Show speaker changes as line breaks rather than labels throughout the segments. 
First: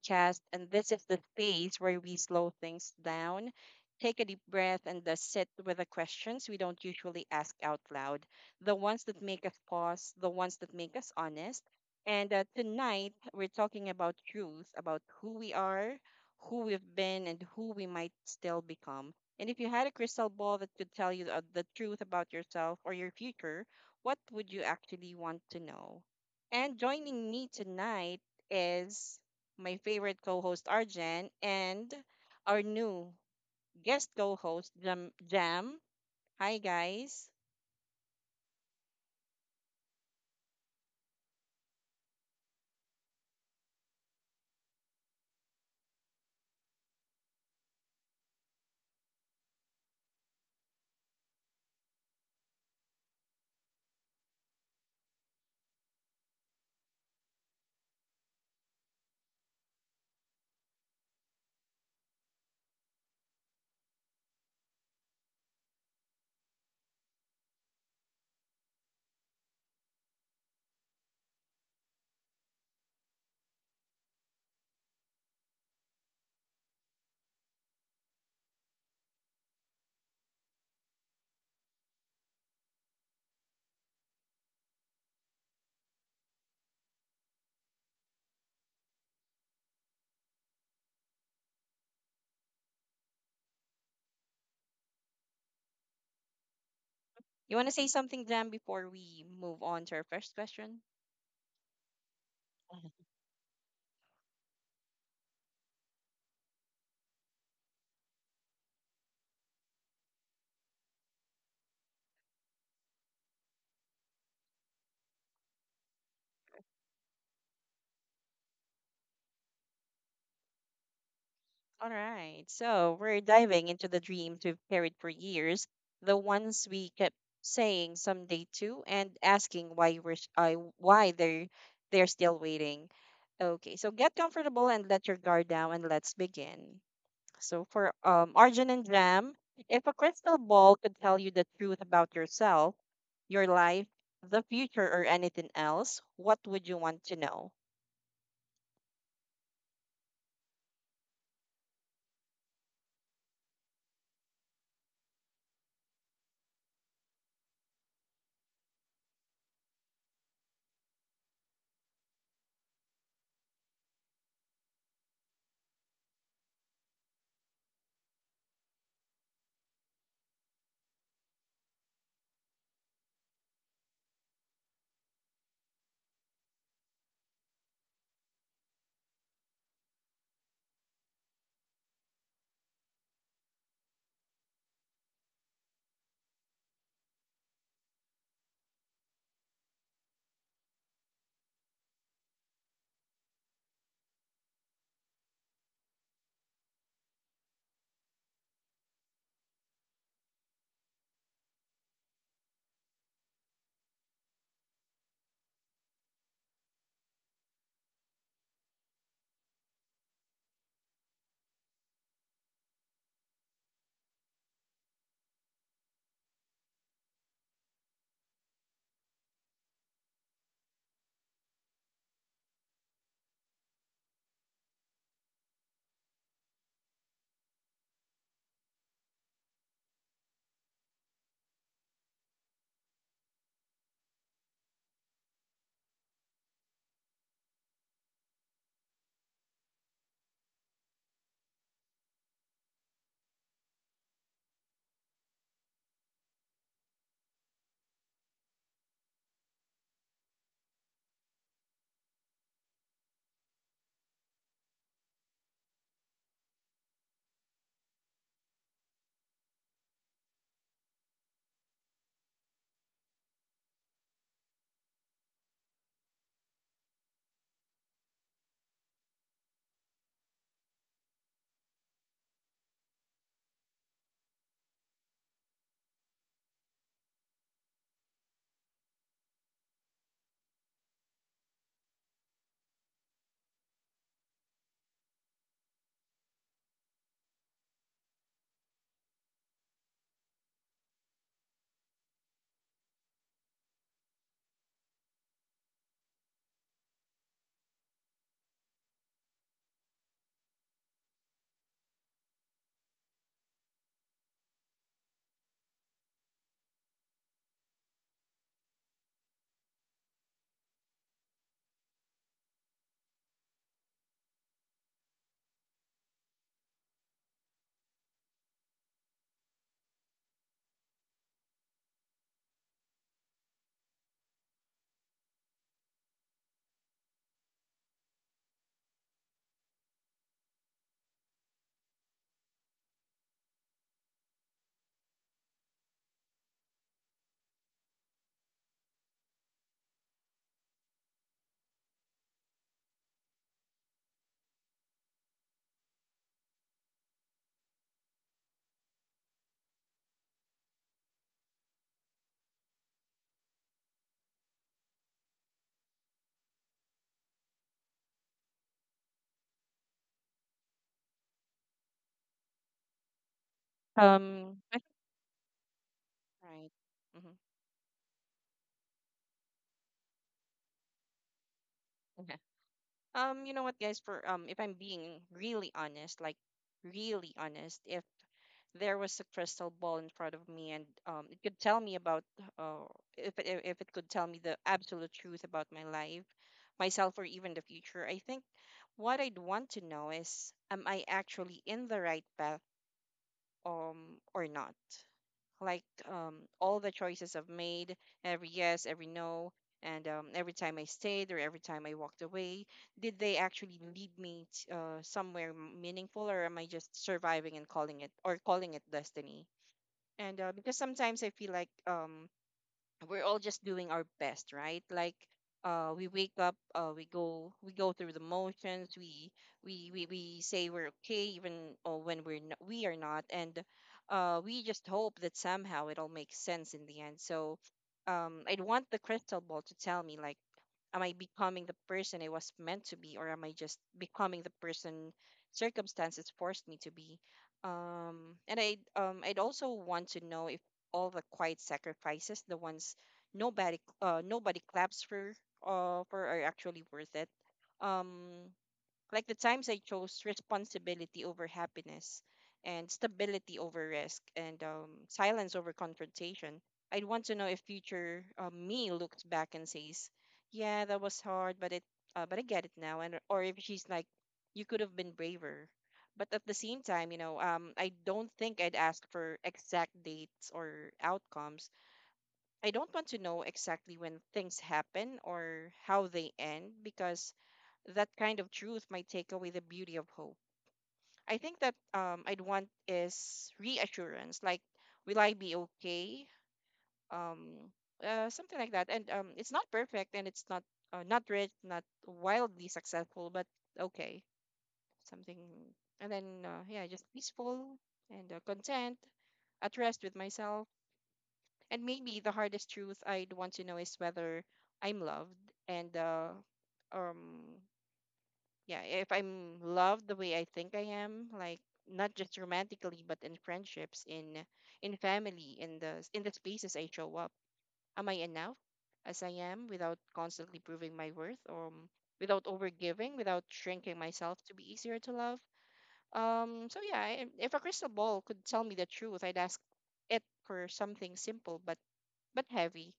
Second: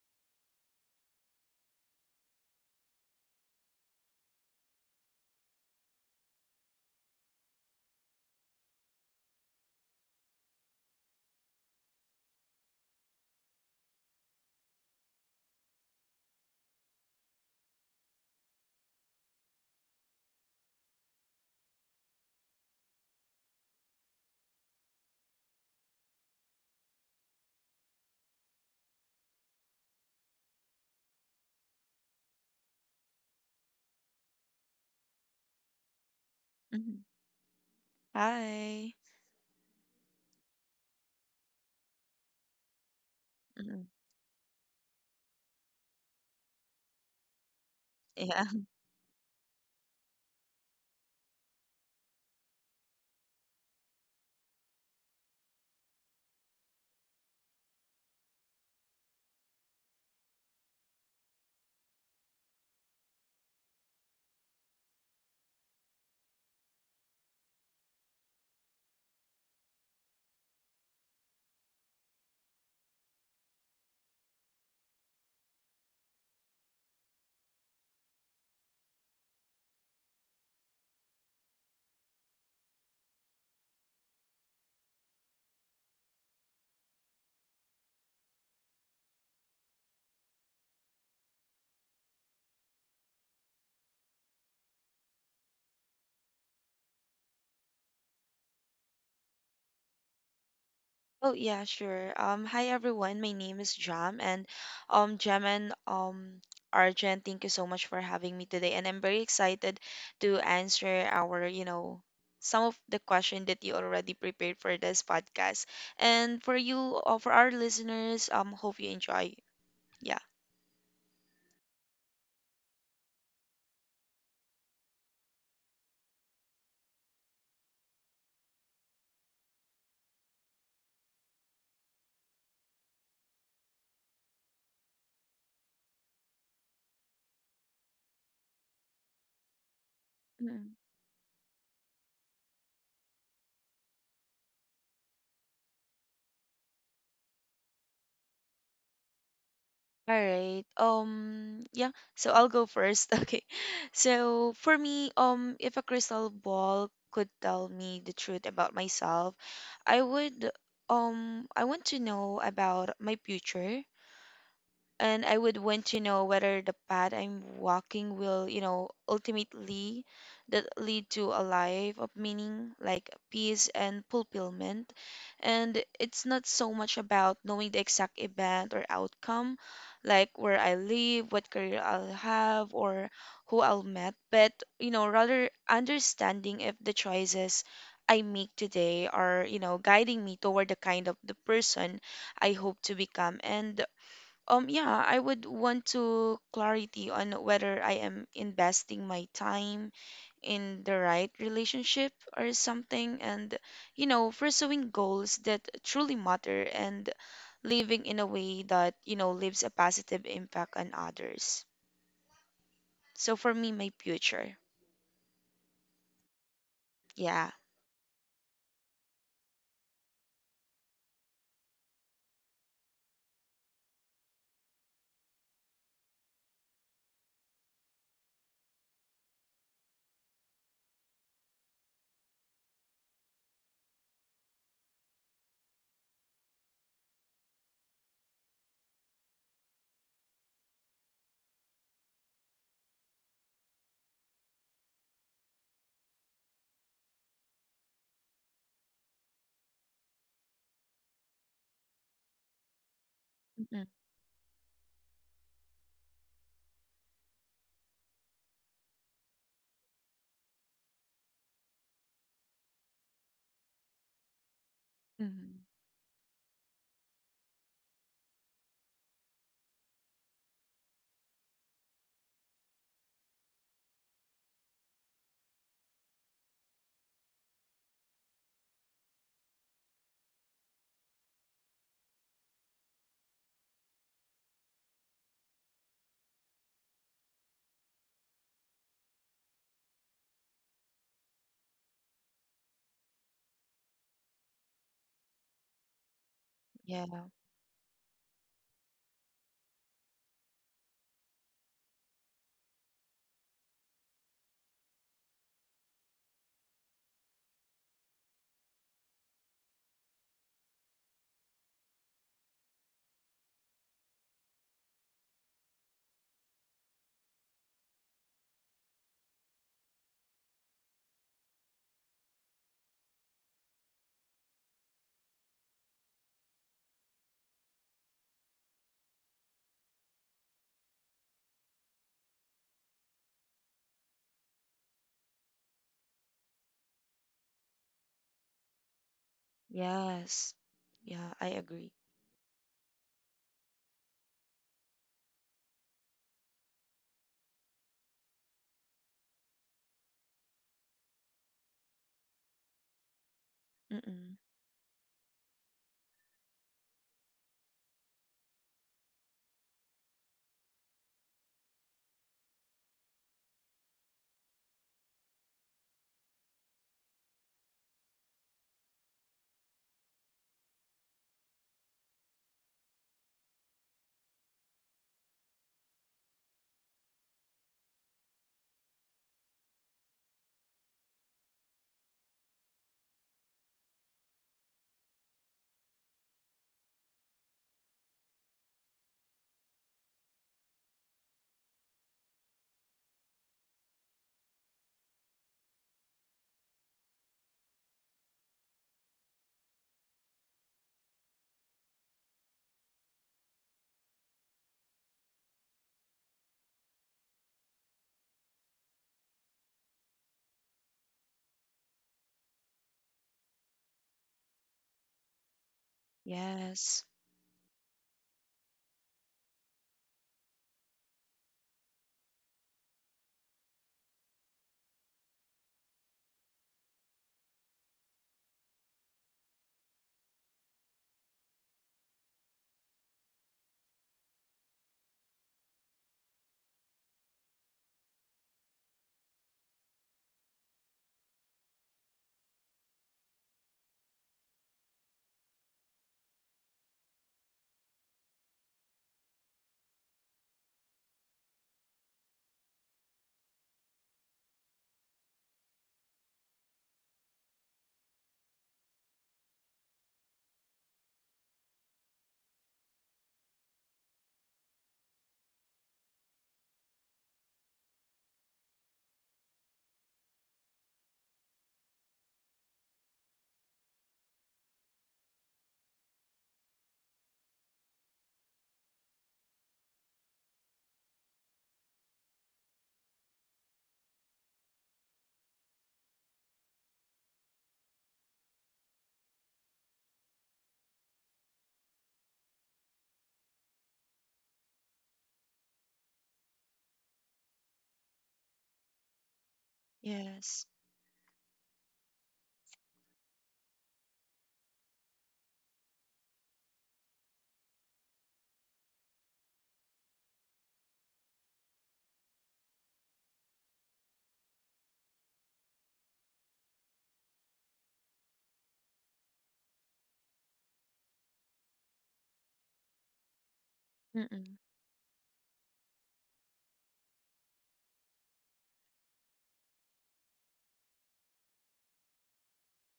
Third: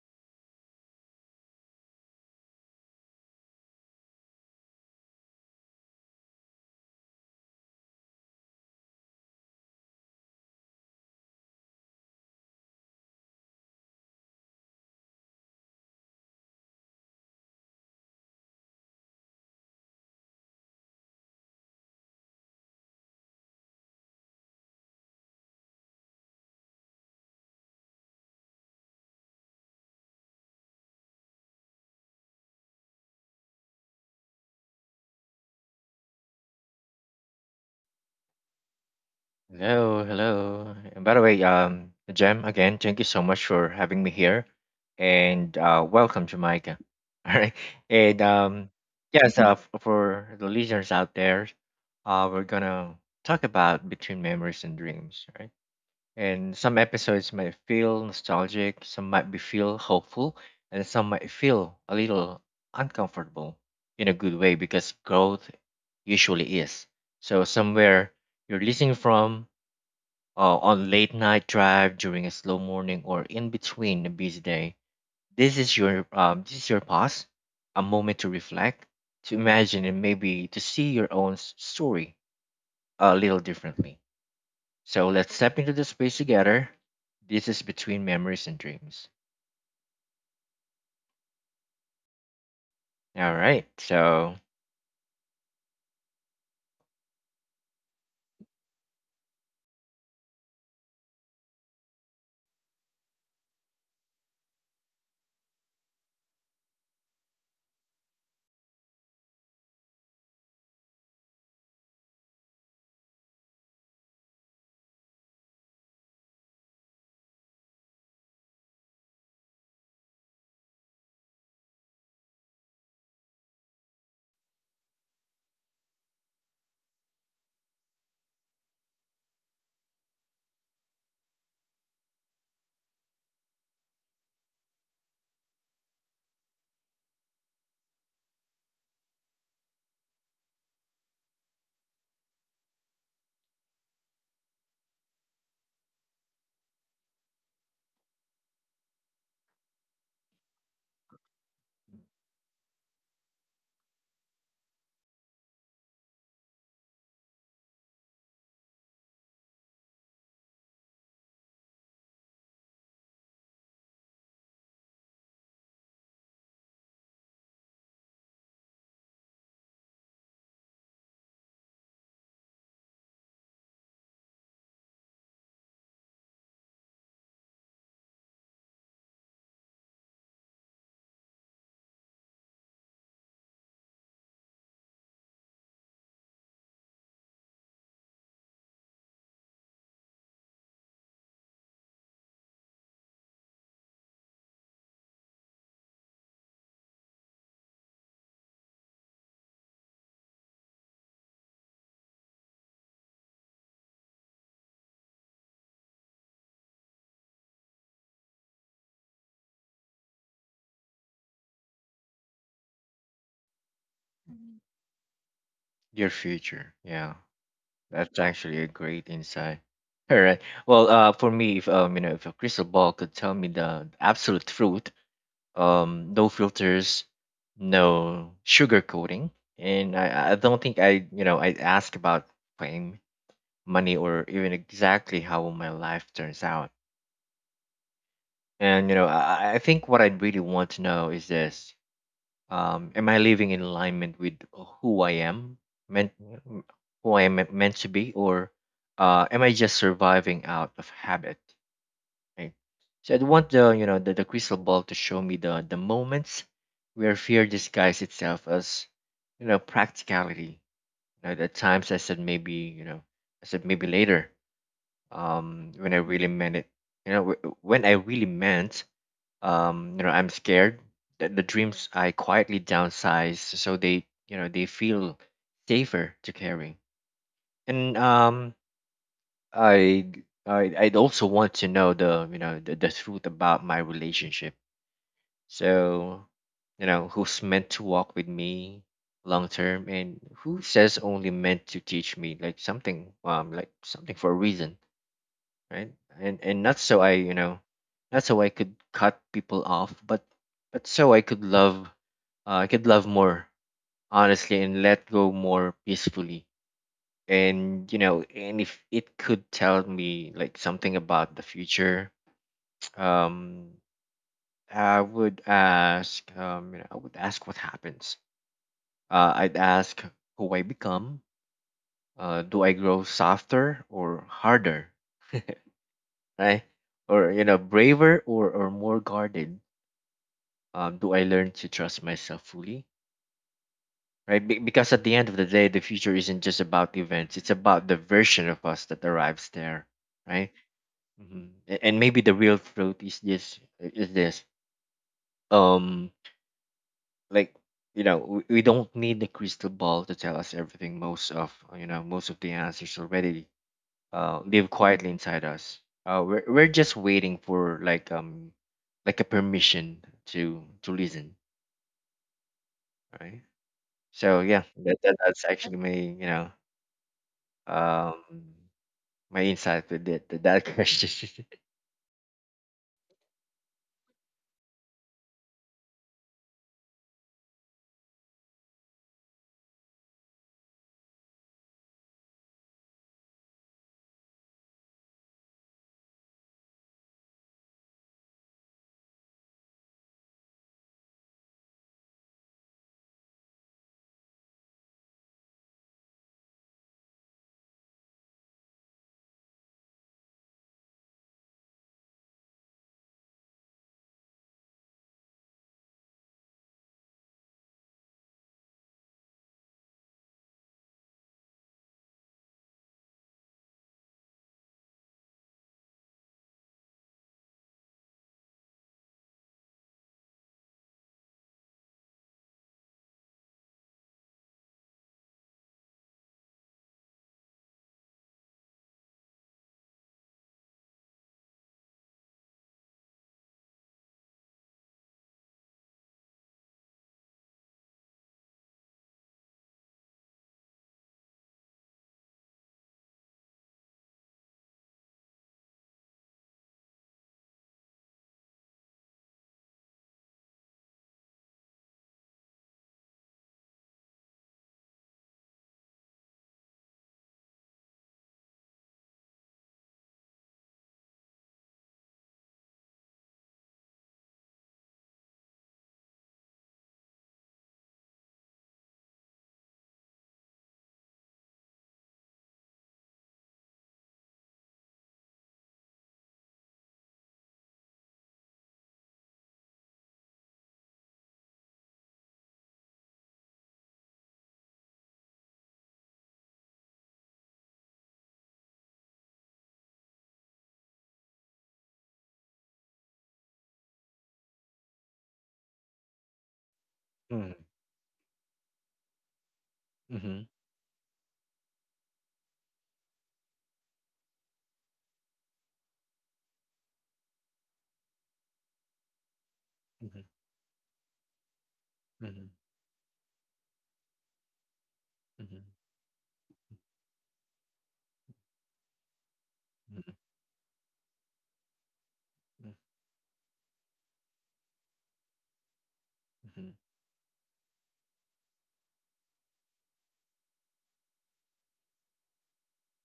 podcast. And this is the space where we slow things down, take a deep breath, and sit with the questions we don't usually ask out loud. The ones that make us pause, the ones that make us honest. And tonight, we're talking about truth, about who we are, who we've been, and who we might still become. And if you had a crystal ball that could tell you the truth about yourself or your future, what would you actually want to know? And joining me tonight is my favorite co-host Arjen and our new guest co-host Jam. Jam. Hi
Mhm.
guys.
Hi.
Hello, hello. And by the way, Jem, again, thank you so much for
Mhm.
having me here, and welcome, Jamaica. All right, and
Yeah.
for the listeners out there, we're gonna talk about between memories and dreams, right? And some episodes might feel nostalgic, some might be feel hopeful, and some might feel a little uncomfortable in a good way because growth usually is. So somewhere you're listening from on late night drive during a slow morning or in between a busy day. This is your pause, a moment to reflect, to imagine, and maybe to see your own story a little differently. So let's step into the space together. This is between memories and dreams. All right, so
You want to say something, Jam, before we move on to our first question?
Oh yeah, sure. Hi
Mhm.
everyone. My name is Jam, and um, Jam and um, Arjun, thank you so much for having me today, and I'm very excited to answer our, some of the question that you already prepared for this podcast, and for you, for our listeners, hope you enjoy. Yeah.
All right. So, we're diving into the dreams we've carried for years, the ones we kept saying someday too and asking why why they're still waiting. Okay, so get comfortable and let your guard down and let's begin. So for Arjun and Jam, if a crystal ball could tell you the truth about yourself, your life, the future, or anything else, what would you want to know?
All right. Yeah, so I'll go first. Okay. So for me, if a crystal ball could tell me the truth about myself, I would I want to know about my future, and I would want to know whether the path I'm walking will, ultimately that lead to a life of meaning, like peace and fulfillment. And it's not so much about knowing the exact event or outcome, like where I live, what career I'll have, or who I'll meet, but rather understanding if the choices I make today are, guiding me toward the kind of the person I hope to become. And yeah, I would want to clarity on whether I am investing my time in the right relationship or something, and pursuing goals that truly matter and living in a way that leaves a positive impact on others. So for me, my future,
your future, yeah,
yeah,
that's actually a great insight. All right. Well, for me, if you know, if a crystal ball could tell me the absolute truth, no filters, no sugar coating, and I don't think I, you know, I ask about fame, money, or even exactly how my life turns out. And you know I think what I really want to know is this: am I living in alignment with who I am meant, who I am meant to be, or am I just surviving out of habit? Okay. So I'd want the, you
mm.
know, the crystal ball to show me the moments where fear disguised itself as, you know, practicality. You know, the times I said maybe, later
Mm-hmm.
when I really meant it. When I really meant you know I'm scared that the dreams I quietly downsize so they, you know, they feel safer to carry. And I I'd also want to know the, you know, the truth about my relationship. So, you know, who's meant to walk with me long term and who says only meant to teach me like something, for a reason, right? And not so
Yeah.
I, you know, not so I could cut people off, but so I could love more honestly and let go more peacefully. And you know, and if it could tell me like something about the future, um I would ask, what happens. I'd ask who I become. Do I grow softer or harder, right? Or you know, braver or more guarded? Do I learn to trust myself fully, right? Because at the end of the day, the future isn't just about events; it's about the version of us that arrives there, right?
Yes. Yeah, I agree.
And maybe the real truth is this. Um, like you know we don't need the crystal ball to tell us everything. Most of, you know, most of the answers already
Mm-mm.
live quietly inside us. We're just waiting for like a permission to listen, right? So yeah,
I think.
that's actually my, you know,
Right. Mm-hmm.
um my insight with that question.
Okay. You know what, guys? For If I'm being really honest, like really honest, if there was a crystal ball in front of me and it could tell me about uh, if it could tell me the absolute truth about my life, myself, or even the future, I think what I'd want to know is, am I actually in the right path, or not? Like, all the choices I've made, every yes, every no, and every time I stayed or every time I walked away, did they actually lead me somewhere meaningful, or am I just surviving and calling it destiny? And because sometimes I feel like we're all just doing our best, right? Like, we wake up,
Yes,
we go through the motions, we say we're okay even when we are not, and we just hope that somehow it all makes sense in the end. So I'd want the crystal ball to tell me, like, am I becoming the person I was meant to be, or am I just becoming the person circumstances forced me to be? And I I'd also want to know if all the quiet sacrifices, the ones nobody claps for, are actually worth it. Um, like the times I chose responsibility over happiness and stability over risk and silence over confrontation. I'd want to know if future me looks back and says, "Yeah, that was hard, but it but I get it now." And or if she's like, "You could have been braver." But at the same time, you know, I don't think I'd ask for exact dates or outcomes. I don't want to know exactly when things happen or how they end, because that kind of truth might take away the beauty of hope. I think that I'd want is reassurance. Like, will I be okay? Um, Something like that. And it's not perfect, and it's not rich, not wildly successful, but okay, something. And then yeah, just
Mhm,
peaceful and content, at rest with
mhm,
yes.
myself. And maybe the hardest truth I'd want to know is whether I'm loved and um yeah, if I'm loved
mhm,
the way I think I am. Like, not just
mhm,
romantically, but in friendships, in
mhm,
family, in the spaces I show up, am I enough as I am without
mhm,
constantly proving my worth, or without
mhm,
overgiving, without shrinking myself to
Mm-mm.
be easier to love?
mhm,
So yeah, if a crystal ball could tell me the truth, I'd ask it for something simple but heavy.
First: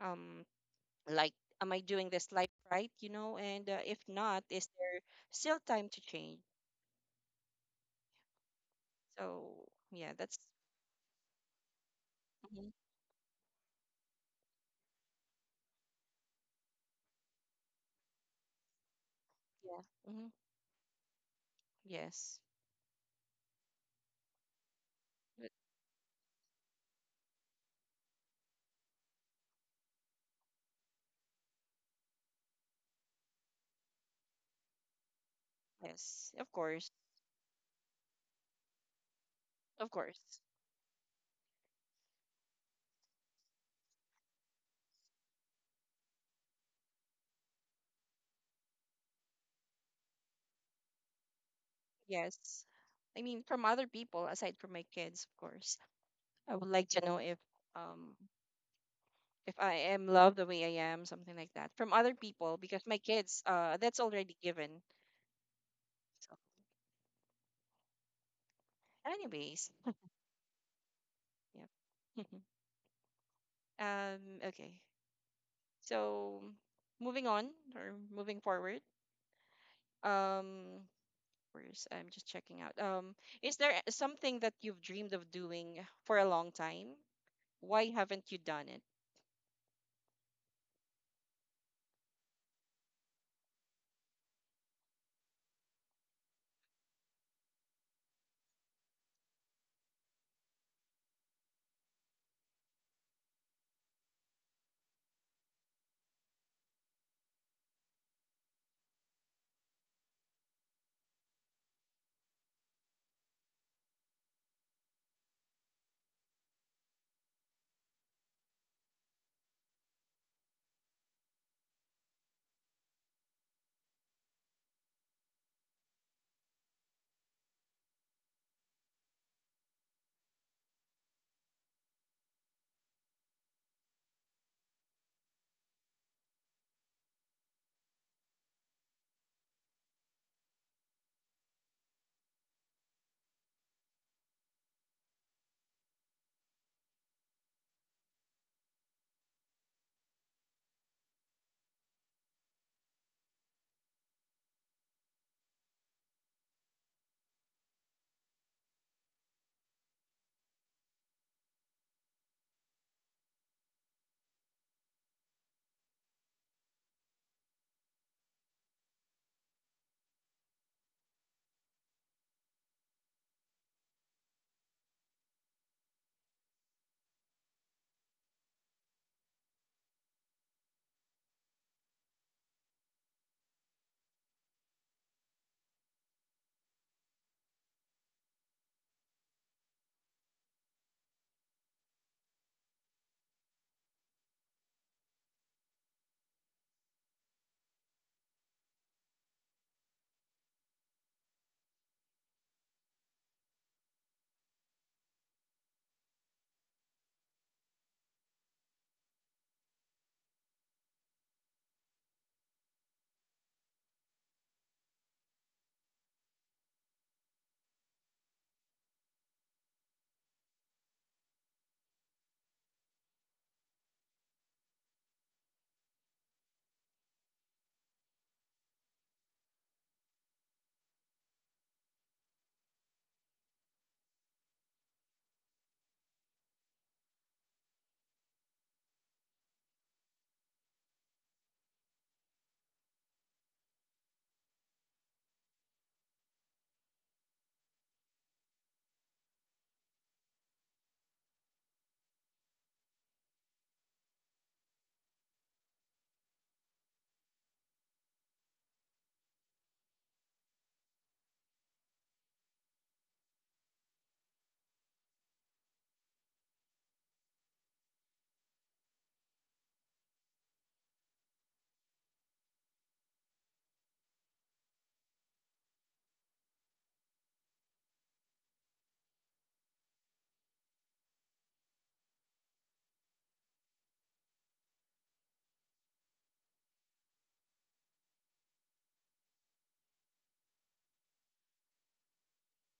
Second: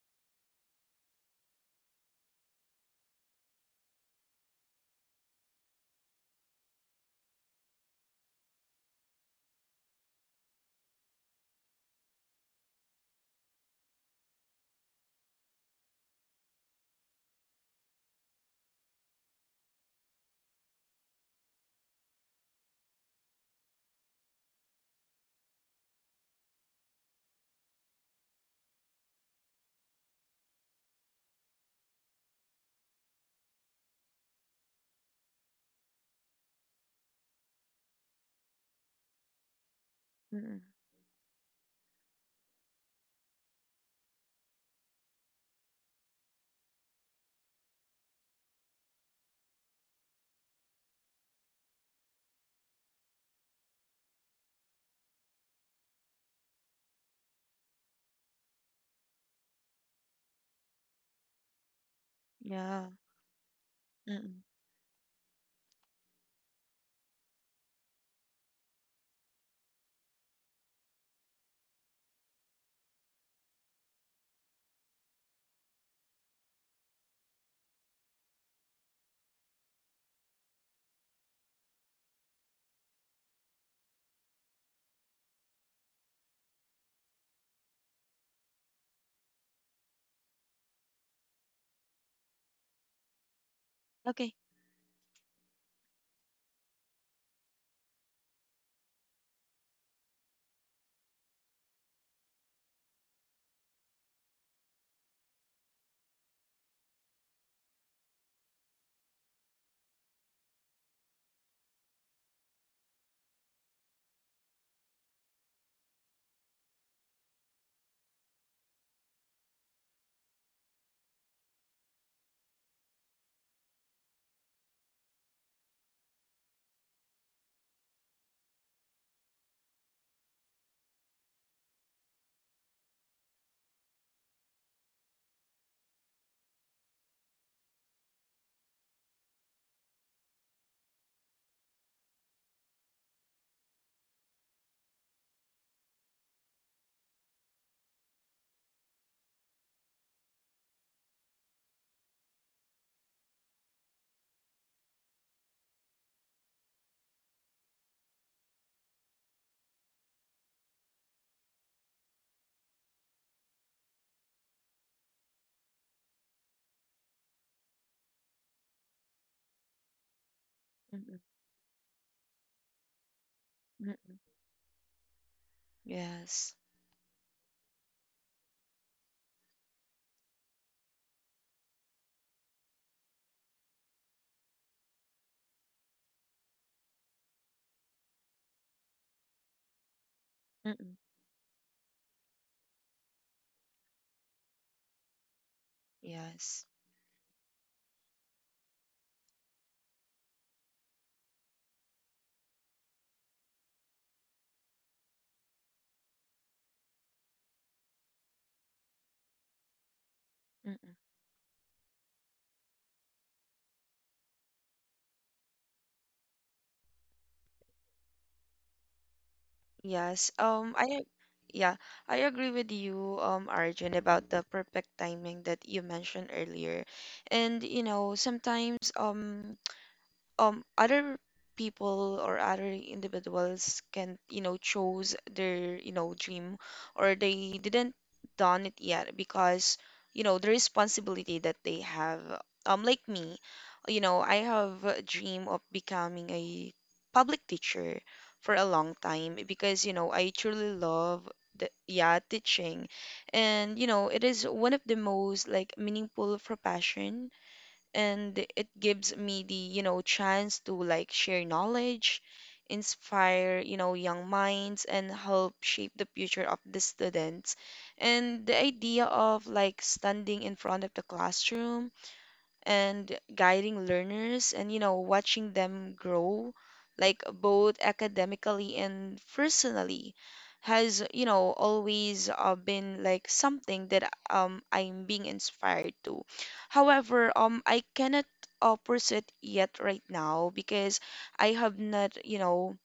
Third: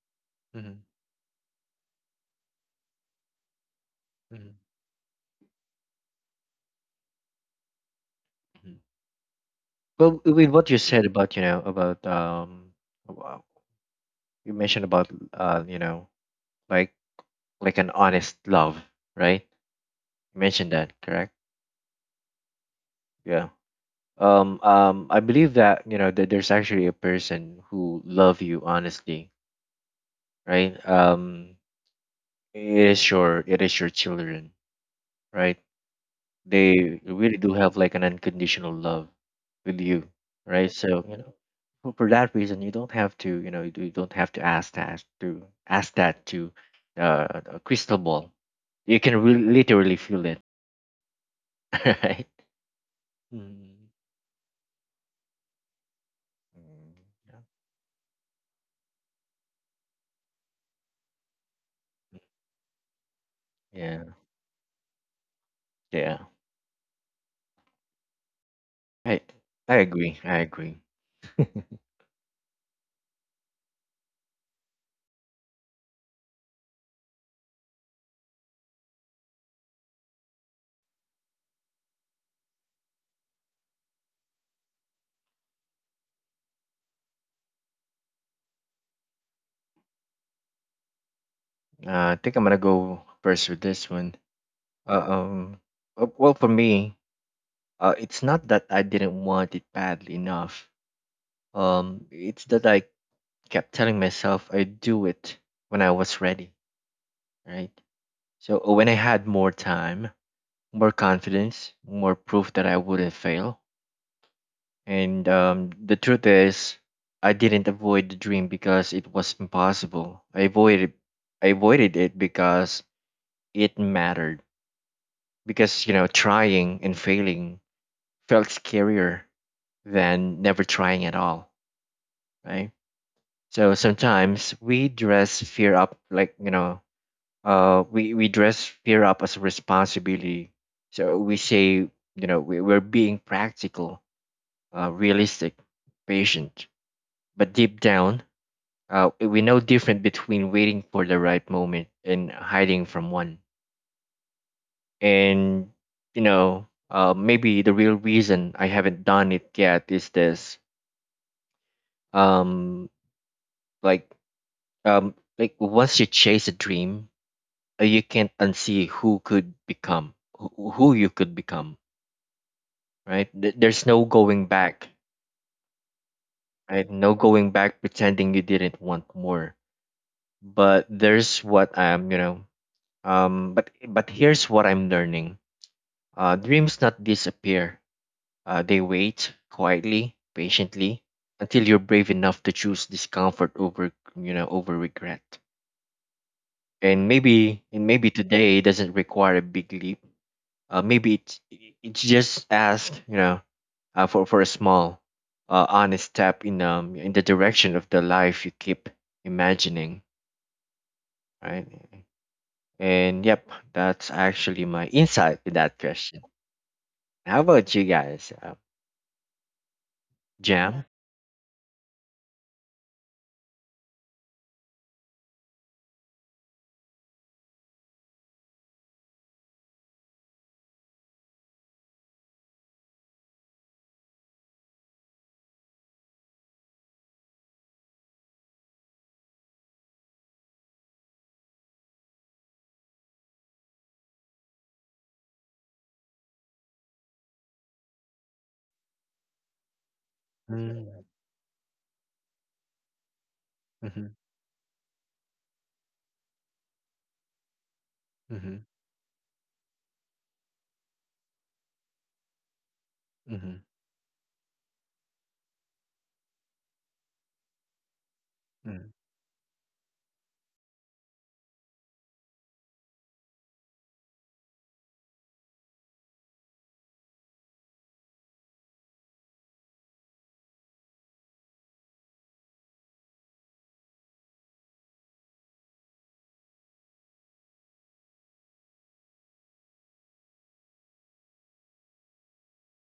Um,
mhm,
like, am I doing this life right? You know, and if not,
mhm,
is there still time to change?
mhm,
So yeah,
Well,
that's
with what you said about, you know, about
hmm.
wow, you mentioned about uh, you know like like an honest love, right?
Yeah. Hmm.
You mentioned that, correct?
Yes.
Yeah. I
But-
believe that you know that there's actually a person who love you honestly, right? It is your children, right?
yes, of course.
They really do have like an unconditional love with
Of
you,
course.
Mm-mm.
right? So you know, for that reason, you don't have to, you know, you don't have to ask that to a crystal ball. You can really literally feel it, right?
Yes, I mean, from
Mm,
other people aside from my kids, of course, I would like to know
mm,
um if I am loved the way I am, something like that, from other people,
Yeah.
because my kids,
Yeah,
that's
Mm-mm.
already given.
yeah.
So,
I
anyways,
I agree. I agree.
yeah. Okay. So moving on or moving forward. Um, course. I'm just checking out. Is there something that you've dreamed of doing for a long time? Why haven't you done it?
I think I'm gonna go first with this one.
Okay.
Uh, um, well, for me, it's not that I didn't want it badly enough. It's that I kept telling myself I'd do it when I was ready, right? So when I had more time, more confidence, more proof that I wouldn't fail. And the truth is, I didn't avoid the dream because it was impossible. I avoided it because it mattered. Because you know, trying and failing felt scarier than never trying at all, right? So sometimes we dress fear up like you know we dress fear up as a responsibility, so we say, you know, we're being practical, realistic, patient, but deep down, we know different between waiting for the right moment and hiding from one. And you know, maybe the real reason I haven't done it yet is this: um like like once you chase a dream, you can't unsee who you
Mm-mm.
could become, right? There's no
Mm.
going back,
Yes.
right? No going back pretending you didn't want more. But there's what I'm, you know, But here's what I'm learning. Dreams not disappear. They wait quietly,
Mm.
patiently, until you're brave enough to choose discomfort over, you know, over regret.
Yes.
And maybe today doesn't require a big leap. uh, maybe it's, it's just ask, you know, for a small honest step in the direction of the life you keep imagining,
Mm.
right? And yep, that's actually my insight with that question. How about you guys,
Yes.
Jam?
Yeah, I agree with you, Arjun, about the perfect timing that you mentioned earlier. And you know, sometimes other people or other individuals can chose their dream, or they didn't done it yet because the responsibility that they have, like me. You know, I have a dream of becoming a public teacher for a long time because I truly
Mm-hmm,
love the, yeah, teaching, and
mm-hmm,
it is one of the most like meaningful profession, and
mm-hmm,
it gives me the chance to like share knowledge, inspire
hmm
young minds, and help shape the future of the students. And the
hmm
idea of like standing in front of the classroom and guiding learners and watching them grow like both academically and personally has always been like something that I'm being inspired to. However, I cannot pursue it yet right now because I have not, you know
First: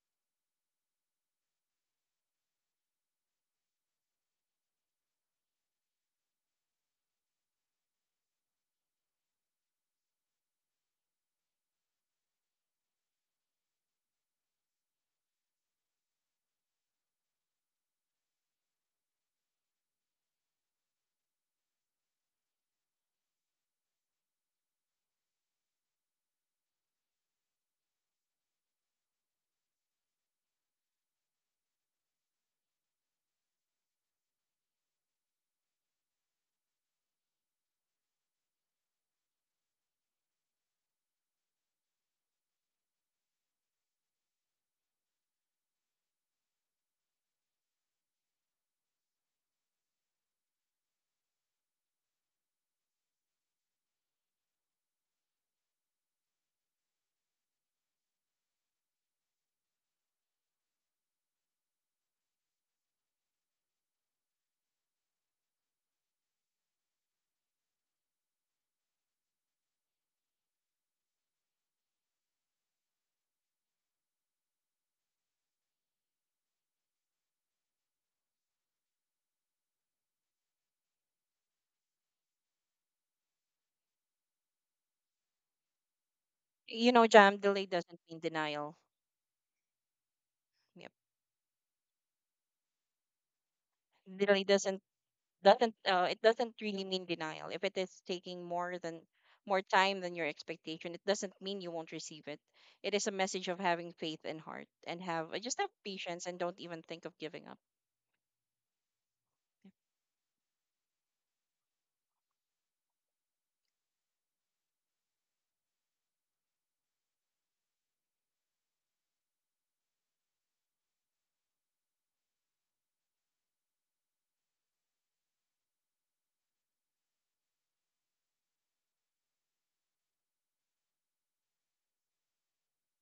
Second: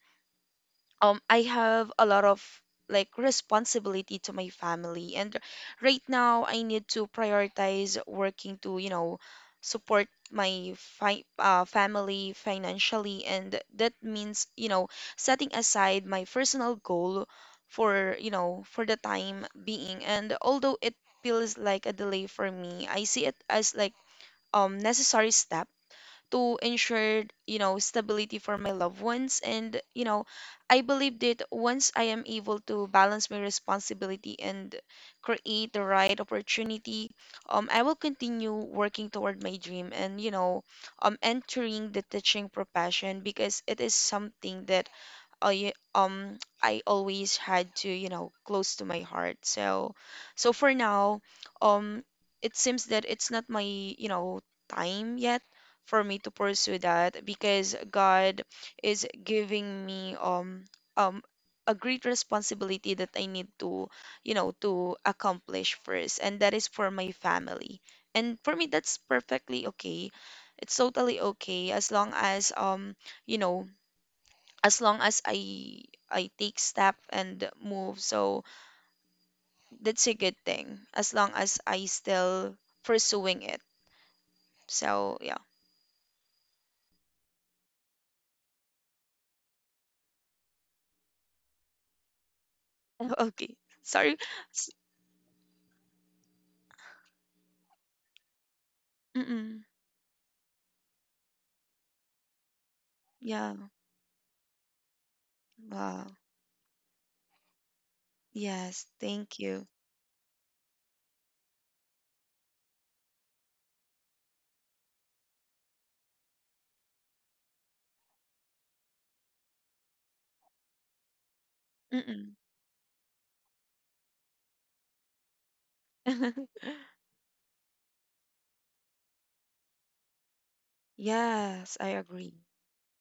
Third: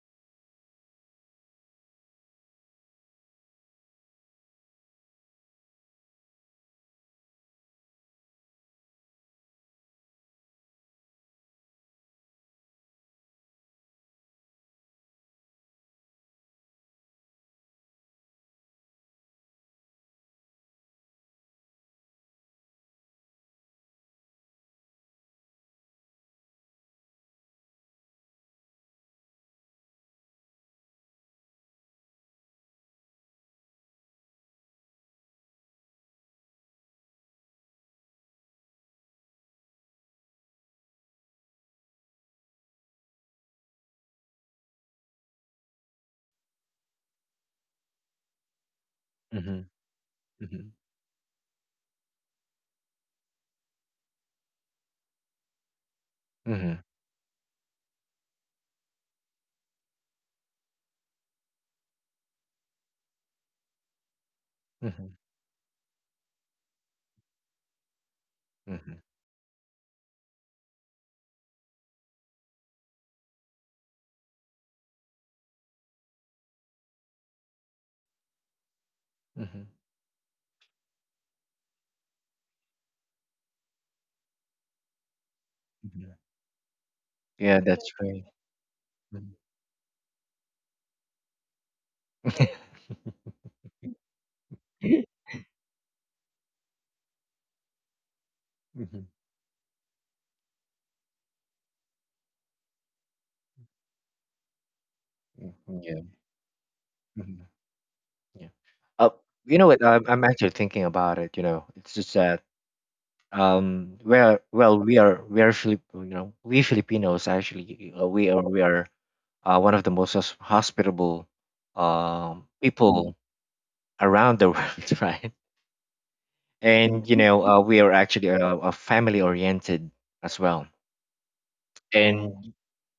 um I have a lot of like responsibility to my family, and right now I need to prioritize working to support my family financially. And that means setting aside my personal goal for you know for the time being. And although it feels like a delay for me, I see it as like necessary step to ensure, stability for my loved ones. And, I believe that once I am able to balance my responsibility and create the right opportunity, I will continue working toward my dream and, entering the teaching profession because it is something that I always had to, close to my heart.
hmm
So, so for now, um it seems that it's not my, time yet for me to pursue that because God is giving me um a great responsibility that I need to
hmm
accomplish first, and that is for my family. And for me, that's
hmm
perfectly okay. It's totally okay as long as you know as long as I take step and move. So
hmm
that's a good thing as long as I still pursuing it. So yeah.
You know, Jam,
Yeah,
delay
that's
doesn't mean
right.
denial.
Mhm.
Yep.
Okay. Sorry.
Delay
S-
doesn't it doesn't really mean denial. If it is taking more than
Mhm.
more
Mm-mm.
time than your expectation, it doesn't mean you won't receive it. It is a message
Yeah.
of having faith and heart and have
Mhm.
just have
Yeah.
Wow.
patience and don't even think of
Mm-hmm.
giving up.
Yeah.
Yes.
Uh,
Thank
you
you.
know
Yep.
what? I'm actually thinking about it. You know, it's just that well, we are Filip, you know, we Filipinos actually we are one of the most hospitable
Mm-mm.
people around the world, right? And you know, we are actually a family oriented as well.
Yes, I agree.
And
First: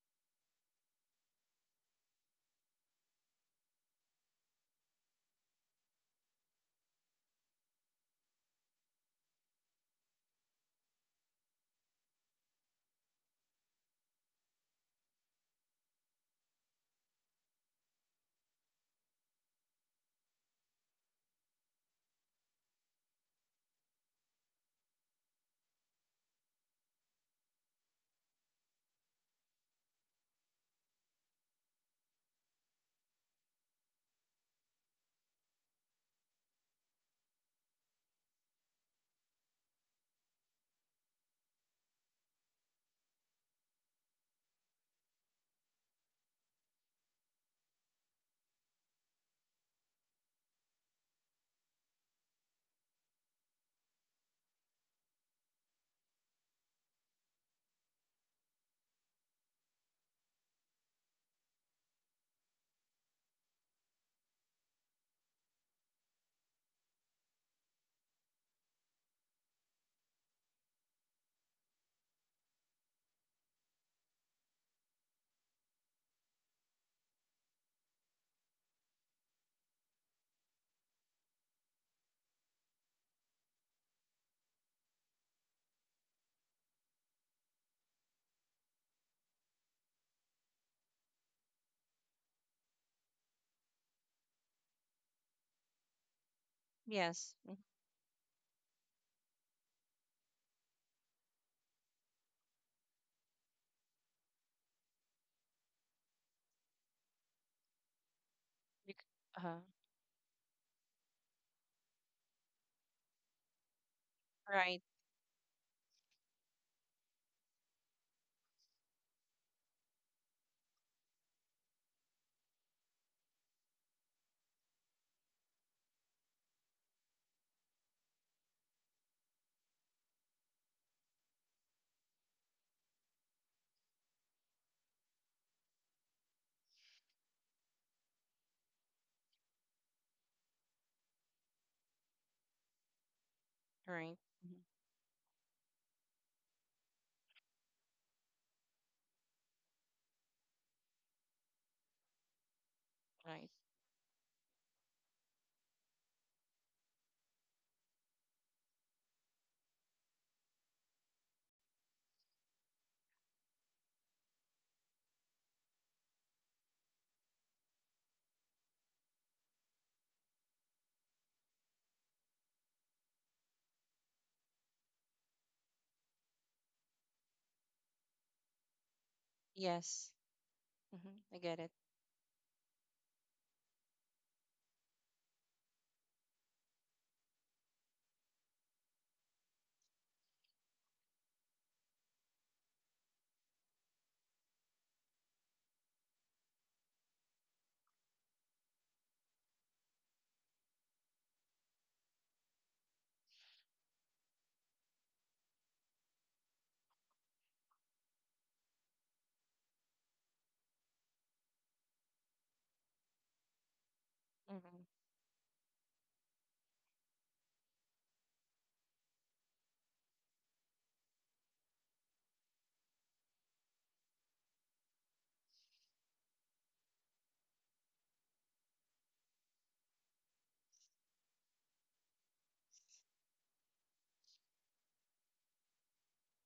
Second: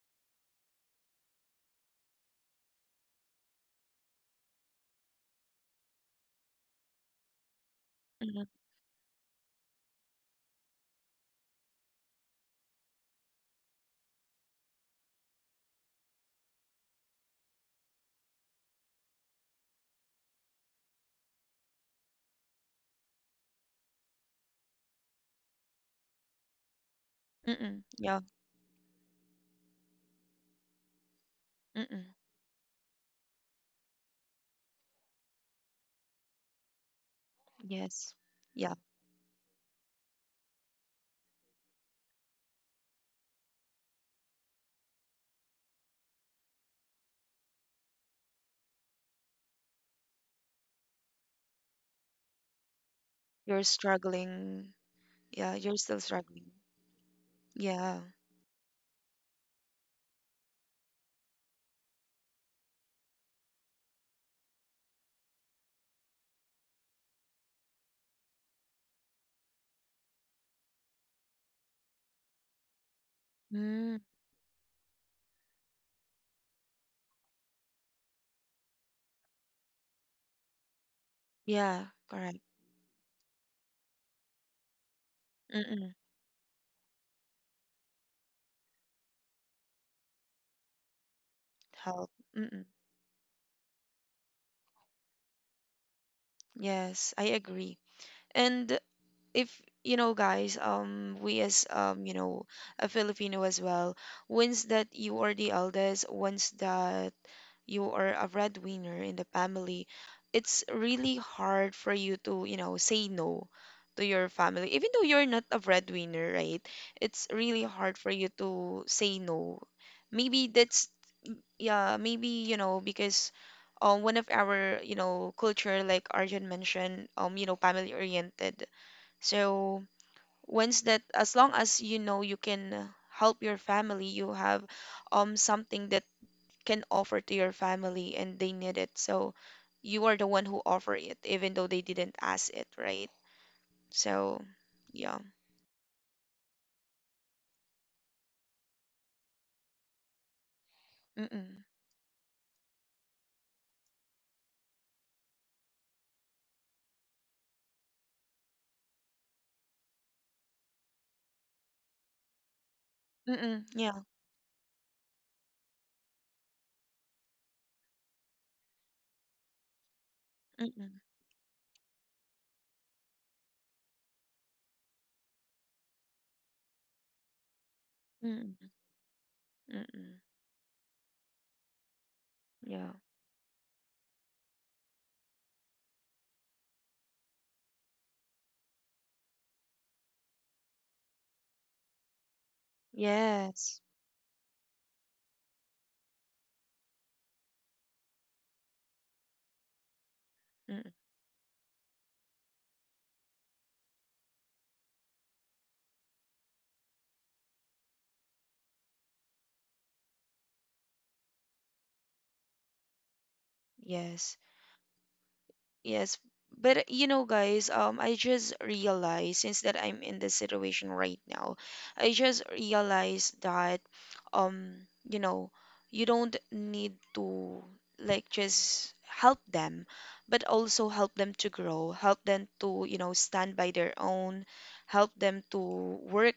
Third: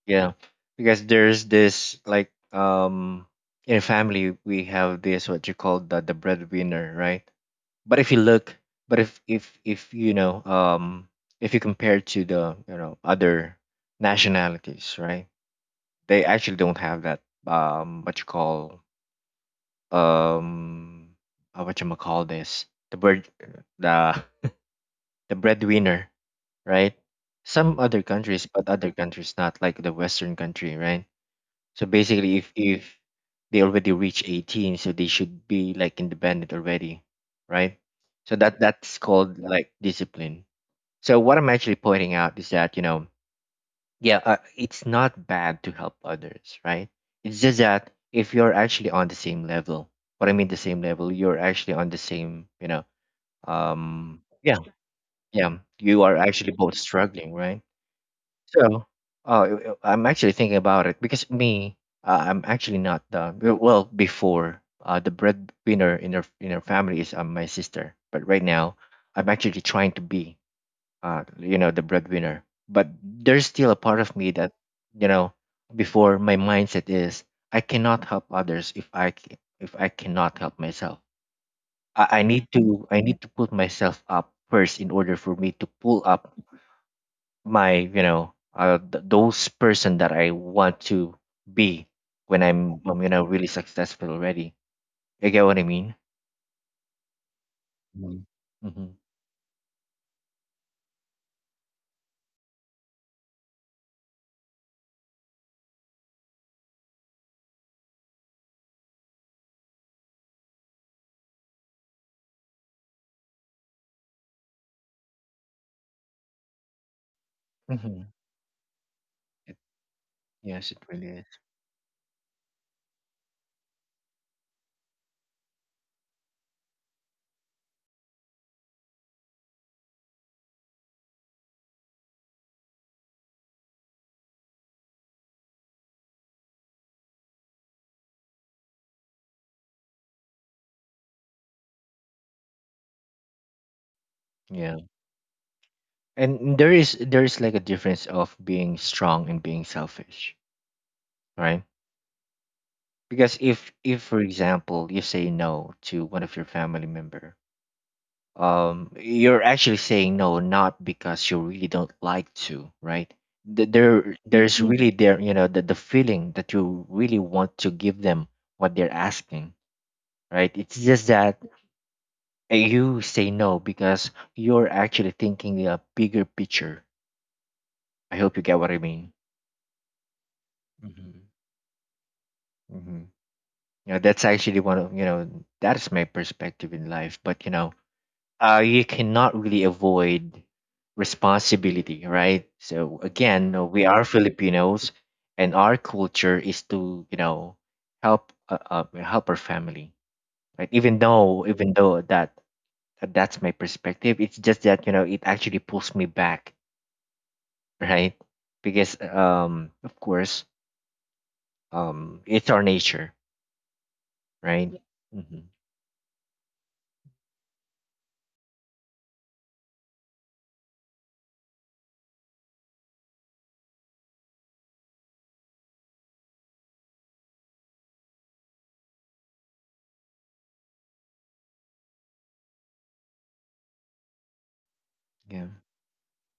yeah, because there's this like in a family we have this what you call the breadwinner, right? But if you
Mm-mm.
look, but if you know if you compare to the, you know, other nationalities, right, they actually don't have that um what you call um what you call this the bread the the breadwinner, right? Some
Mm-mm.
other
Yeah.
countries, but other countries not like the western country, right? So
Mm-mm.
basically, if they already reach 18, so they should be like independent already, right?
Yes.
So that
Yeah.
that's called like discipline. So what I'm actually pointing out is that you know, yeah, it's not bad to help others, right? It's just that if you're actually on the same level, what I mean the same level, you're actually on the same, you know,
You're
yeah,
struggling. Yeah,
yeah,
you're still
you are
struggling.
actually both struggling, right?
Yeah.
So, I'm actually thinking about it because me, I'm actually not the well, before the breadwinner in our family is my sister, but right now I'm actually trying to be, you know, the breadwinner. But there's still a
Mm.
part of me that, you know, before my mindset is I cannot help others if if I cannot help myself.
Yeah,
I
correct.
need to put myself up first in order for me to
Mm-mm.
pull up my, you know, those person that I want to be
Help.
when
Mm-mm.
I'm, you know, really successful already. You get what I mean?
Yes, I
Yes. Mhm.
agree.
Mhm.
And
Mm-hmm.
if you know, guys, we as a Filipino as well, once that you are the eldest, once that you are a
Bec-
breadwinner in the
Uh,
family, it's really hard for you to, say no to your family.
right.
Even though you're not a breadwinner, right? It's really hard
Mm-hmm.
for you to say
It,
no. Maybe
yes, it
that's,
really is.
yeah, maybe, because one of our, culture, like Arjun mentioned, family oriented. So once that, as long as you know you can help your family, you have something that can offer to your family and they need it. So you are the one who offer it, even though they didn't ask it, right?
Right.
So,
Mm-hmm.
Yeah,
yeah.
and there is like a difference of being strong and being selfish, right?
Mm-mm.
Because
Right.
if for example you say no to one of your family member, you're actually saying no not because you really don't like to, right?
Mm-mm. Yeah.
There there's really there, you know, the feeling that you really want to give them what they're asking, right? It's
Mm-mm.
just that you say no because you're actually thinking a bigger picture. I hope you get
Mm-mm.
what I mean.
Yes.
Mm-mm.
Hmm,
Mm-hmm.
I get it.
Yeah.
Mm-hmm. Yeah, that's actually one of, you know, that's my perspective in life. But you know, you cannot really avoid responsibility, right? So again,
Yes.
we are Filipinos, and our culture is to, you know, help help our family, right?
Mm-mm.
Even though that that's my perspective, it's just that you know it actually pulls me back, right? Because of course, it's our nature,
Yes.
right?
Hmm.
Yeah.
Yes, but you know, guys, I just realized since that I'm in this situation right now, I just realized that, um, you know, you don't need to like just help them, but also help them to grow, help them to, stand by their own, help
Yeah.
them to work,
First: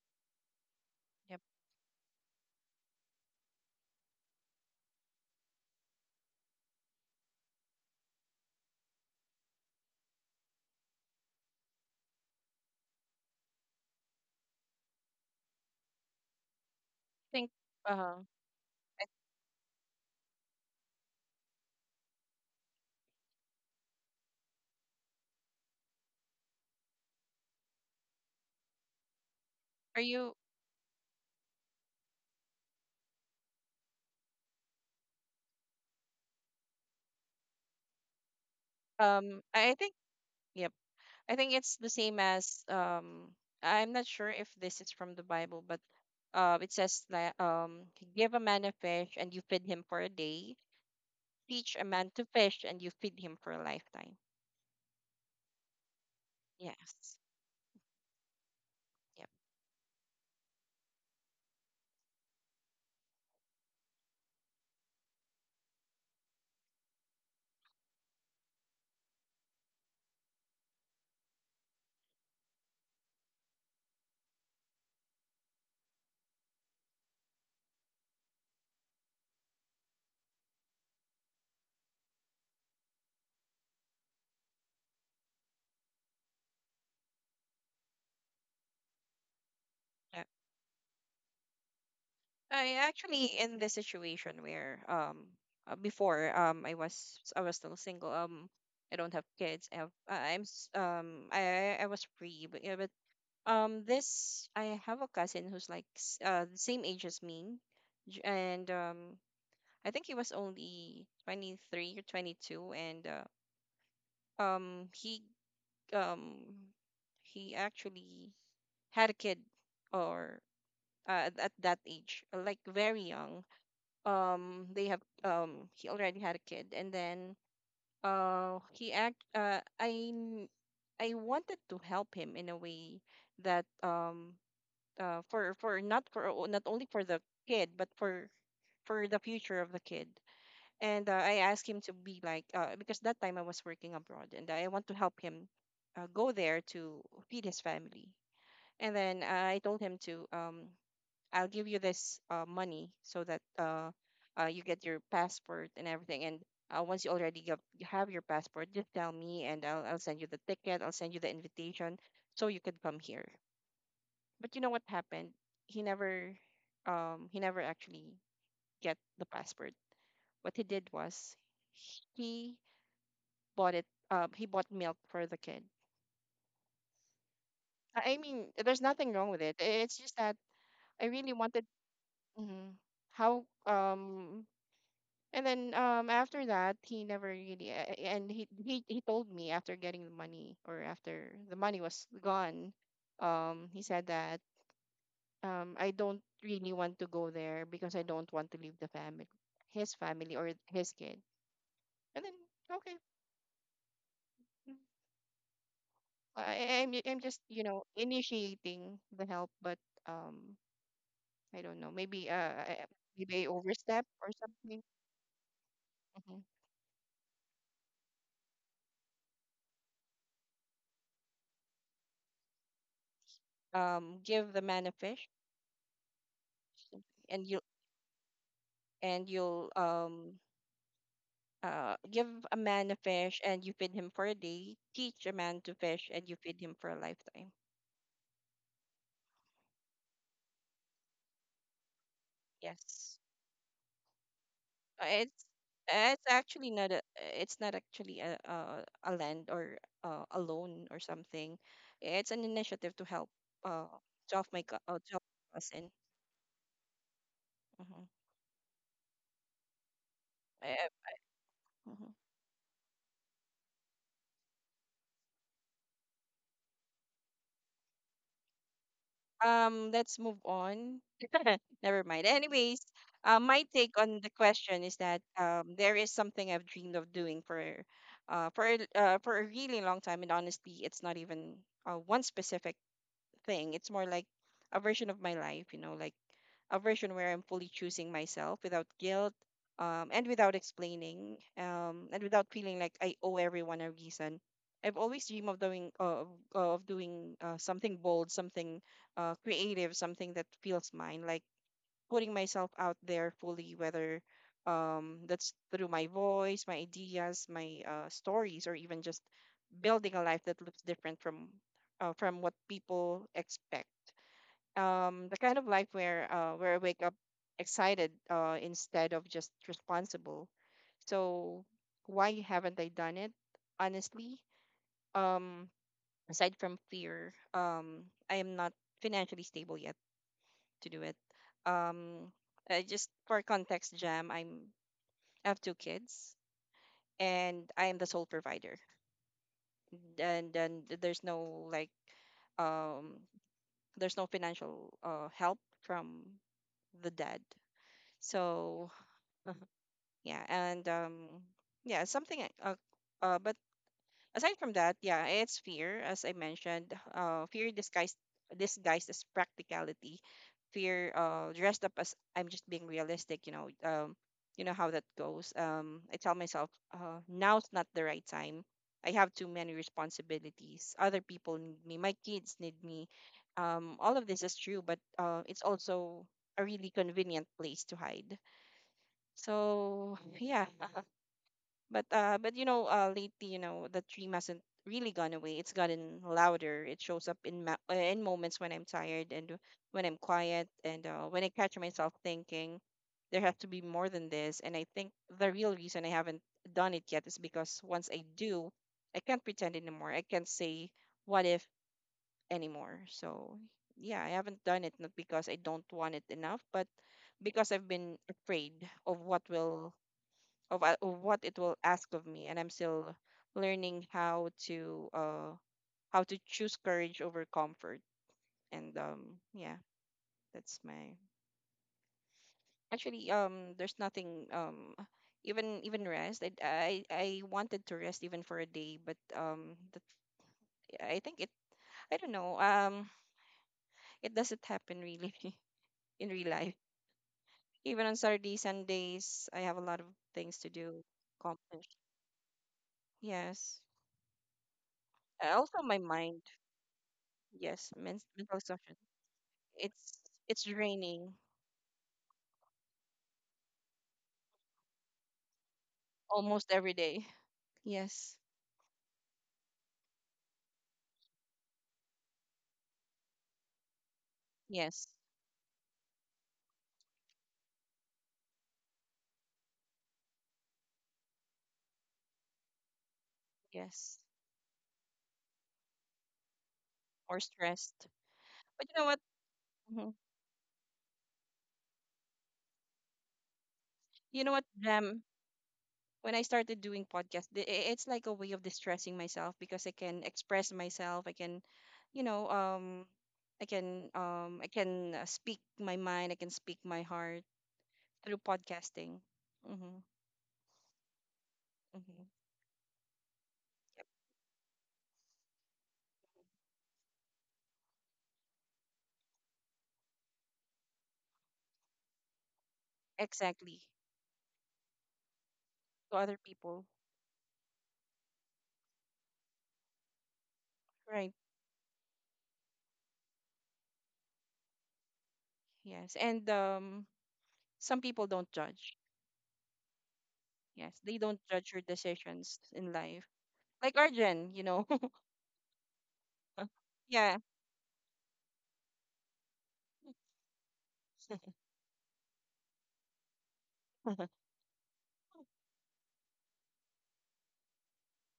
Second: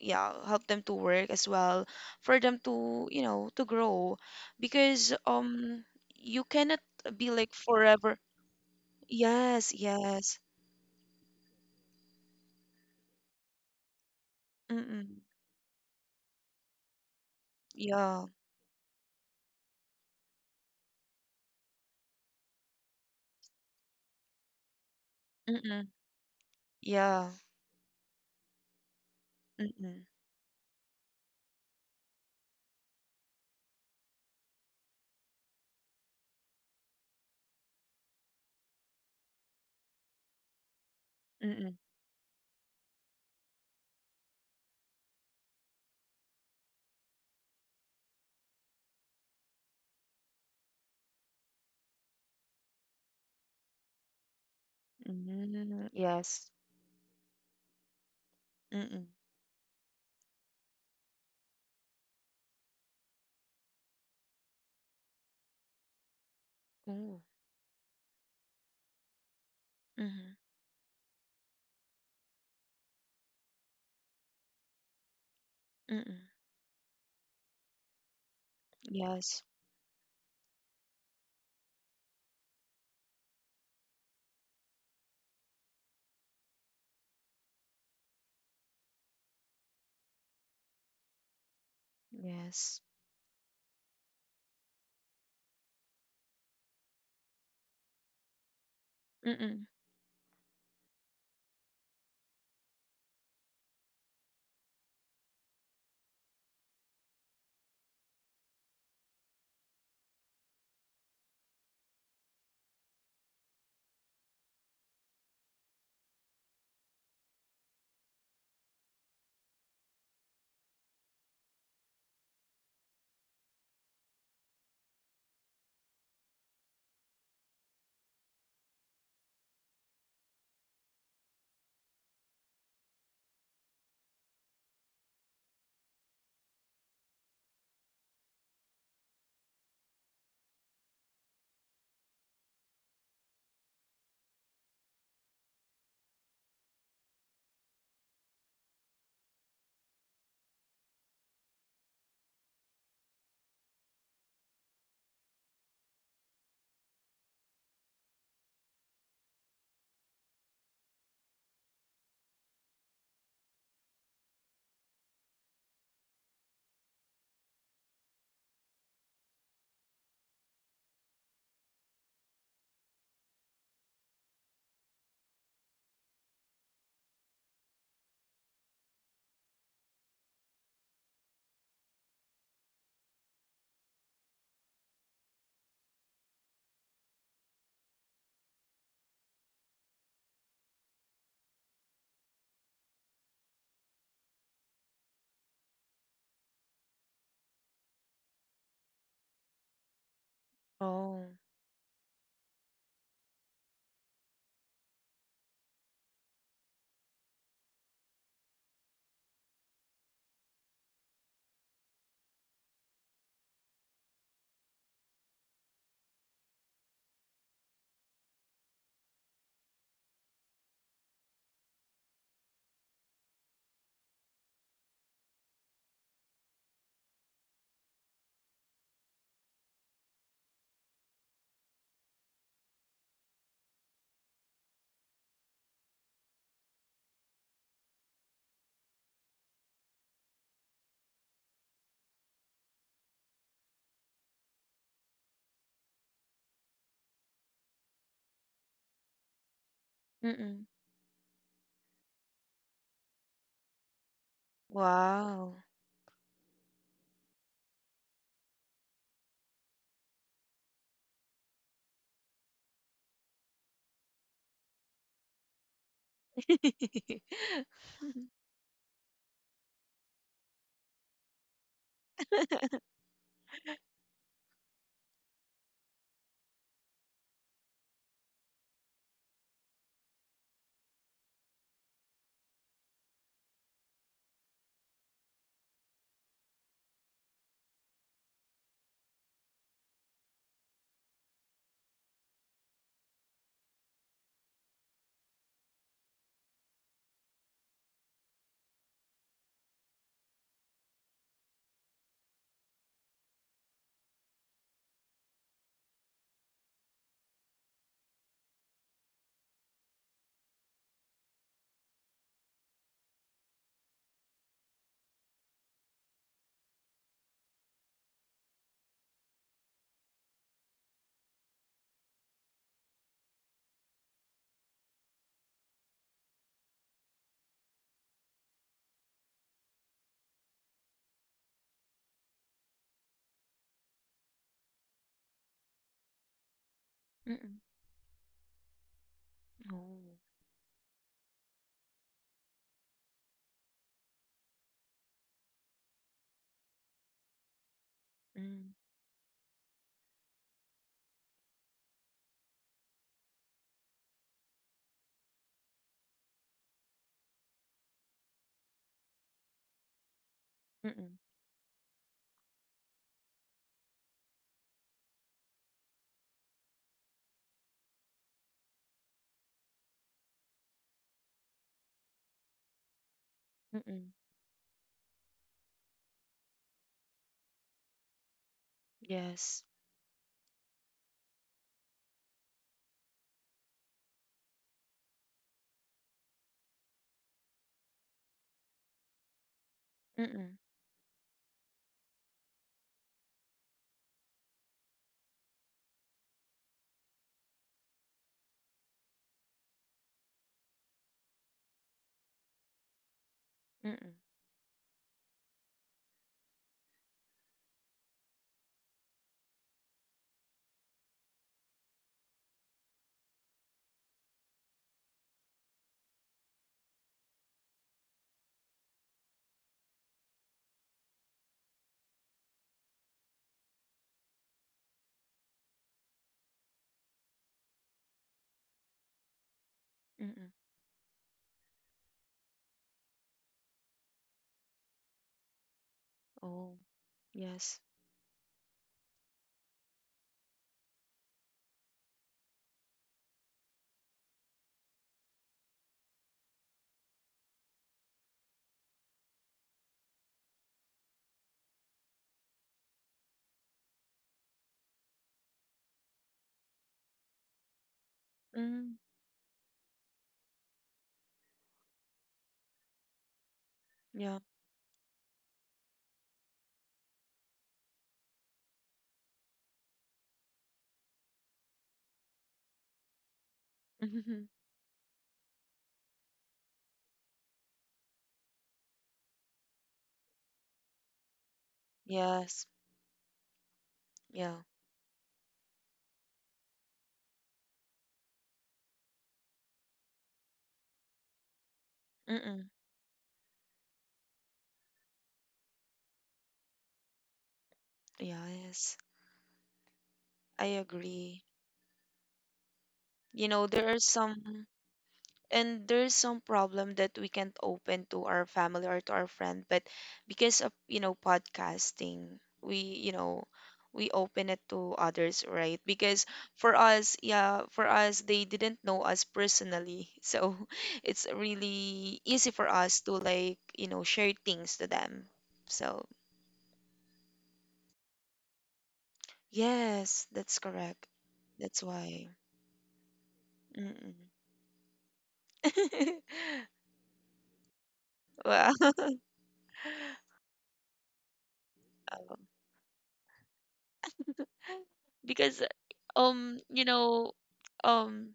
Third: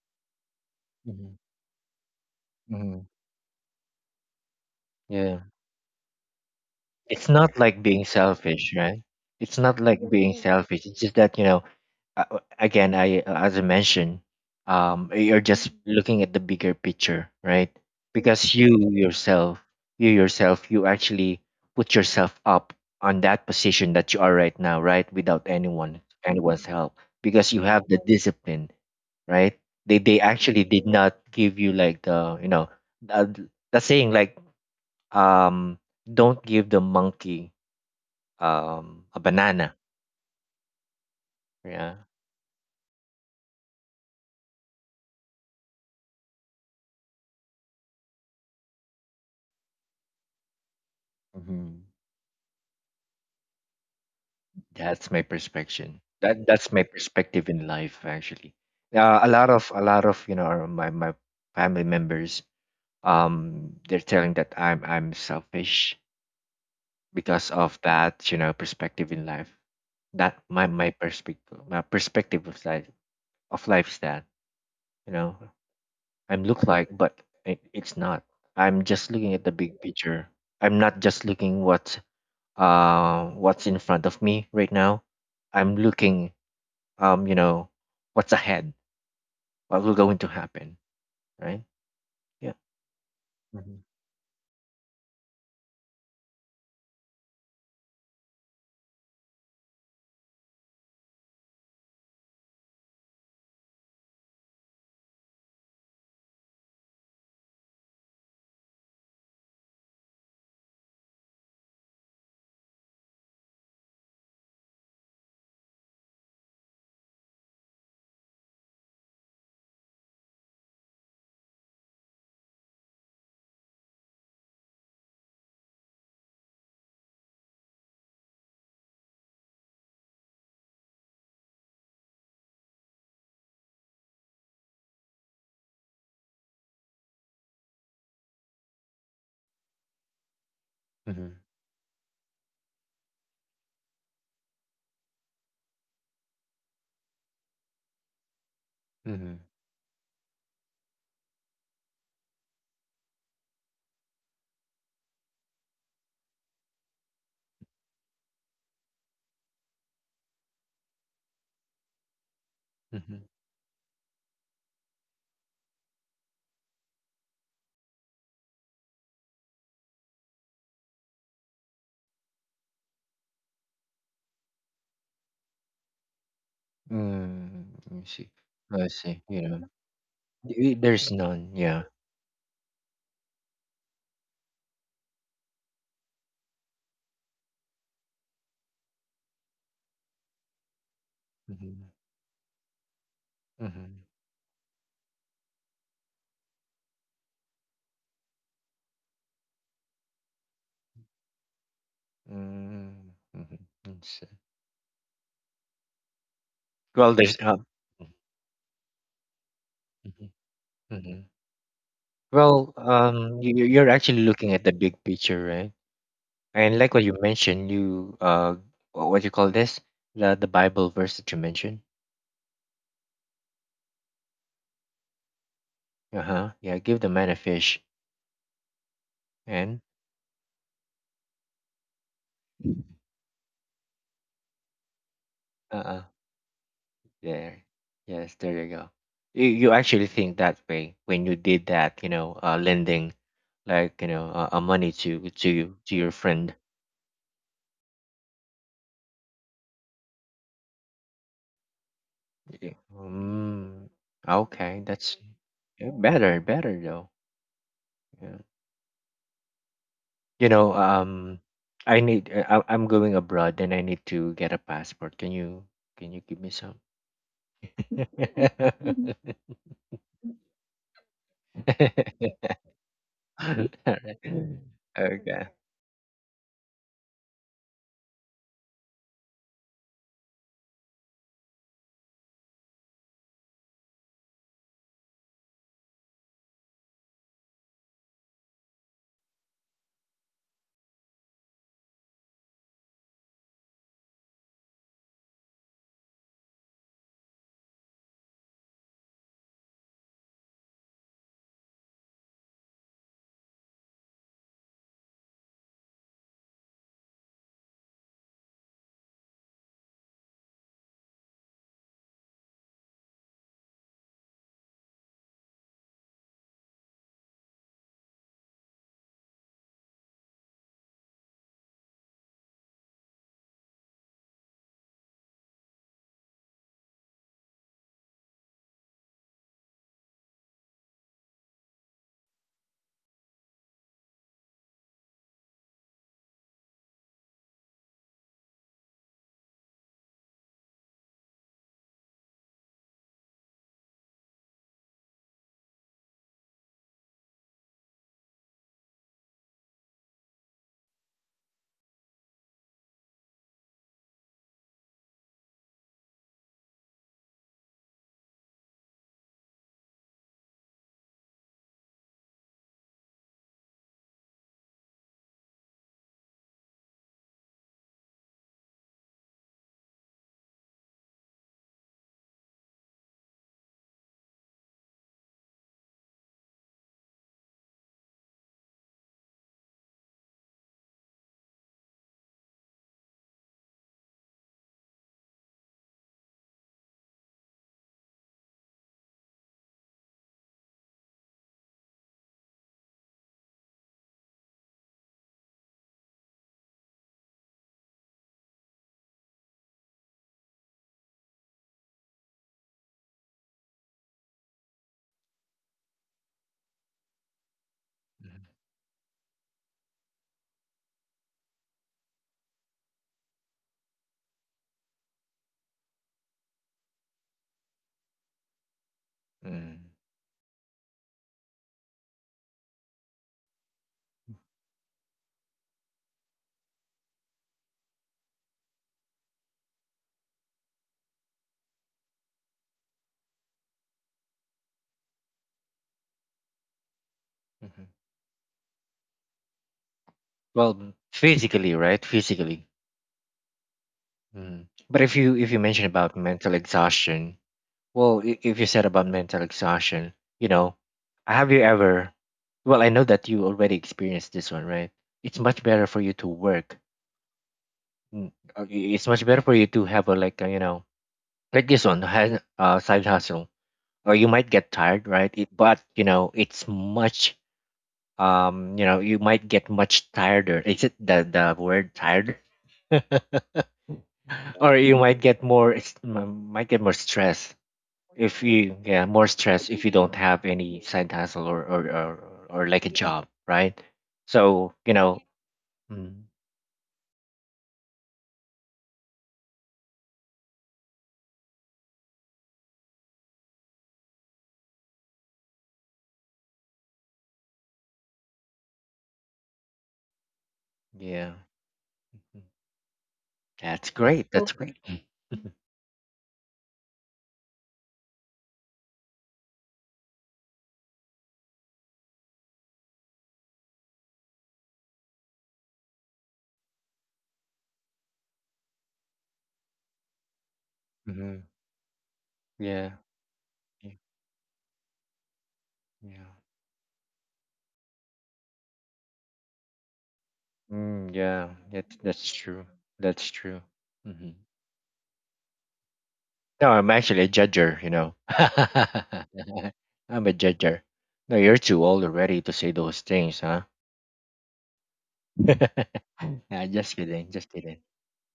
yeah, help them to work
Yep.
as well, for them
Mm-hmm.
to,
Mm-hmm.
you know, to grow, because
Yeah.
you cannot be
It's
like
not like being
forever.
selfish, right? It's
Yes,
not like being
yes.
selfish. It's just that, you know, again, I as I mentioned,
Mm-mm.
you're just looking at the bigger
I
picture,
think.
right?
Uh,
Yeah.
Because
I-
you yourself, you actually put yourself up on that position that you are right now, right? Without
Mm-mm.
anyone's help,
Yeah.
because you have the discipline, right? They
are
Mm-mm.
they
you?
actually did not give you like the, the saying like, um, don't give the monkey a
I
banana.
think. Yep. I think
Mm-mm.
it's the
Yeah,
same as. I'm not sure if this is from the Bible, but. It says that give a man a fish and you feed him for a day. Teach a
hmm,
man to fish and you feed him for a lifetime.
that's my
Mm-mm.
perspective. That
Yes.
that's my
Yes.
perspective in life actually.
Mm-mm.
Yep.
A lot of you know my family members they're telling that I'm selfish
Ooh.
because of that you know perspective in life.
Mm-hmm.
That my perspective of life is that you know
Mm-mm.
I'm look like but it's not. I'm just looking
Yes.
at the big picture. I'm not just looking what what's in front of me right now. I'm looking, you know, what's ahead, what will going
Uh,
to happen, right? Yeah.
I
Yes.
actually in this
Mm-hmm.
situation where before I was still single. I don't have
Mm-mm.
kids. I'm I was free but yeah but this I have a cousin who's like the same age as me, and I think he was only 23 or 22, and um he um he actually had a kid or at that age, like very young. They have He already had a kid, and then he act I kn- I wanted to help him in a way that for not not only for the kid but for the future of the kid. And
Mm-hmm.
I asked him to be because that time I was working abroad and I want to help him go there to feed his family. And then
Mm-hmm.
I told him to I'll give you this money so that you get your passport and everything. And once you already get, you have your passport, just tell me and I'll send you the ticket. I'll send you the invitation so you could come
Mm-hmm.
here. But you know what happened? He never, he never actually get the passport. What he did was he bought it. He bought milk for the kid.
Mm. I
I
see.
mean, there's
I
nothing
see.
wrong with
You
it.
know,
It's just that I
there's
really
none.
wanted.
Yeah.
Mhm. How and then after that, he never really and he told me after getting the money or after the money
Mm-hmm.
was gone, he
Mm-hmm.
said that I don't really want to go there because I don't want to leave the family, his family or his kid.
Oh.
And then okay,
Mm-hmm.
mm, I
Well,
I'm
there's
just you know initiating the help, but
mhm,
um
mhm.
I don't know, maybe
Well,
maybe I
you, you're
overstep
actually
or
looking at the
something.
big picture, right?
Mhm.
And like what you mentioned, you what you call this? The Bible verse that you mentioned.
Give the man a fish,
Uh huh. Yeah, give the man a
and you
fish,
and you'll
and
give a man a fish and you feed him for a day. Teach a man to
uh, uh
fish and you feed him for a lifetime.
there, yes, there you go. You actually think that way when you did that, you know, lending,
Yes.
like you know, money
Uh,
to
it's
to your
it's
friend.
actually not a it's not actually a a land or a
Mm-mm.
loan or something. It's an
Yeah.
initiative to help uh
Mm, okay,
to
that's
help
Wow.
cousin.
yeah, better, better though.
Mm-hmm.
Yeah. You know,
Eh,
I
mm-hmm.
need. I'm going abroad, and I need to get a passport. Can you? Can you give me some?
Let's move on. Never mind. Anyways, my
Alright.
take on the question is that
Okay.
there is something I've dreamed of doing for for a really long time, and honestly, it's not even one specific thing. It's more like a version of my life, you know, like a version where I'm fully choosing myself without guilt, and without explaining, and without feeling like I owe everyone a reason. I've always dreamed of doing something bold, something creative, something that feels mine, like putting myself out there fully, whether that's through my voice, my ideas, my stories, or even just building a life that looks different from what people expect. The kind of life where I wake up excited instead of just responsible. So why haven't I done it? Honestly, um, aside from fear, I am not financially stable yet to do it. Um, I just for context, Jam, I have two kids, and
Mm-mm.
I am the sole provider,
Oh.
and then there's no like um, there's no financial help from the dad.
Mm.
So yeah, and yeah, something. But aside from that, yeah, it's fear, as I mentioned. Fear disguised as practicality. Fear
Mm-mm.
dressed up as I'm just being realistic. You know how that goes. I tell myself, now's not the right time. I have too many responsibilities. Other people need me. My kids need me.
Mm-mm.
All of this is true, but it's also a really convenient place to hide.
Yes.
So yeah, lately, the dream hasn't really gone away. It's gotten louder. It shows up in in moments when I'm tired and when I'm
Mm-mm.
quiet and when I catch myself thinking there has to be more than this. And I think the real reason I haven't done it yet is because once I do, I can't pretend anymore. I can't say what if anymore. So
Mm-mm.
yeah, I haven't done it not because I don't want it enough, but because I've been afraid of of what it will ask of me, and I'm still learning how to choose courage over comfort and yeah,
Mm-hmm.
that's my actually. There's nothing. Even rest, I wanted to rest even for a day, but that,
Mm-mm.
I think it, I don't know. It doesn't happen really in real life.
Oh. Yes.
Mm-hmm.
Even on Saturday Sundays I have a lot of things to
Well,
do,
physically,
accomplish.
right? Physically.
Yes.
Mm. But if you
Also
mention
my
about
mind.
mental exhaustion,
Yes,
well,
mental
if you said
exhaustion.
about mental
It's
exhaustion, you
it's
know,
raining
have you ever? Well, I know that you already experienced this one, right? It's much better for you to
almost
work.
every day.
Mm,
Yes,
Mm.
It's much better for you to have a like a, you know, like this one has side hustle, or you
Yeah.
might get
yes,
tired, right? It, but you know it's much you know you might get much tireder. Is it the word tired?
yes.
Or you might get more might get more
Or
stress
stressed.
if you,
But you know
yeah,
what?
more stress if you
Mhm.
don't have any side hustle or
Yes.
or like a job, right?
You know
Yeah.
what,
So you know,
Jam?
mm,
When I started doing podcast, it's like a way of distressing myself because I can express myself. I can, you know,
Mm-mm.
I can speak my mind. I can speak my heart through
Yes.
podcasting. Mm-hmm.
I
yeah,
agree.
Mm-hmm.
You know,
that's
there are
Yep.
great. That's
some
great.
and there's some problem that we can't open to our family or to our friend, but because of, podcasting, we, you know,
Exactly.
we open it to others, right?
To
Because
other
for
people,
us, yeah, for us, they didn't know us personally. So it's
right?
Hmm.
really easy for
Yeah.
us to like, share things to them. So,
Yes,
Yeah.
and some people don't judge.
yes, that's
Yes,
correct.
they
Mm,
don't
yeah.
judge your
That's
That,
why.
that's
decisions
true.
in life.
That's true.
Like
Mm-mm.
Hmm.
Arjen, you know.
No, I'm actually a
Yeah.
judger, you know.
Well,
I'm a judger. No, you're too old already to say those things, huh?
because um
Yeah.
you
Just kidding.
know
Just kidding.
um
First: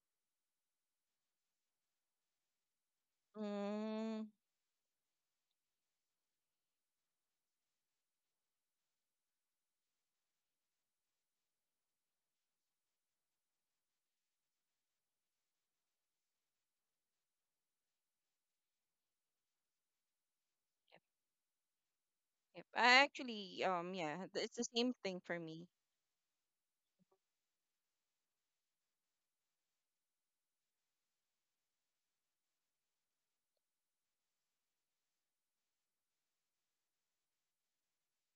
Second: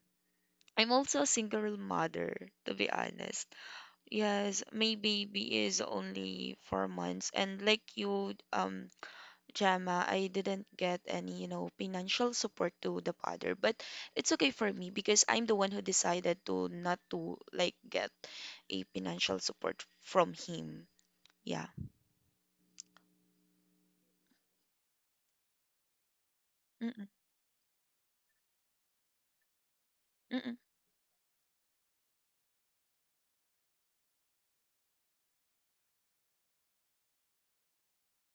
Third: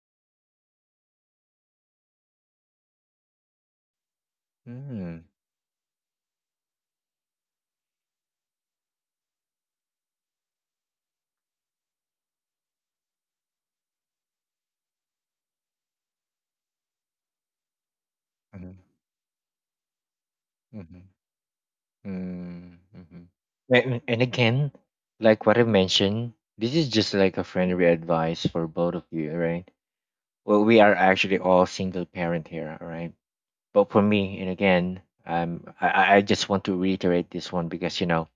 I'm also a single mother, to be honest.
Mm,
Yes, my
Mm,
baby is only 4 months and like you, Gemma, I didn't get any, financial support to the father, but it's okay for me because I'm the one who decided to not to like get
mhm,
a financial support from him.
yep,
mhm,
Yeah.
yep.
mm,
I
mhm.
actually,
And
yeah, it's the
again,
same thing for
like what I
me.
mentioned, this is
Mm-mm,
just like a friendly advice for both of you, right?
mm-mm.
Well, we are actually all single parent here, all right? But for me, and again, I just want to reiterate this one because you know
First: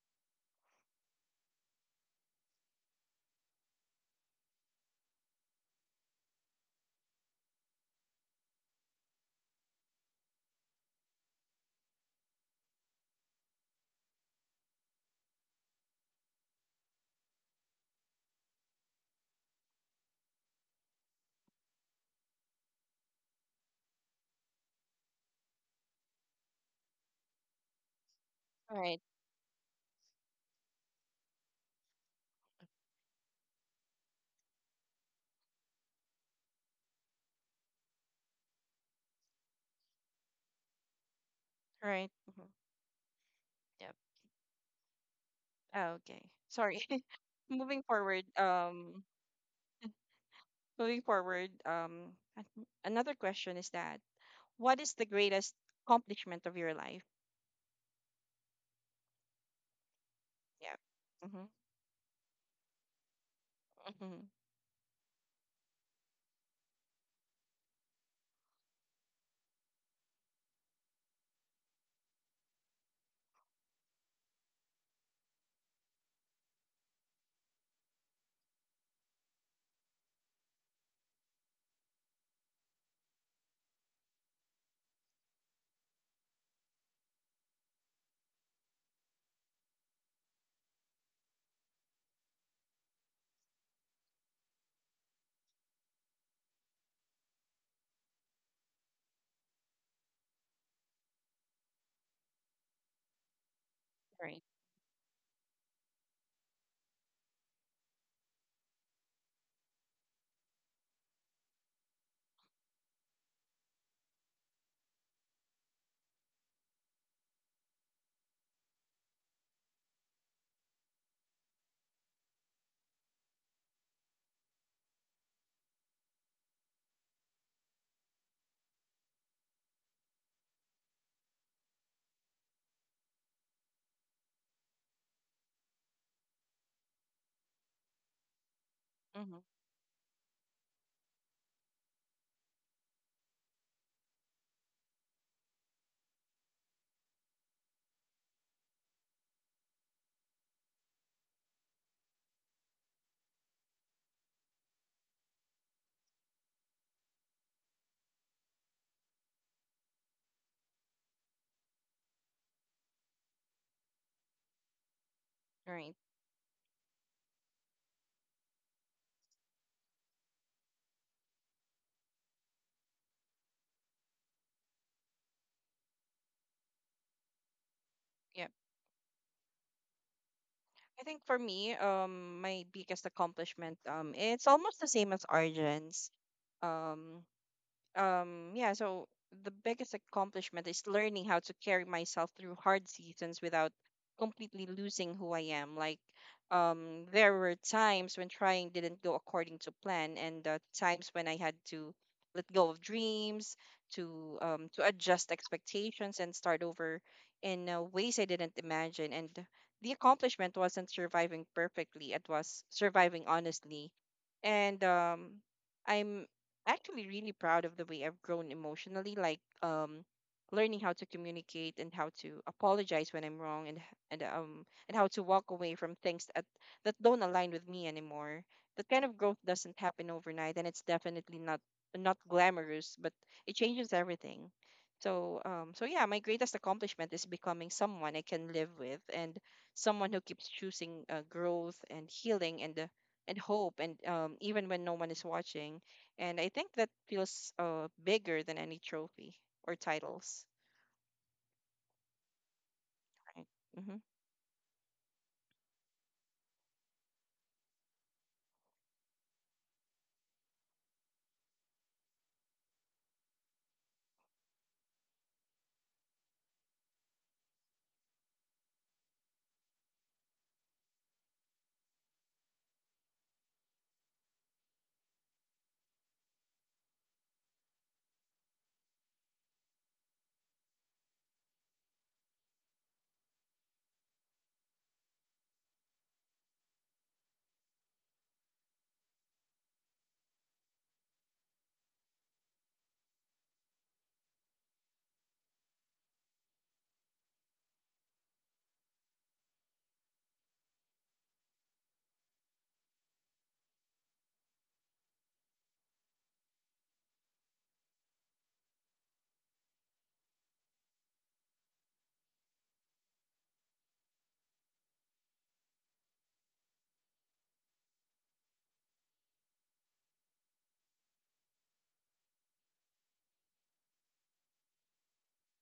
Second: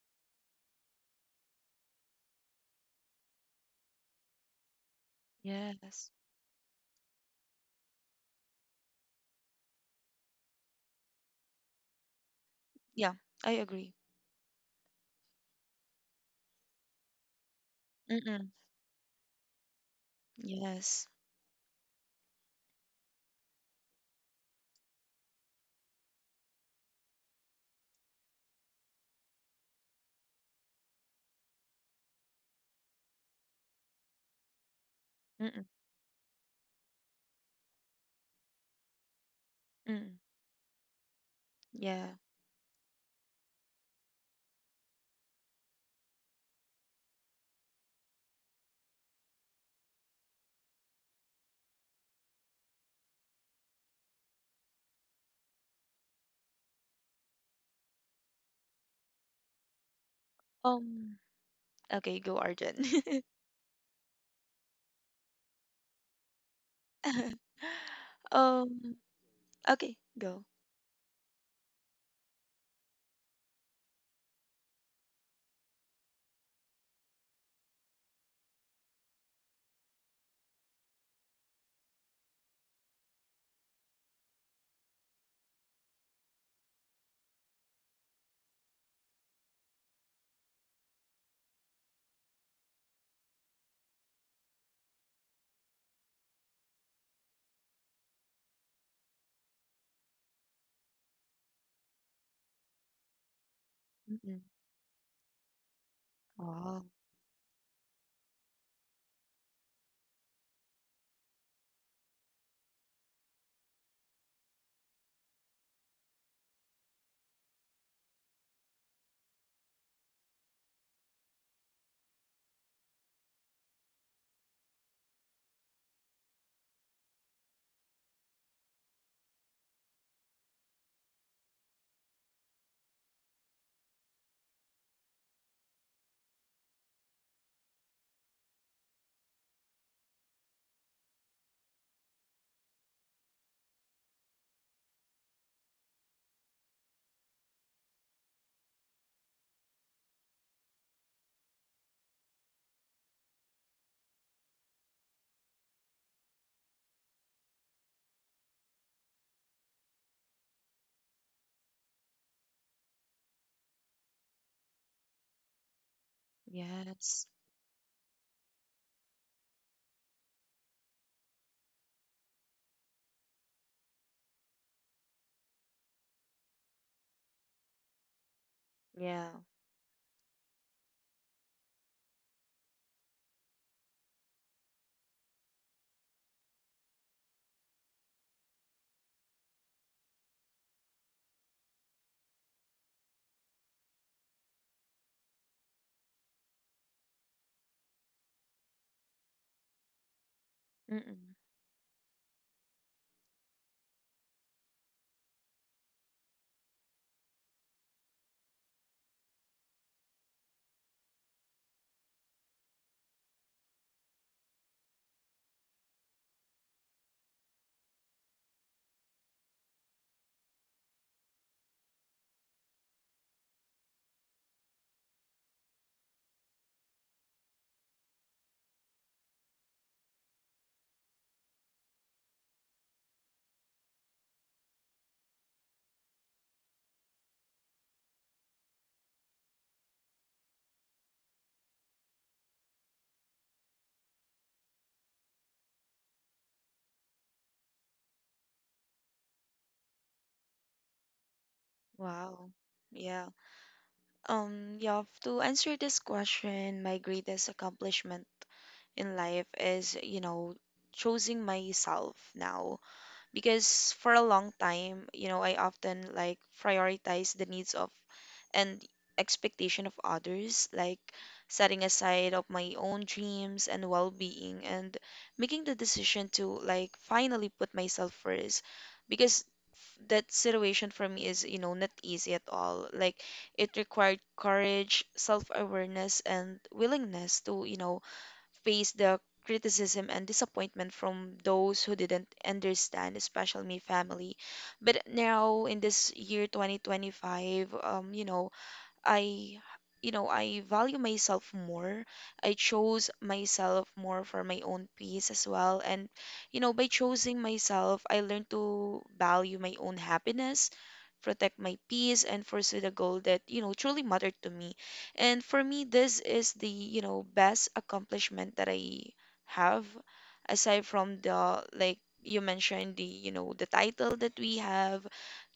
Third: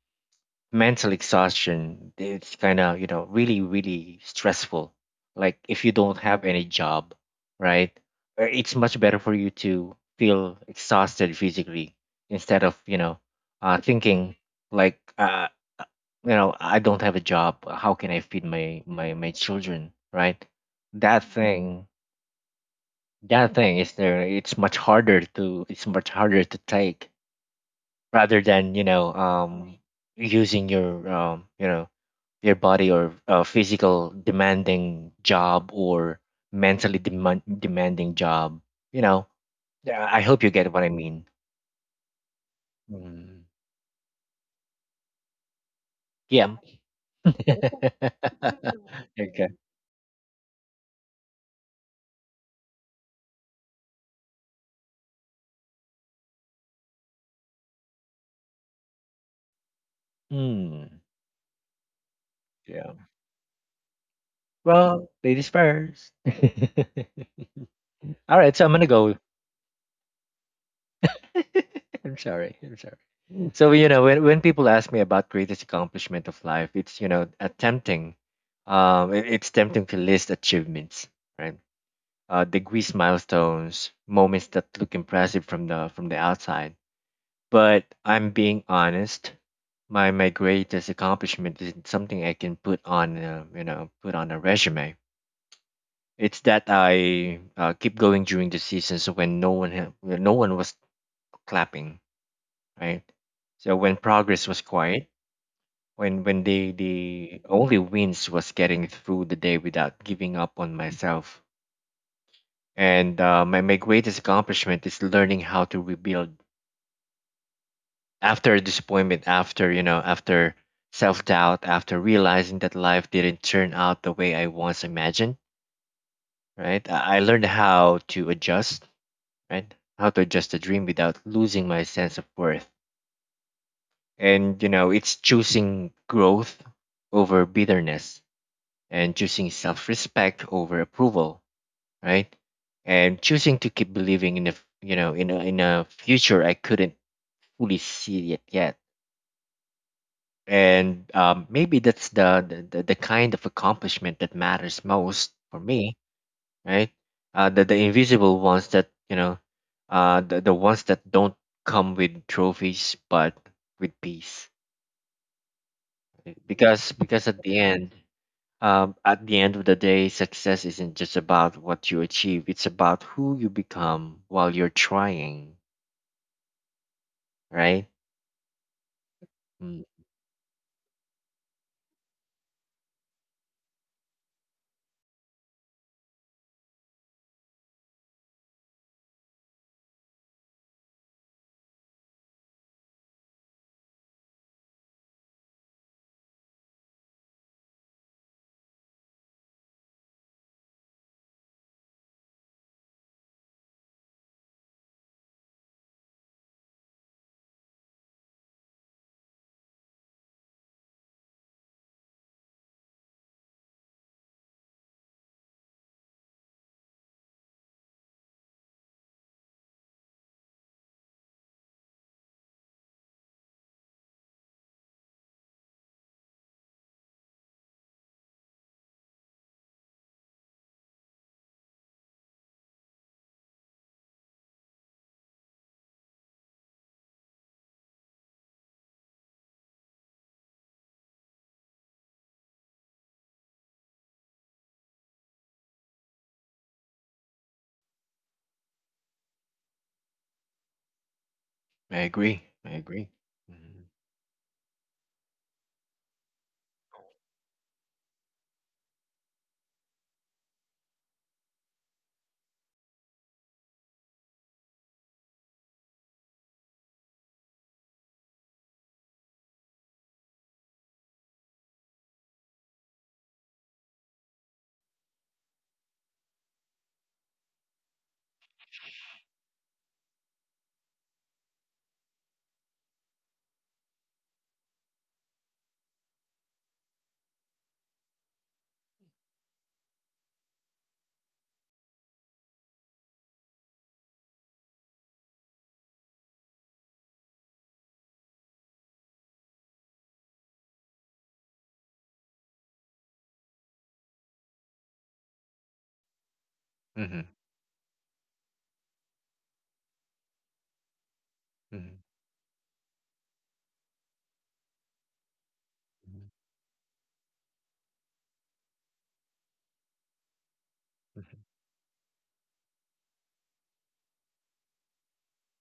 mental exhaustion it's kind of you know really really stressful. Like if you
Yes.
don't have any job, right? It's much better for you to feel exhausted physically instead of you
Yeah,
know
I agree.
thinking like you know I don't have a job. How can I feed
Mm-mm.
my my children? Right?
Yes.
That Mm. thing, that thing is there. It's much harder to take rather than you
Right.
know using your you know your body or physical demanding
Mm-mm,
job or mentally demanding job, you know. Yeah, I
mm-mm.
hope you get what I mean.
Right.
Yeah.
Mhm.
Mm.
Yep. Ah, okay.
Yeah.
Sorry. Moving forward.
Okay.
Moving forward. Um, another question is that what is the greatest accomplishment of your life? Yep.
Mm.
Um,
Mm-hmm,
Okay, go Arjun.
Yeah.
mm-hmm,
Well, ladies first. all right so I'm gonna
Um,
go.
okay, go.
I'm sorry. I'm sorry. Mm. So you know, when people ask me about greatest accomplishment of life, it's you know, tempting. It's tempting to list achievements, right? Degrees, milestones, moments that look impressive from the outside. But I'm being honest. My greatest accomplishment isn't something I can put on you know put on a resume. It's that I keep going during the seasons when when no one was clapping, right? So when
Mm-mm.
right.
progress was quiet, when when the
Wow.
the only wins was getting through the day without giving up on myself. And my greatest accomplishment is learning how to rebuild after disappointment, after you know, after self doubt, after realizing that life didn't turn out the way I once imagined. Right, I learned how to adjust. Right, how to adjust the dream without losing my sense of worth. And you know, it's choosing growth over bitterness and
Mm-hmm,
choosing self-respect over approval, right? And choosing to keep believing in a you know in a future I couldn't fully see it yet. And maybe that's the kind of accomplishment that matters most for me, right? The invisible ones that you know, the ones that don't come with trophies but with peace,
right.
because
Yes.
at the end. At the end of the day, success isn't just about what you achieve, it's about who you become while you're trying, right?
Yep.
Yeah.
Mm,
I think for me, my biggest accomplishment, it's almost the same as Arjun's. Um, yeah, so the biggest accomplishment is learning how to carry myself through hard seasons without completely losing who I am. Like, there were times when trying didn't go according to plan, and times when
Mm-mm.
I had to let go of dreams, to adjust expectations and start over in ways I didn't imagine. And the accomplishment wasn't surviving perfectly, it was surviving honestly. And I'm actually really proud of the way I've grown emotionally. Like, learning how to communicate and how to apologize when I'm wrong, and and how to walk away from things that that don't align with me anymore. That kind of growth doesn't happen overnight, and it's definitely not not glamorous, but it changes everything. So yeah, my greatest accomplishment is becoming someone I can live with, and someone who keeps choosing growth and healing and hope, and even when no one is watching. And I think that feels bigger than any trophy or titles.
I agree.
Wow.
I agree.
Yeah.
Right.
Mm-hmm.
Mm-hmm.
Yeah, to answer this question, my greatest accomplishment in life is, choosing myself now. Because for a long time, I often like prioritize the needs of and expectation of others, like setting aside of my own dreams and well-being, and making the decision to like finally put myself first, because that situation for me is not easy at all, like it required courage, self-awareness, and willingness to faced the criticism and disappointment from those who didn't understand, especially my family. But now in this year 2025, I, I value myself more. I chose myself more for my own peace as well. And, by
Mm-hmm.
choosing myself, I learned to value my own happiness, protect my
Mm-hmm.
peace, and pursue the goal that, truly mattered to me. And for me, this is the, best accomplishment that I have, aside from
Mm-hmm.
the, like, you mentioned the title that we have,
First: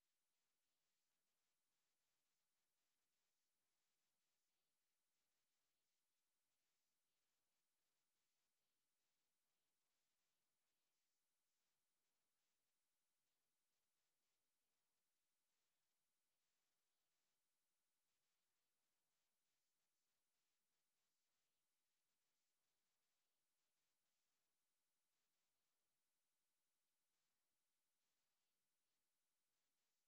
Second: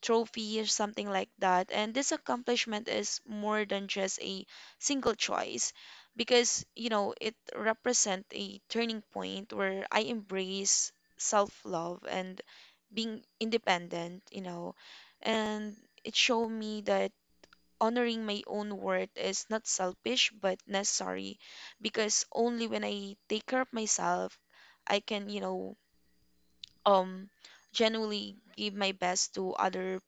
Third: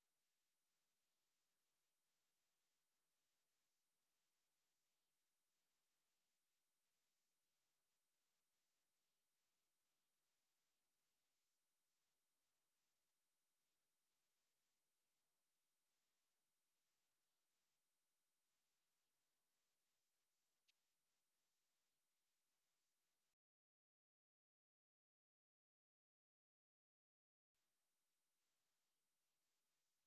trophy or something like that. And this accomplishment is more than just a single choice because, it represents a turning point where I embrace self love and being independent, and it showed me that honoring my own worth is not selfish but necessary, because only when I take care of myself, I can, um, genuinely give my best to other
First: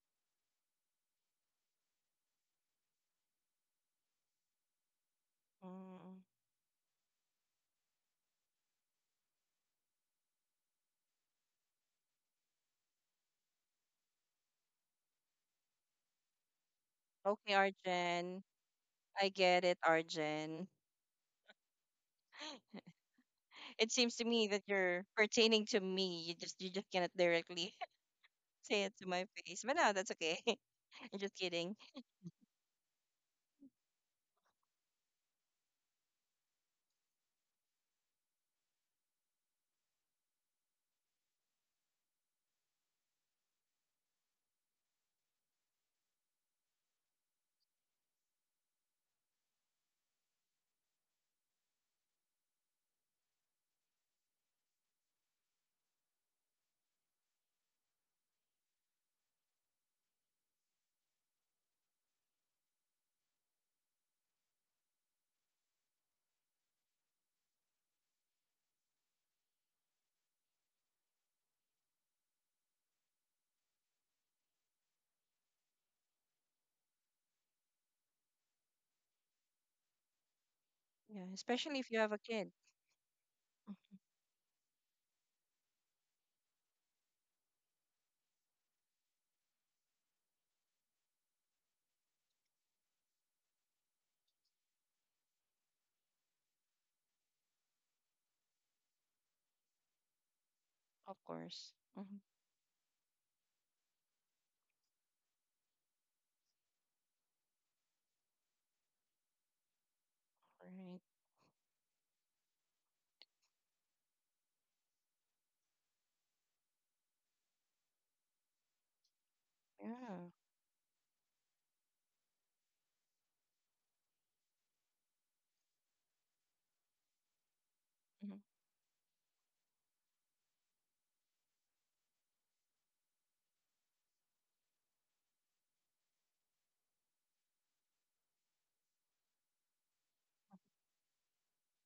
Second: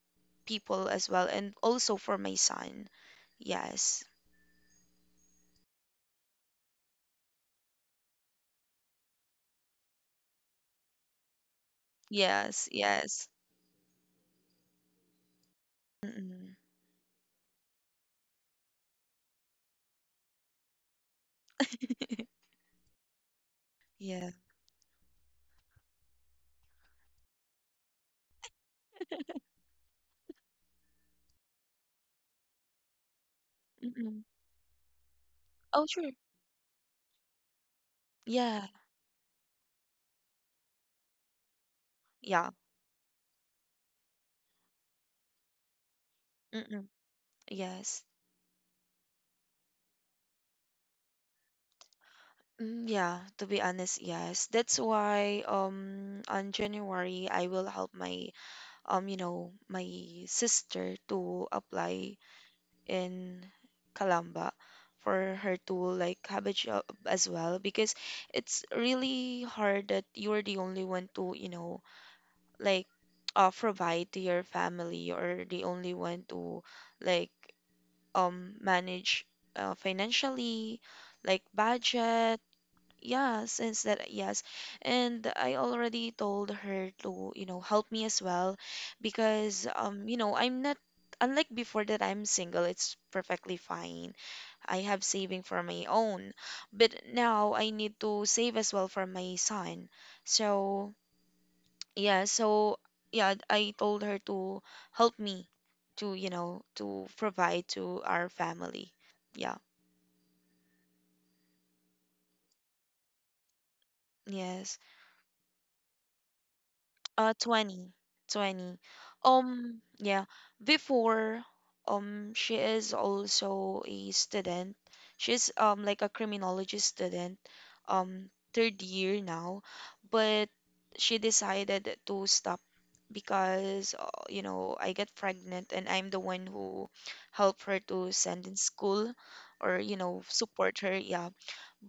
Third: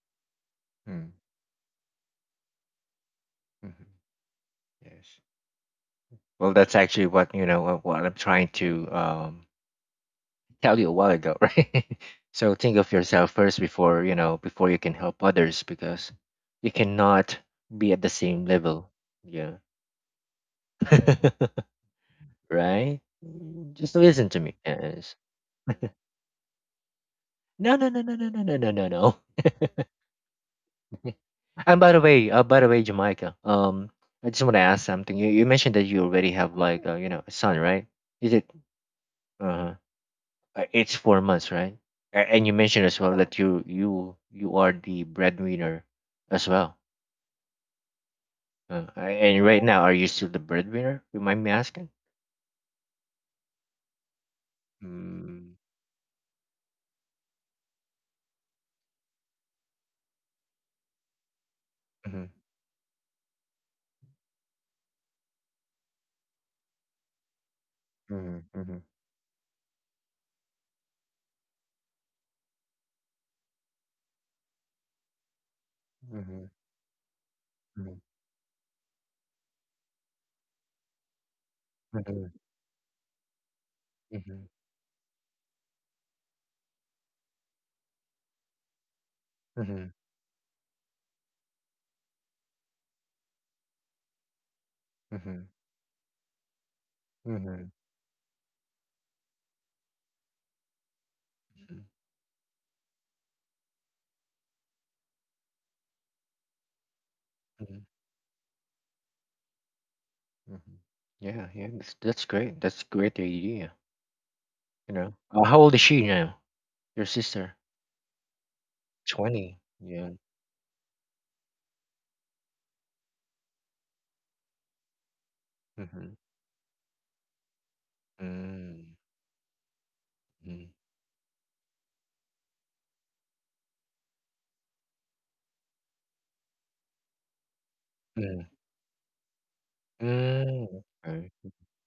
people as
Mm-hmm.
well, and also for my son.
Mm-hmm,
Yes.
yes.
Mm.
Well, that's actually what, you know, what I'm trying to tell you a while ago, right? So
Yes,
think of
yes.
yourself first before, you know, before you can help others because
Mm-mm.
you cannot
Okay,
be at the
Arjen.
same level.
I
Yeah.
get it, Arjen.
Right?
It
Just
seems to
listen
Yeah.
to
me
me,
that you're
yes.
pertaining to me. You just, you just cannot directly
No, no, no, no, no, no, no, no,
say
no,
it to
no.
my face. But no, that's okay. I'm just kidding.
And by the way, Jamaica,
Mm-mm.
I just want to ask something. You mentioned that
Oh,
you
sure.
already have like you know a son, right? Is it
Yeah.
uh, it's 4 months, right? And
Yeah.
you mentioned as well that you are the breadwinner as well.
Mm-mm. Yes.
Uh, a- and right now, are you still the breadwinner? You mind me asking?
Mm, yeah, to be honest, yes. That's why
Mm-hmm,
on January I will help my my sister to apply
mm-hmm,
in Kalamba, for her to like have a job as well because
mm-hmm,
it's
mm-hmm,
really hard that you're the only one to like provide to your family, or the only one to like
mm-hmm,
manage financially,
Yeah,
like
especially if you have a
mm-hmm,
budget,
kid,
yeah, since that, yes.
mm-hmm,
And I already told her to help me as well because
mm-hmm,
I'm not, unlike before that I'm single, it's perfectly fine, I have
mm-hmm.
saving for my own. But now
Mm-hmm.
I need to save as well for my son, so
of course. Hmm.
yeah, so yeah, I told her to help me to you know to provide
Mhm,
to our family. Yeah,
mhm.
Right.
Yeah, yeah, that's great. That's a great idea.
yes.
You know, how old is she now? Your sister?
20 20.
20. Yeah.
Yeah,
Yeah.
before, she is also a student. She's like a
Mm-hmm.
criminology student,
Hmm.
third
Mm-hmm.
year now, but she decided to stop because I get pregnant, and I'm the one who helped her to
Mm-hmm.
send in school, or support
Mm-hmm.
her, yeah.
Okay.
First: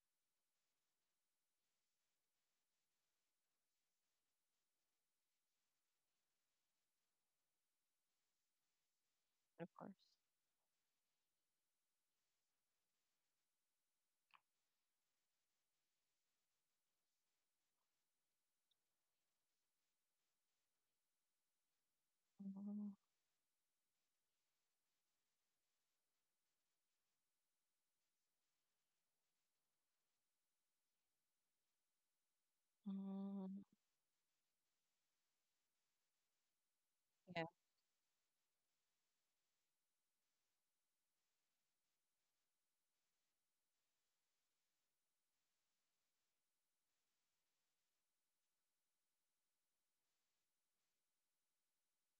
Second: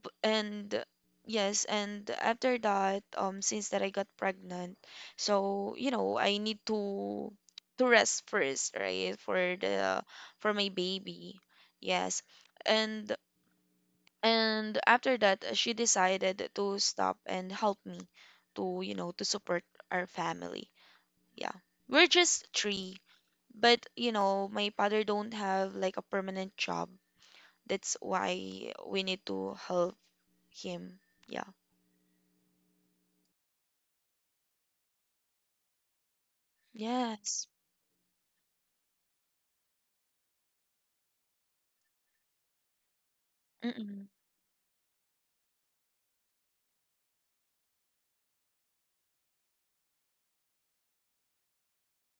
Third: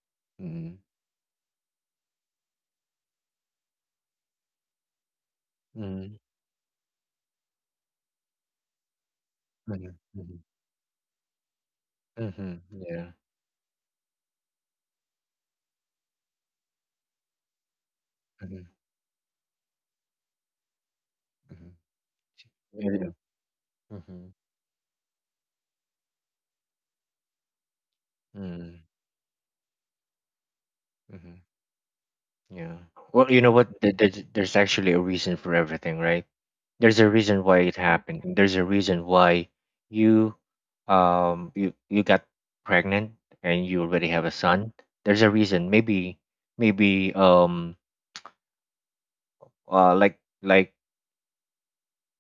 B-
Mm-hmm.
and yes, and after that, since that I got pregnant, so
Mm-hmm.
I need to rest first, right, for
Of
Mm-hmm.
course.
the for my baby, yes.
Mm-hmm. Yeah.
And and after that, she decided to stop and help me
Mm-hmm.
to you know to support our family, yeah.
Mm-hmm.
We're just
Mhm.
three,
Yeah.
but you
Mm-hmm.
know my father don't have like a permanent job. That's why we need to help him,
Mm-hmm.
yeah.
Yeah. Well, you know
Mhm.
what? There's actually a reason for everything, right? There's a reason
Yeah.
Yes.
why it happened and there's a reason why you you you got pregnant and you
Mm-mm.
already have a son. There's a reason maybe, maybe um, like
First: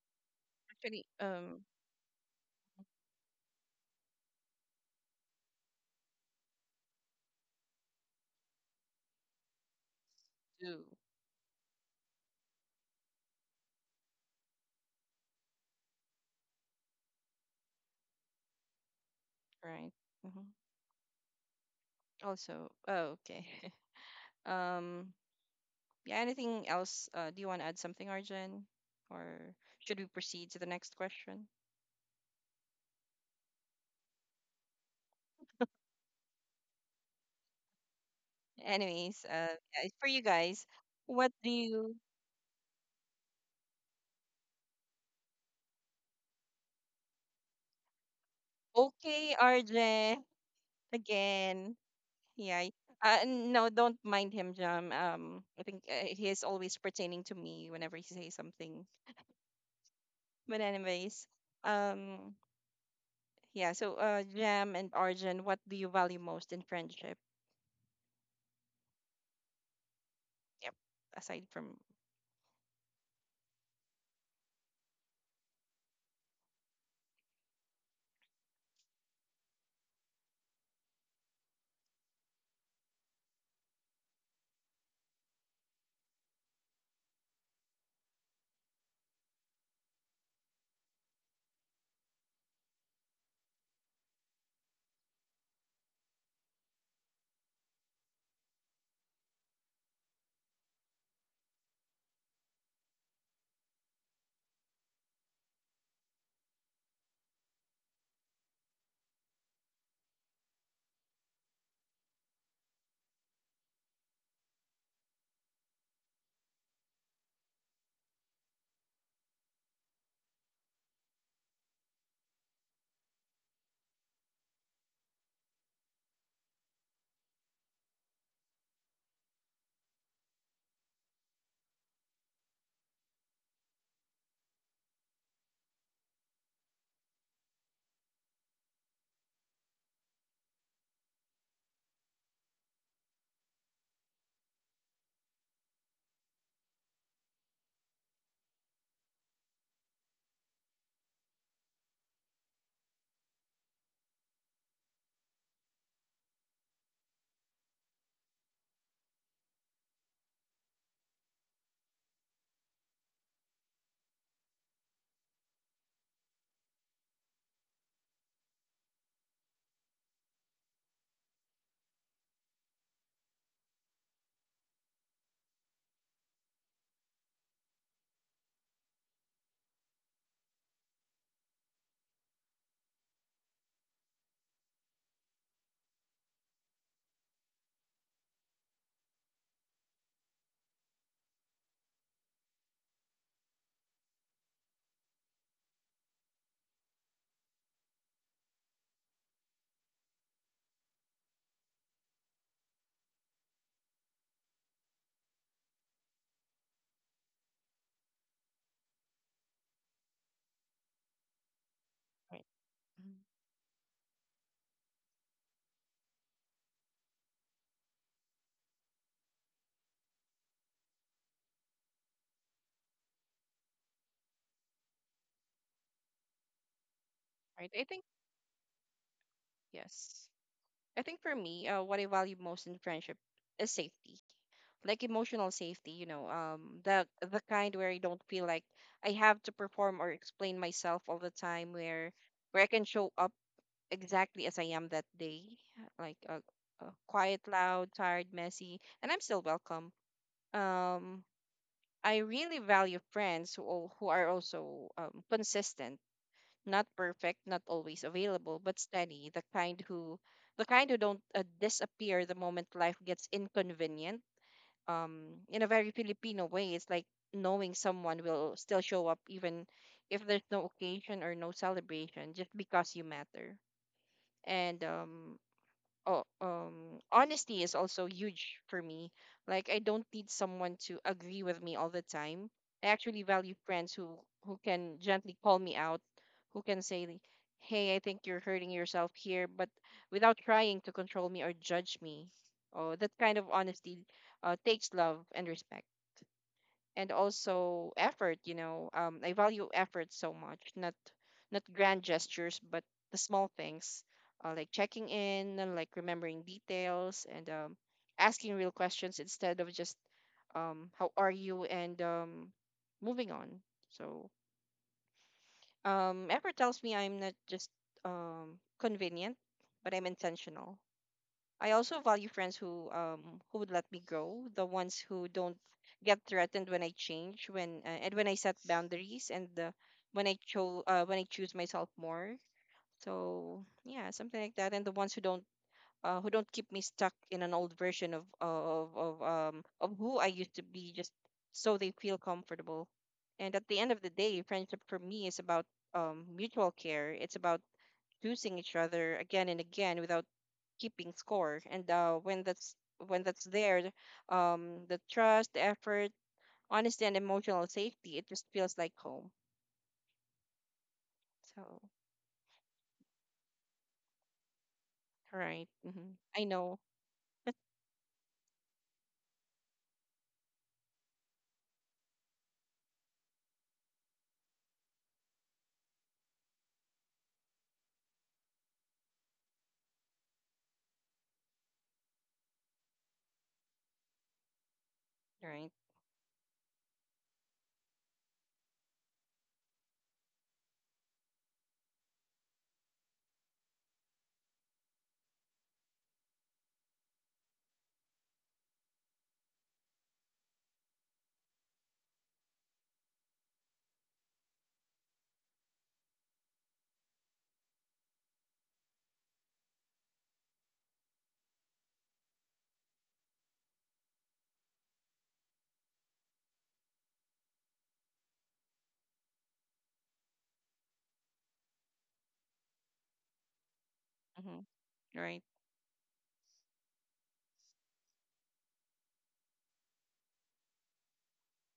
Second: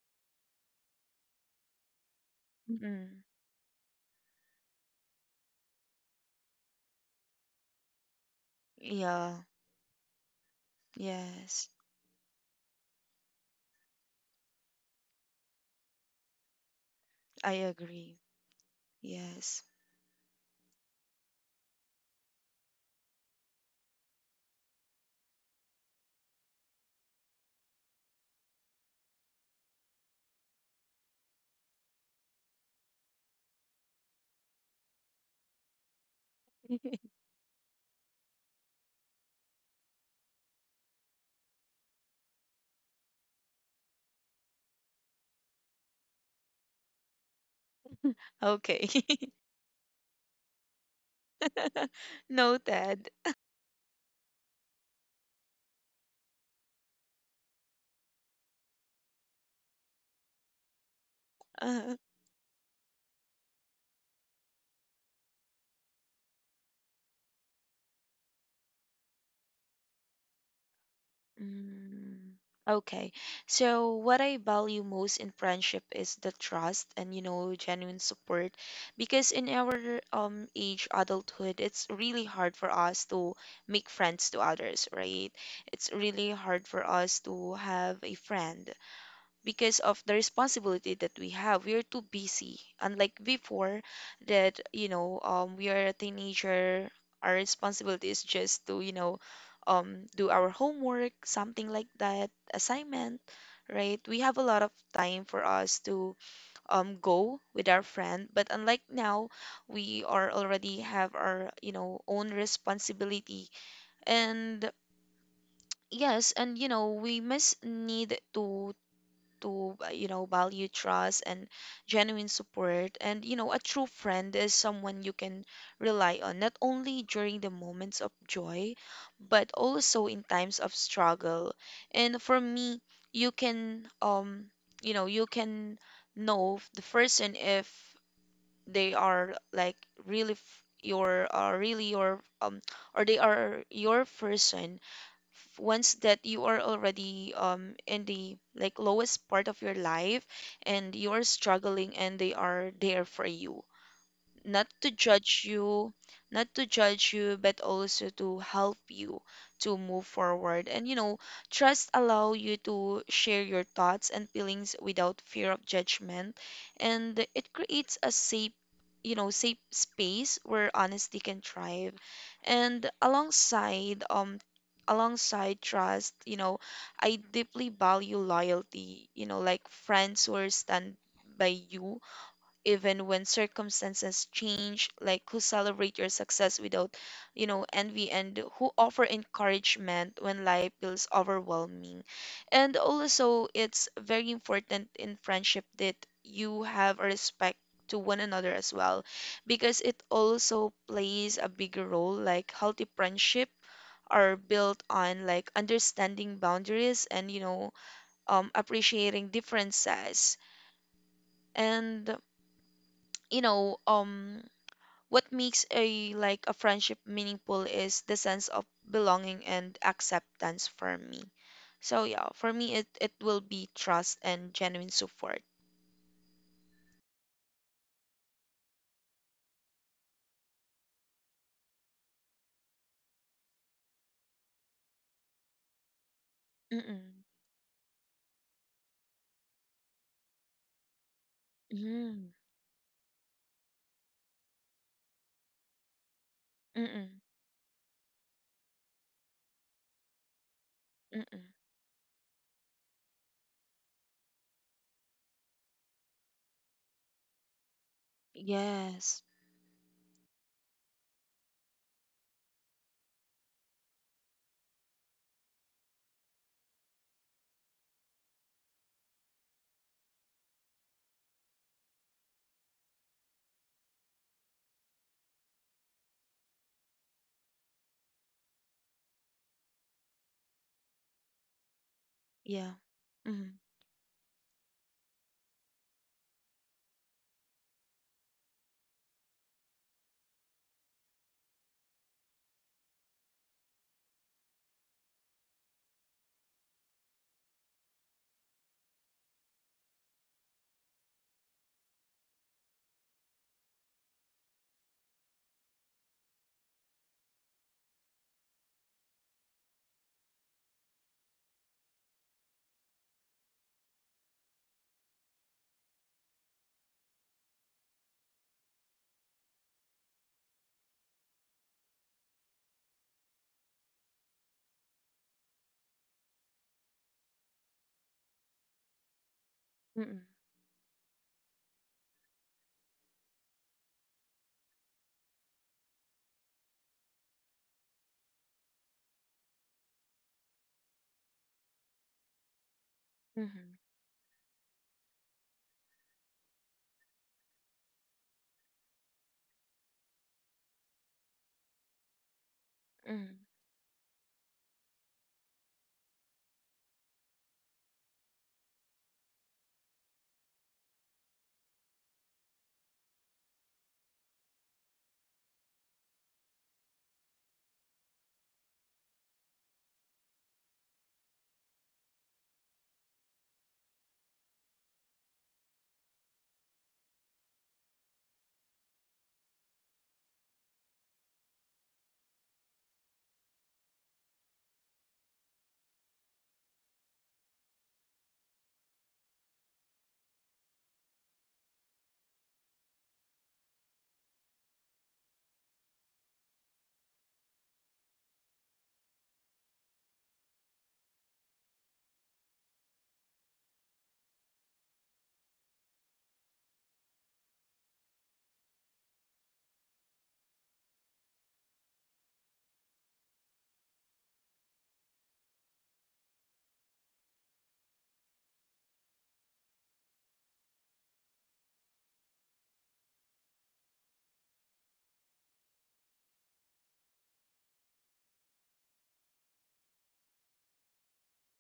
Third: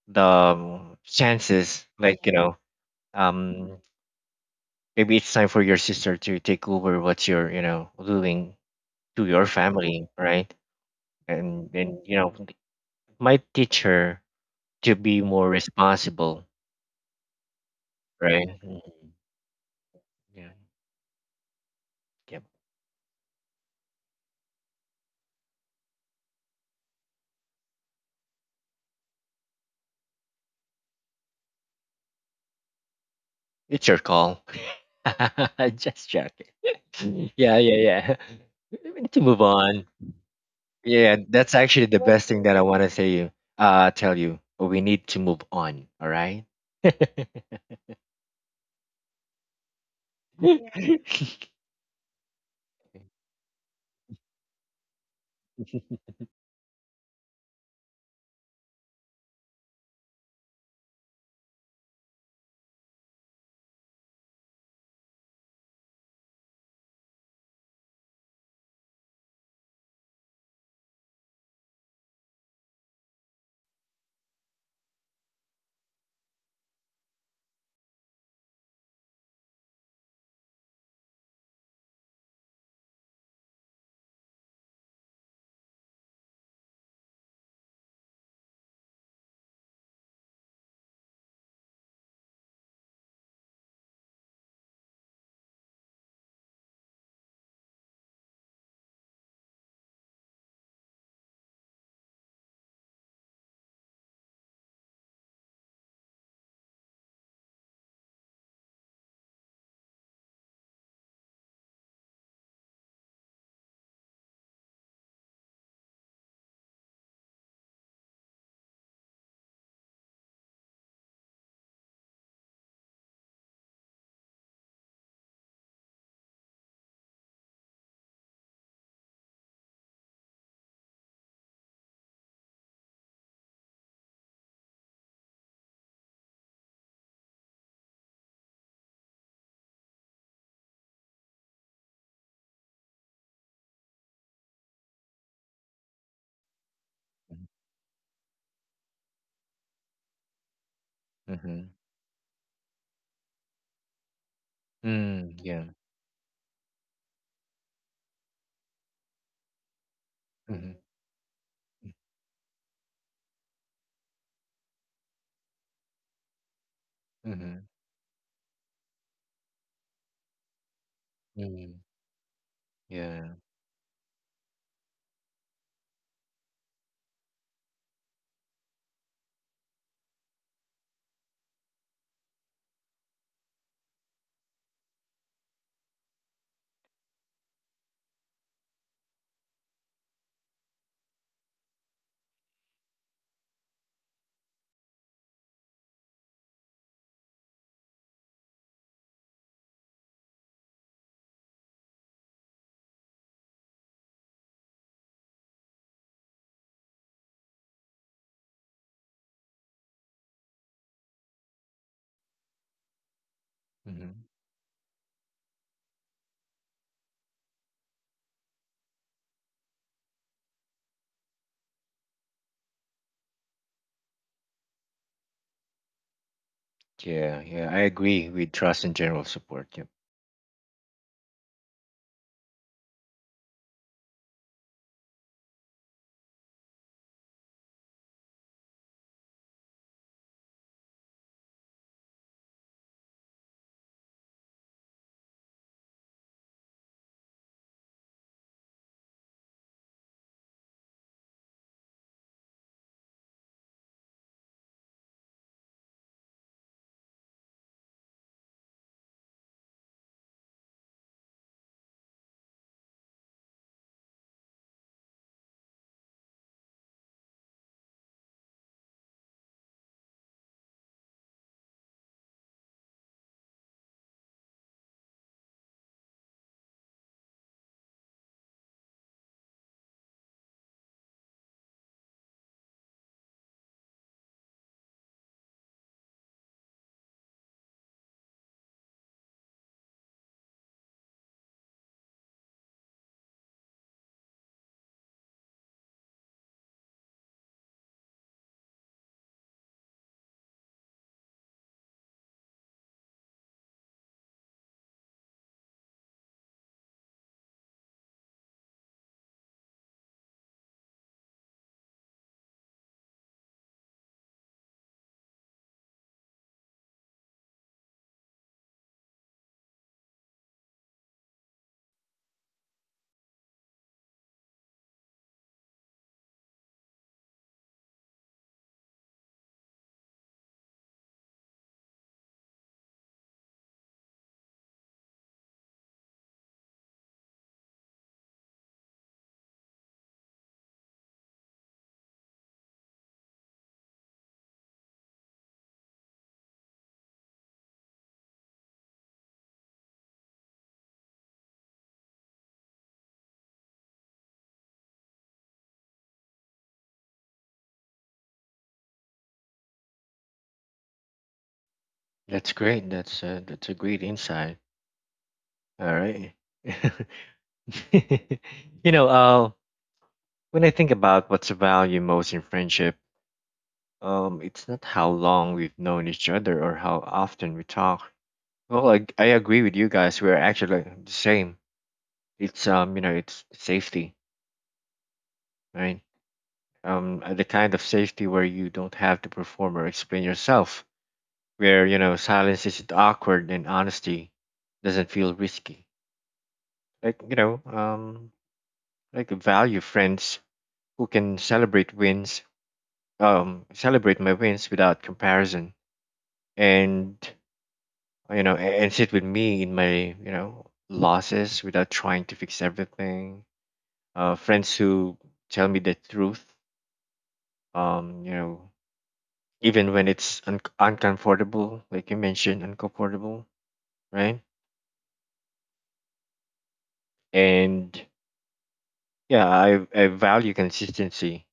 the
Actually,
chances like you know
Mm-mm.
um maybe it's time for your sister to take over what you're you know doing to
Yeah.
your family, right?
do
Yes.
And you know might teach her to be more responsible,
I agree.
right? Mhm.
Yes.
right.
Yeah. Yep.
Also, oh, okay. Um, yeah, anything else? Do you want to add something, Arjun? Or should we proceed to the next question?
It's your call. Just joking. Yeah, yeah, yeah. We need to
Anyways,
move
yeah,
on.
it's for you guys.
Yeah,
What do
that's actually
you?
the best thing that I want to say you. Tell you. We need to move on. All right.
Okay.
Okay, Arjun,
Yeah.
again. Yeah.
Noted.
No, don't mind him, Jam. I think he is always pertaining to me whenever he says something. But anyways,
Uh,
um, yeah. So, Jam and Arjun, what do you value most in friendship? Yep. Aside from.
mm. Okay. So what I value most in friendship is the trust and, genuine support, because in our age adulthood it's really hard for us to make friends to others, right? It's really hard for us to have a friend because of the responsibility that we have. We are too busy, unlike before, that we are a teenager. Our responsibility is just to, do our homework, something like that, assignment, right? We have a lot of time for us to go with our friend, but unlike now we are already have our own responsibility. And yes, and we must need to value trust and genuine support. And a true friend is someone you can rely on, not only during the moments of joy but also in times of struggle. And for me, you can you know you can know the person if they are like really your or they are your person, once that you are already in the like lowest part of your life, and you are
Mm-hmm.
struggling, and they are there for you, not to
Mm,
judge
yeah.
you, not to judge you, but also to help you to move forward.
Mm-hmm.
And trust allow you to share your thoughts and feelings without fear of judgment, and it
Mm-hmm.
creates a safe space where honesty can
Mm,
thrive. And
yeah.
alongside trust, you know, I deeply value loyalty, you know, like friends who are stand by you even when circumstances change, like who celebrate your success without, envy, and who offer encouragement when life feels overwhelming. And also, it's very important in friendship that you have a respect to one another as well, because it also plays a bigger role. Like, healthy friendship are built on like understanding boundaries and appreciating differences. And
Right. Mm-hmm.
you know
Mm-hmm.
um what makes a like a friendship meaningful is the sense of belonging and acceptance for me. So yeah, for me it will be trust and genuine support.
Yeah.
Right.
Yeah.
I
I
think
agree with trust and general support. Yep.
yes. I think for me, what I value most in friendship is safety, like emotional safety. You know,
Mm-mm.
the kind where I don't feel like I have to perform or explain myself all the time,
Mm-mm.
where I can show up exactly as I am that day, like
Mm-mm.
quiet, loud, tired, messy, and I'm still welcome. Um,
Mm-mm.
I really value friends who who are also consistent, not perfect, not always available, but steady,
Yes.
the kind who don't disappear the moment life gets inconvenient. In a very Filipino way, it's like knowing someone will still show up even if there's no occasion or no celebration, just because you matter. And oh, honesty is also huge for me. Like I don't need someone to agree with me all the time.
Yeah.
I actually value
Mm-mm.
friends who can gently call me out, who can say, "Hey, I think you're hurting yourself here," but without trying to control me or judge me. Oh, that kind of honesty takes love and respect, and also effort. You know, I value effort so much, not not grand gestures but the small things, like checking in, and like remembering details, and asking real questions instead of just how are you, and moving on. So effort tells me I'm not just um, convenient, but I'm intentional. I also value friends who would let me grow, the ones who don't get threatened when I change, when and when I set boundaries, and the, when
Mm-mm.
I when I choose myself more. So yeah, something like that. And the ones who don't keep me stuck in an old version of of who I used to be, just so they feel comfortable. And at the
Mm-hmm.
end of the day, friendship for me is about mutual care. It's about choosing each other again and again without keeping score, and when that's
Mm-hmm.
there, the trust, the effort, honesty, and emotional safety, it just feels like home. So
That's great. That's a great insight.
right,
All
mm-hmm. I
right.
know.
You know, when I think about what's the value most in friendship, um, it's not how long we've known each other or how often we talk. Well, I agree with you guys. We're actually the same. It's you know, it's safety,
Right,
right? The kind of safety where you don't have to perform or explain yourself, where you know silence isn't awkward and honesty doesn't feel risky. Like you know, like value friends who can celebrate wins, celebrate my wins without comparison, and you know, and sit with me in my, you know, losses without trying to fix everything. Friends who tell me the truth, you know, even when it's uncomfortable, like you mentioned, uncomfortable, right?
mm-hmm. Right.
And yeah, I value consistency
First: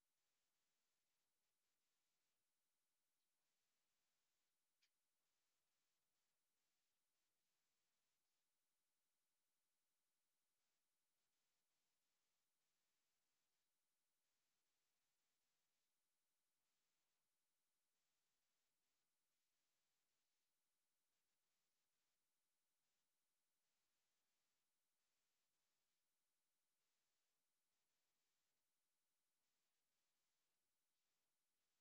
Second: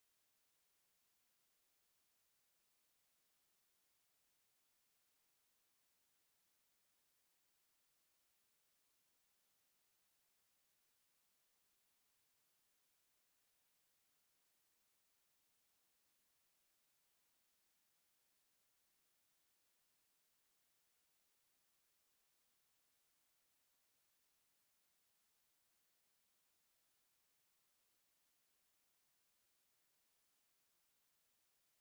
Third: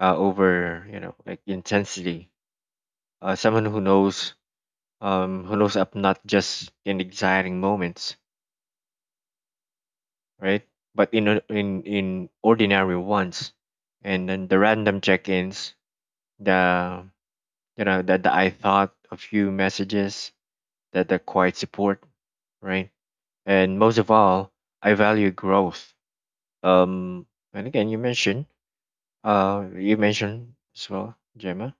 over, you know, like intensity. Someone who knows up not just in exciting moments, right? But in in ordinary ones, and then the random check-ins, the you know that the I thought a few messages, that the quiet support, right? And most of all, I value growth. Um, and again, you mentioned as well, Gemma,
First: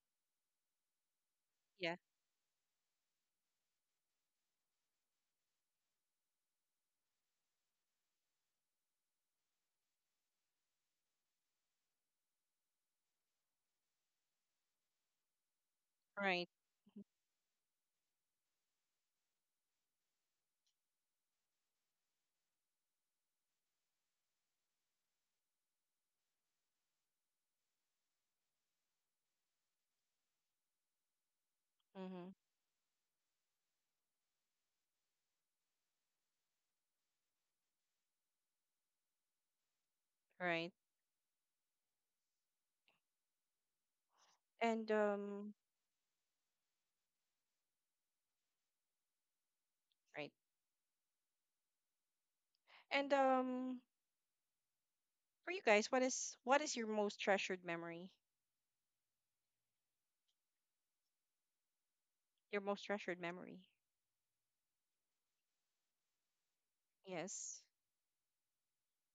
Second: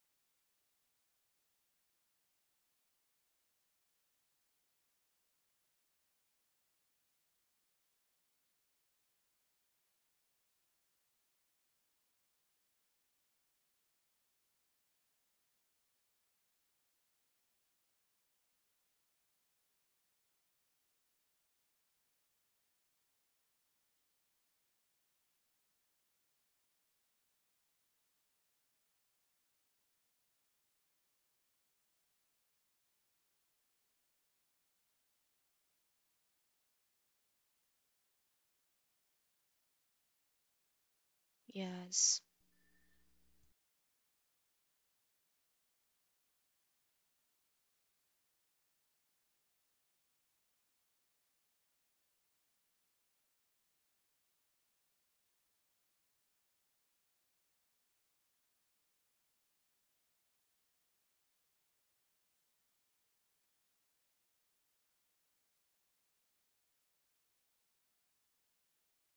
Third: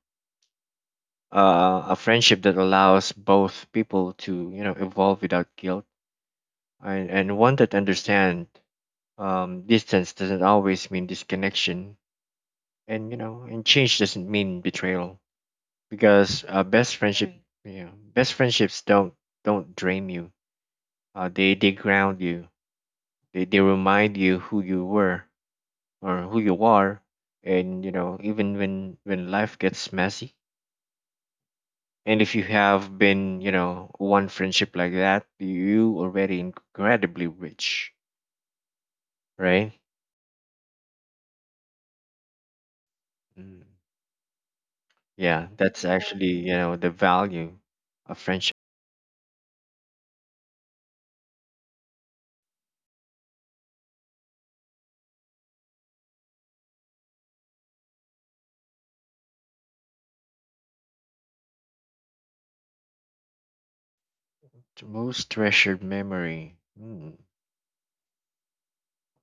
a
Yeah.
friendship that allows both people to you know evolve without guilt, and one that understand distance doesn't always mean disconnection and you know and change doesn't mean betrayal
Right,
because best friendship. Right. Yeah, best friendships don't drain you, they ground you, they remind you who you were or who you are, and you know even when life gets messy. And
mm-hmm.
if you have been you know one friendship like that, you already incredibly rich, right?
Right,
Yes.
Mm.
and
Yeah, that's Right. actually you know the value of friendship.
right, and for you guys, what is your most treasured memory, your most treasured memory?
Most treasured memory. Hmm.
Yes.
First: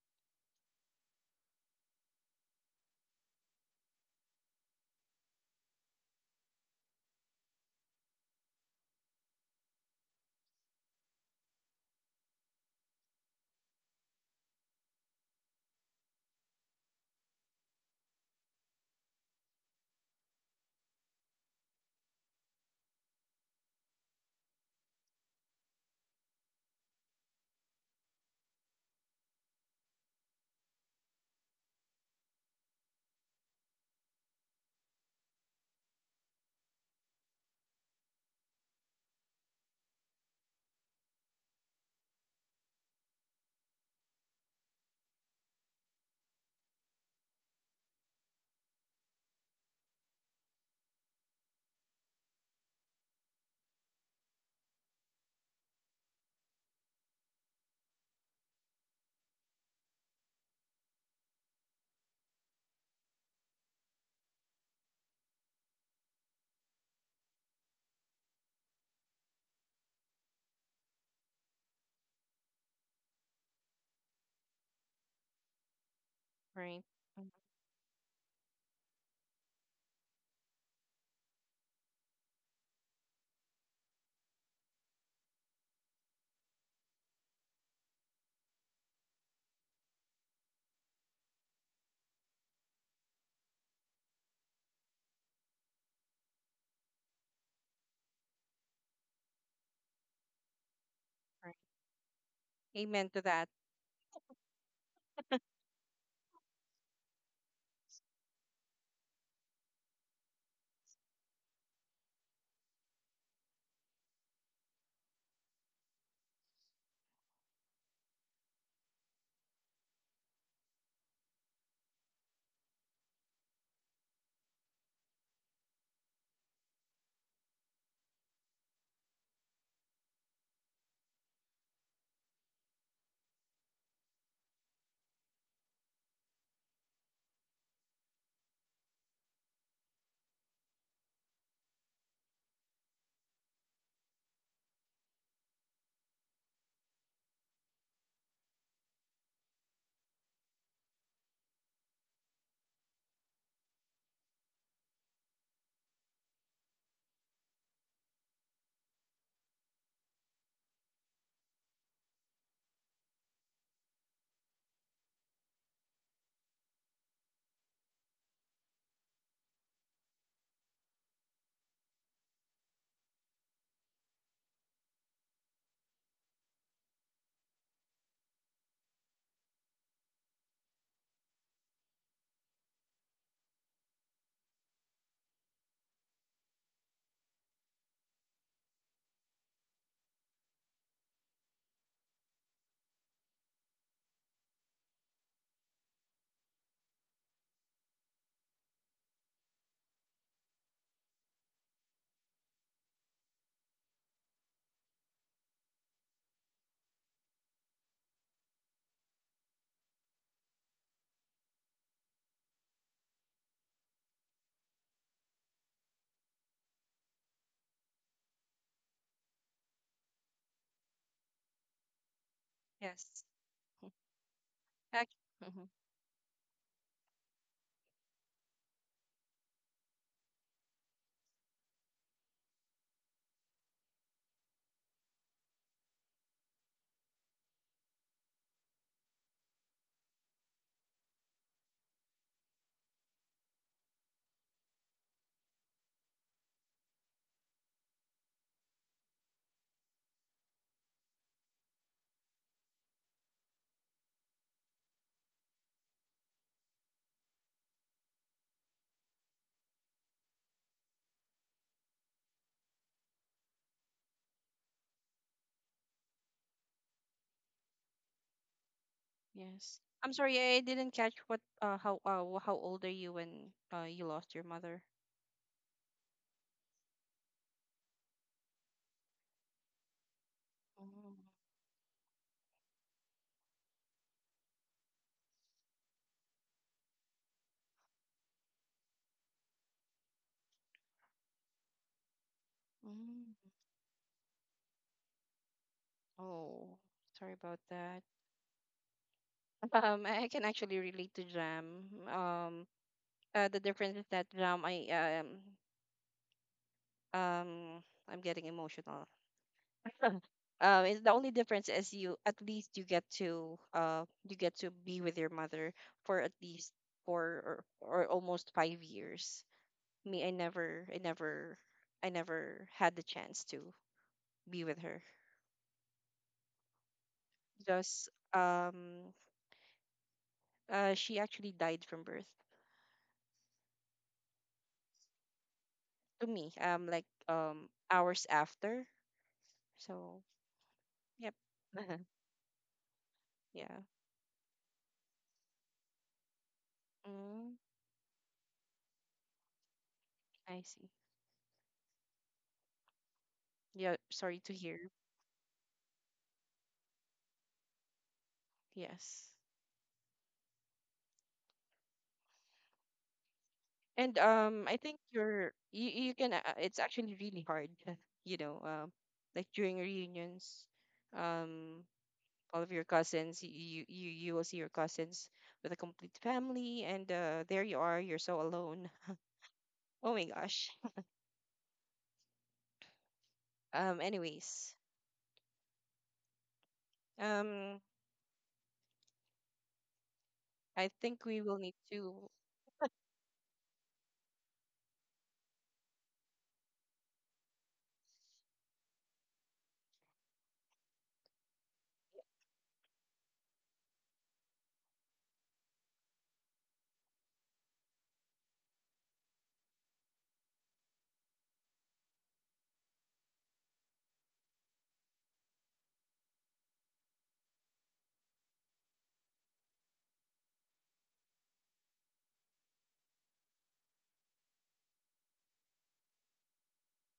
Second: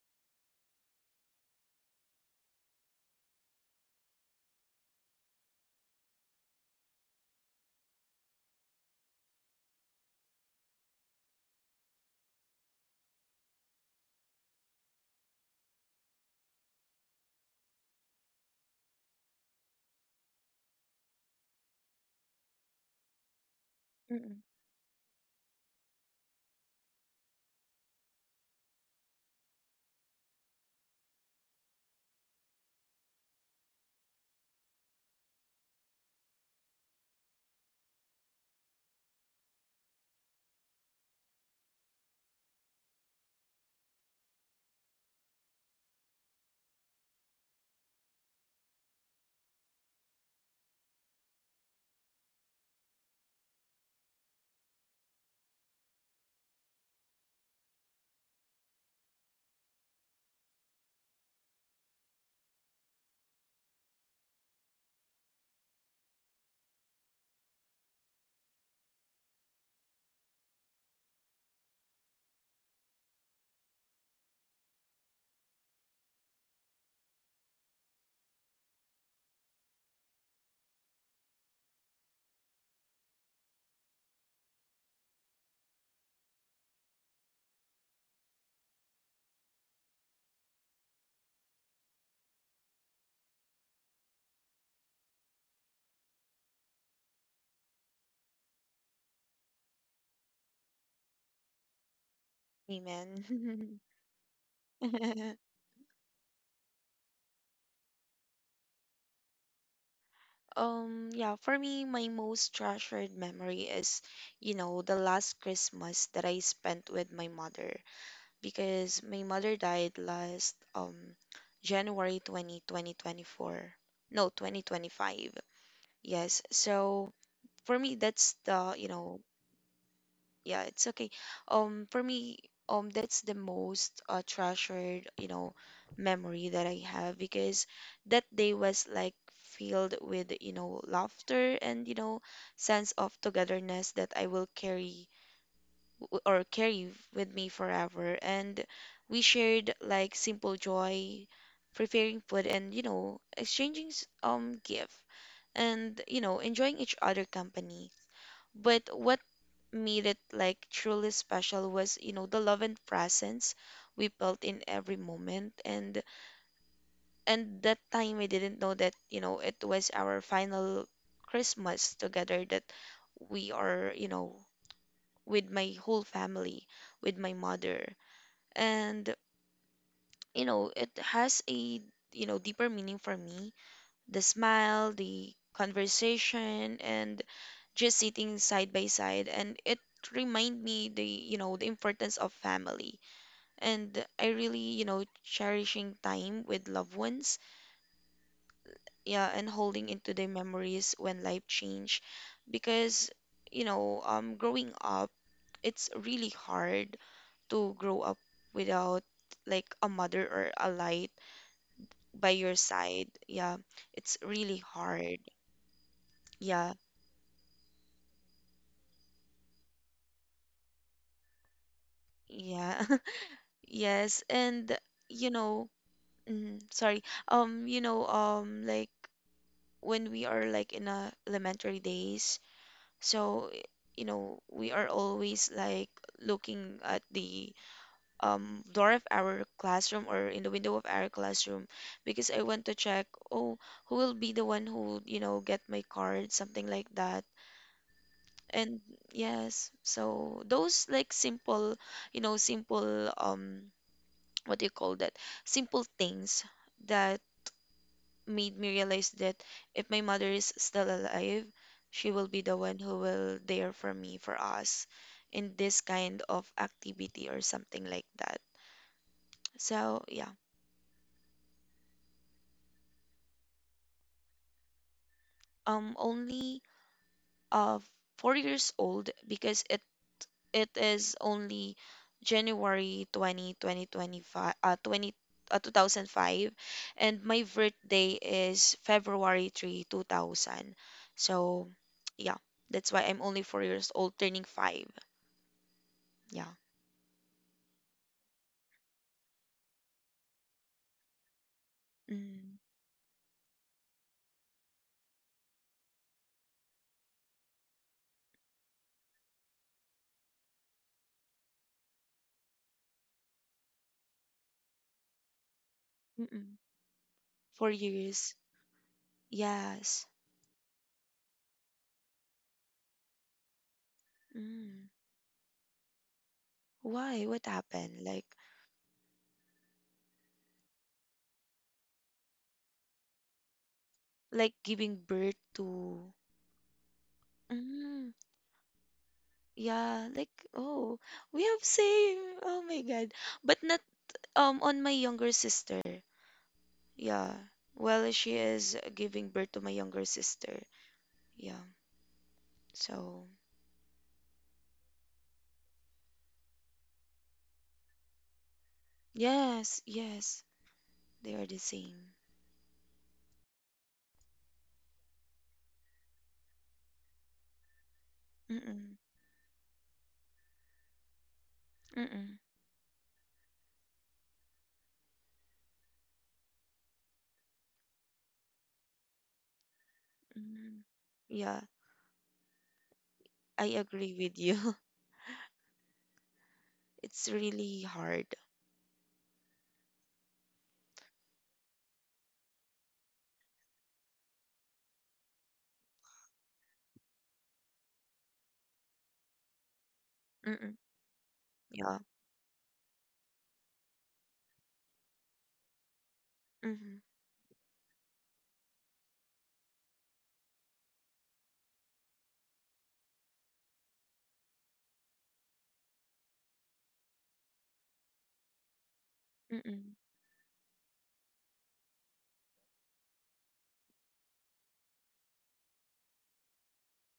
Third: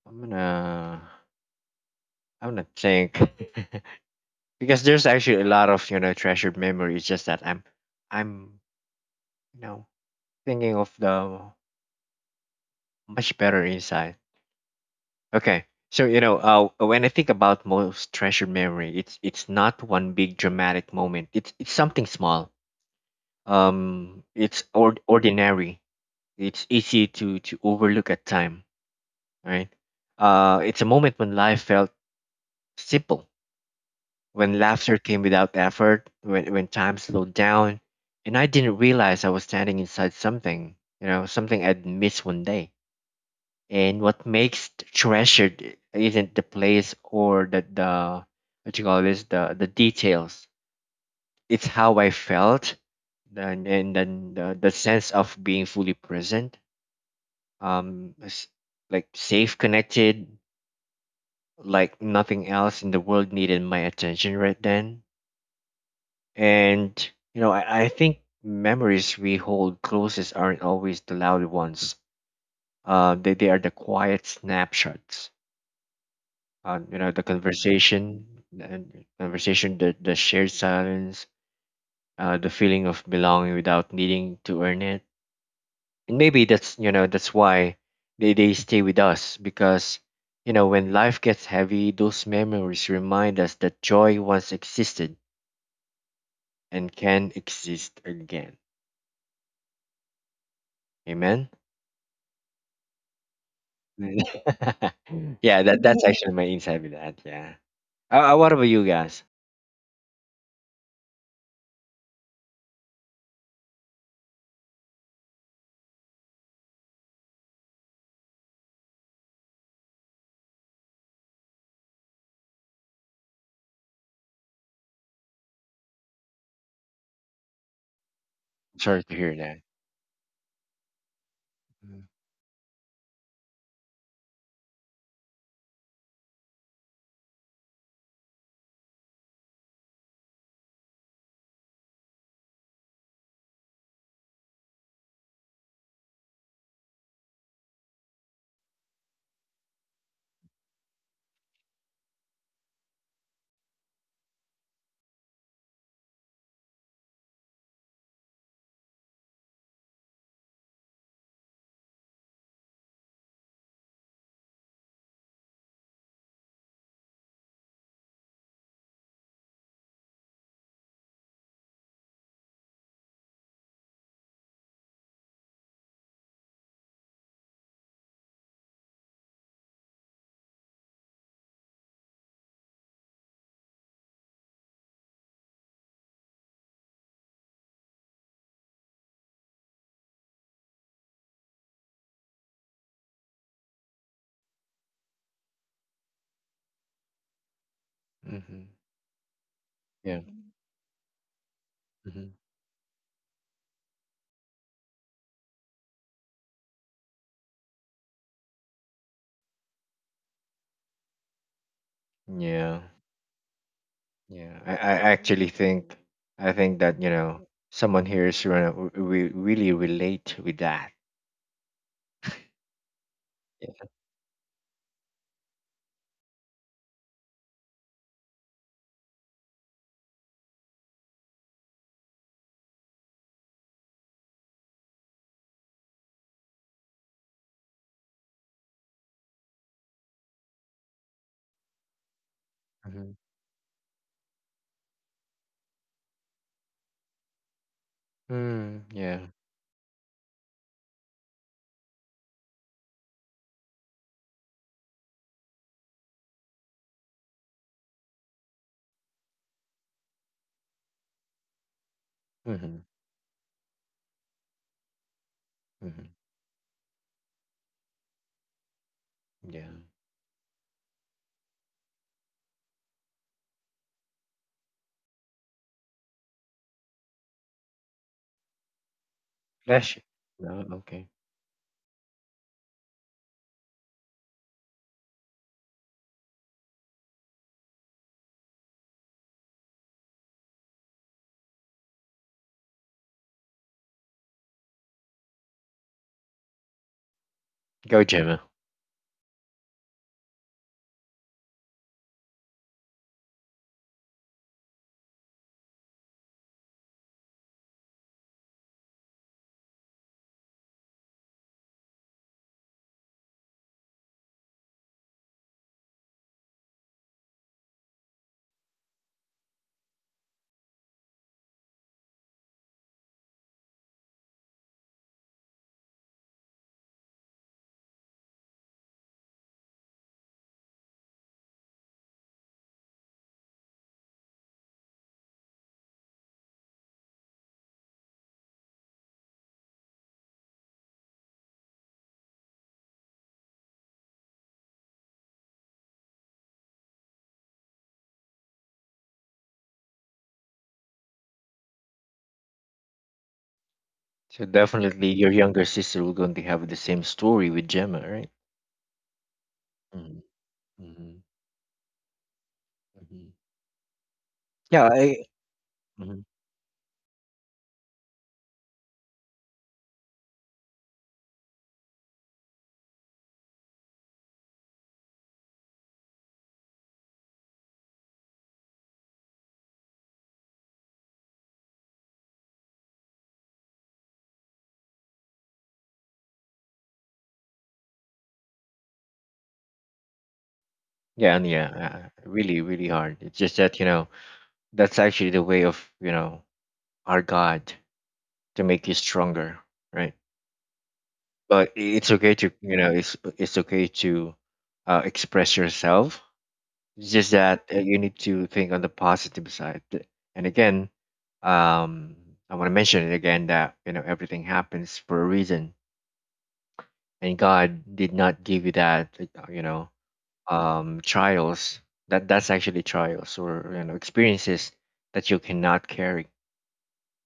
I'm gonna I'm gonna think because there's actually a lot of treasured memories. Just that I'm you know thinking of the much better inside. Okay, so when I think about most treasured memory, it's not one big dramatic moment. It's something small. Um,
Mm-mm.
it's or- ordinary. It's easy to overlook at time. Right. It's a moment when life felt simple, when laughter came without effort, when time slowed down, and I didn't realize I was standing inside something, you know, something I'd miss one day. And what makes treasured isn't the place or the what you call this, the details. It's how I felt, and then the sense of being fully present, um, s- like safe, connected, like nothing else in the world needed my attention right then. And you know, I think memories we hold closest aren't always the loud ones. They are the quiet snapshots.
Right.
You know, the
Mhm.
conversation, and conversation, the shared silence, the feeling of belonging without needing to earn it. And maybe that's that's why they stay with us because you know, when life gets heavy, those memories remind us that joy once existed and can exist again. Amen.
Right. Amen to
Amen.
that.
Yeah, that's actually my insight with that. Yeah. What about you guys?
Yeah, for me, my most treasured memory is, you know, the last Christmas that I spent with my mother. Because my mother died last January 20th, 20, 2024. No, 2025. Yes. So for me that's the, you
Sorry to
know.
hear that.
Yeah, it's okay. For me, that's the most treasured, you know, memory that I have, because that day was like filled with, you know, laughter and, you know, sense of togetherness that I will carry w- or carry with me forever. And we shared like simple joy, preparing food and, you know, exchanging gift, and, you know, enjoying each other company. But what made it like truly special was, you know, the love and presence we felt in every moment. And that time I didn't know that, you know, it was our final Christmas together, that we are, you know, with my whole family, with my mother. And you know it has a, you know, deeper meaning for me: the smile, the conversation, and just sitting side by side. And it remind me the, the importance of family, and I really, you know, cherishing time with loved ones.
Mm-hmm.
Yeah, and holding into
Yeah.
the memories when life change.
Mm-hmm.
Because growing up, it's really hard to grow up without like a mother or a light by your
Yeah.
side. Yeah, it's
Yeah.
really
I
hard.
actually think I think
Yeah,
that you know someone here is gonna really relate with that.
yeah,
Yes.
Yeah.
yes, and
Ac-
you know,
mhm.
sorry, like when we are like in elementary days, so, we are always like looking at the door of our classroom or in the window of our classroom, because I want to
Mm-hmm.
check, oh, who will be the one who, you know, get my card, something like that. And
Mm, yeah.
yes, so those like simple, what do you call that, simple things, that made me realize that if my mother is still alive, she will be the
Mm-hmm.
one who will there for me, for us, in this
Mm-hmm.
kind of activity or something like that.
Yeah.
Yes.
So
I'm
yeah,
sorry, I didn't catch what how old are you when you lost your mother?
only uh 4 years old, because it
Flash. No,
it
okay.
is
Oh,
only January 20th, 20, 2025, 20, 2005, and my birthday is February 3, 2000. So, yeah, that's why I'm only
mm,
4 years old, turning five. Yeah.
oh, sorry about
Go
that.
Gemma.
I can actually relate to Jam.
Mm,
The difference is that Jam, um, I'm getting emotional. It's the only difference is you, at least you get to be with your mother for at
mm-mm.
least four
Four
or
years.
almost 5 years.
Yes.
Me, I never, I never had the chance to be with
Mm.
her,
Why? What happened?
just
Like,
um she actually died from birth
like giving birth to.
to me. Like,
Mm,
hours after.
yeah.
So
Like, oh,
yep.
we have same. Oh my God. But
Yeah,
not. On my younger sister. Yeah.
mm,
Well, she is giving birth to my younger sister.
I see.
Yeah. So,
Yeah,
So
sorry to hear.
definitely your younger sister will going to have the same story with Gemma, right?
Yes,
yes,
Mm-hmm.
yes, they are the same.
Mm-hmm.
and I
Yeah.
think
I.
you're you, you can it's actually really hard. You know,
Mm-mm,
like during reunions, um
mm-mm,
all of your cousins. You will see your cousins with a complete family, and there you are. You're so alone. Oh my gosh.
mm-mm. Yeah, I
Um,
agree with
anyways.
you. It's
Um,
really hard.
I think
Yeah, and
we will need
yeah,
to.
really, really hard. It's just that, you know, that's actually the way of, you know, our God to make you stronger, right?
Mm-mm,
But
yeah.
it's okay to, you know, it's okay to express yourself.
Mm-mm,
It's just that you need to think on the positive side. And again, um, I want to mention it again that, you know, everything happens for a reason, and God did not give you that, uh, you know,
mm-mm.
trials that that's actually trials or you know experiences that you cannot carry,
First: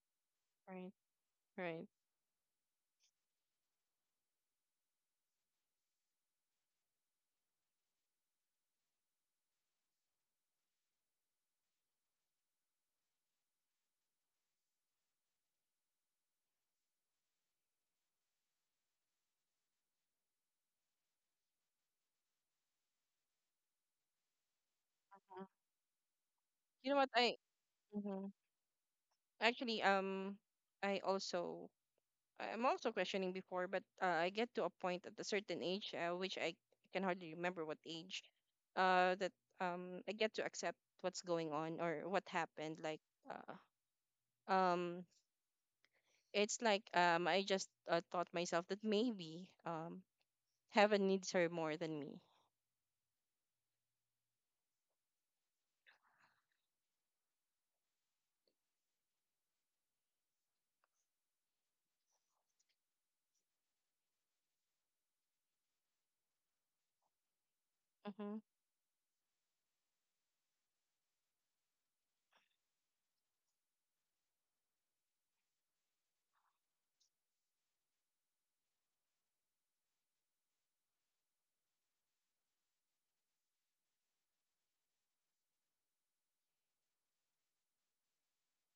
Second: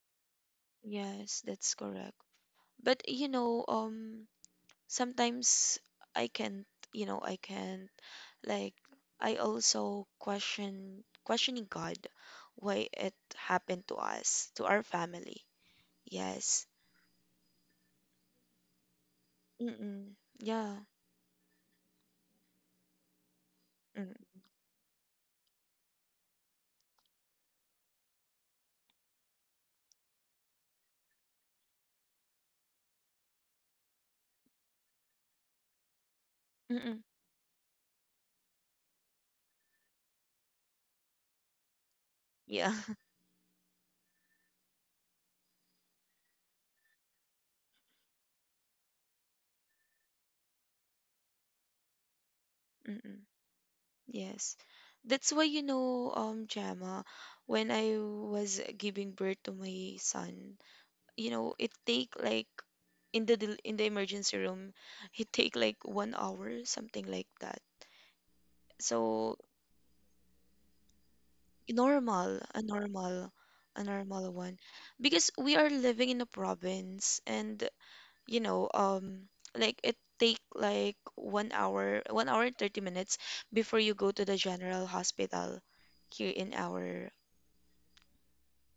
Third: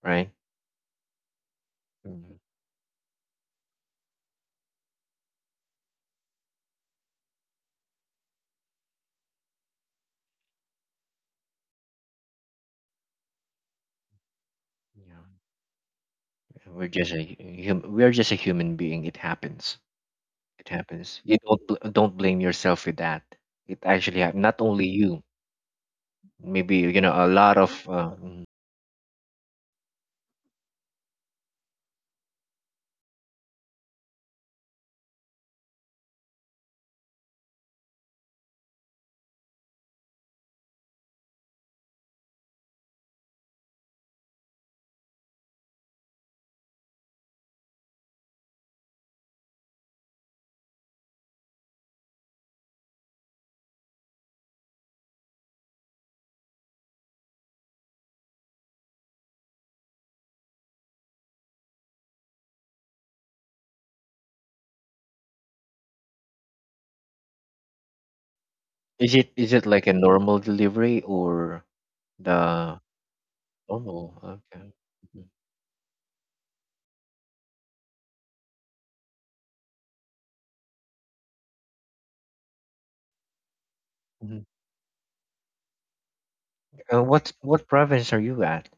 right?
Right.
Yes, that's
Right.
correct.
Mhm.
But you know, sometimes I can't, I can't. Like, I also questioning God why it happened to us, to our
Yeah.
family. Yes.
We're just a we're just a human being. It happens.
Mm-mm.
It
Yeah.
happens. You don't don't blame yourself with that. It actually
Mm.
happened. Not only you.
Uh,
Maybe
you know
you
what?
know a
I
lot of.
mhm,
Mhm.
actually. Um, I also. I'm also questioning before, but I get to a point at a certain age, which I can
Mm-mm.
hardly remember what age. Uh, that I get to accept what's going on or what
Yeah.
happened. Like, Uh, um it's like I just taught myself that maybe heaven needs her more than me.
Mm-mm. Yes. That's why, Gemma, when I was giving birth to my son, you know, it take like in the emergency room, it take like 1 hour, something like that.
Mm-hmm.
is it
So
is it like a normal delivery or
normal,
the
a
normal?
normal one.
Okay. Mhm.
Because we are living in a province, and you know, like it take like 1 hour and 30 minutes before you go to the
Mhm.
general hospital here in our.
What province are you at?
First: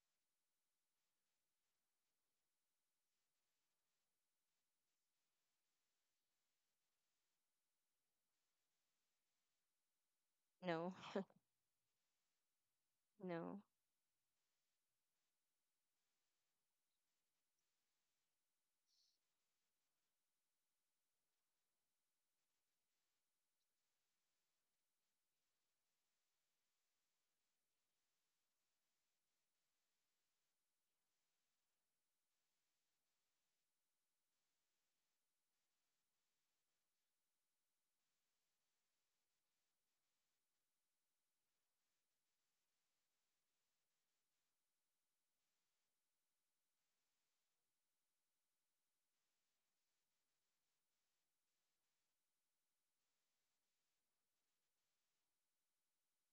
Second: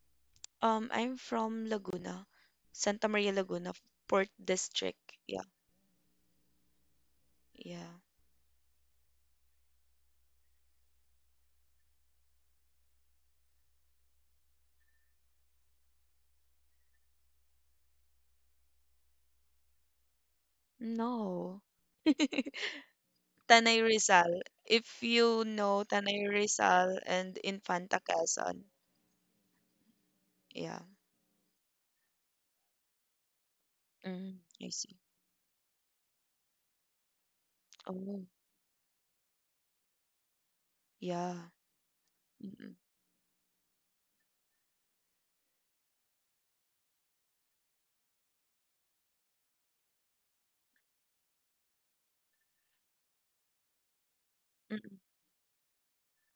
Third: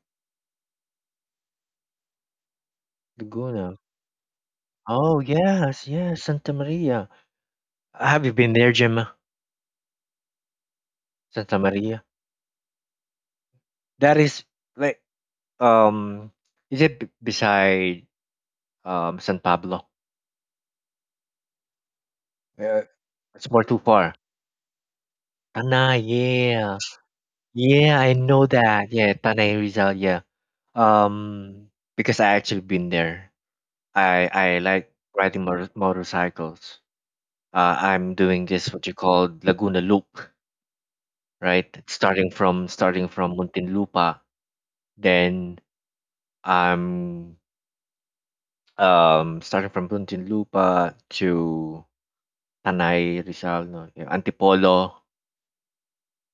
I'm from Laguna, Santa Maria Laguna,
Laguna.
Port District.
Oh,
Yeah,
yes, yes, Santa Maria.
yeah.
Have you been there, Gemma?
No,
Santa Maria.
no,
That is like um is it beside San Pablo?
No.
Uh, it's more too
Tanay
far.
Rizal. If you know
Tanay,
Tanay
yeah.
Rizal and Infanta
Yeah, I know
Quezon.
that. Yeah, Tanay Rizal, yeah.
Yeah.
Um because I actually been there. I
Mm,
I
I
like
see.
riding motor motorcycles. I'm
Oh,
doing this what you call Laguna Loop,
yeah.
right? Starting from
Mm-mm,
starting from Muntinlupa, then I'm starting from Puntinlupa to Tanay Rizal, no, yung Antipolo,
mm-mm.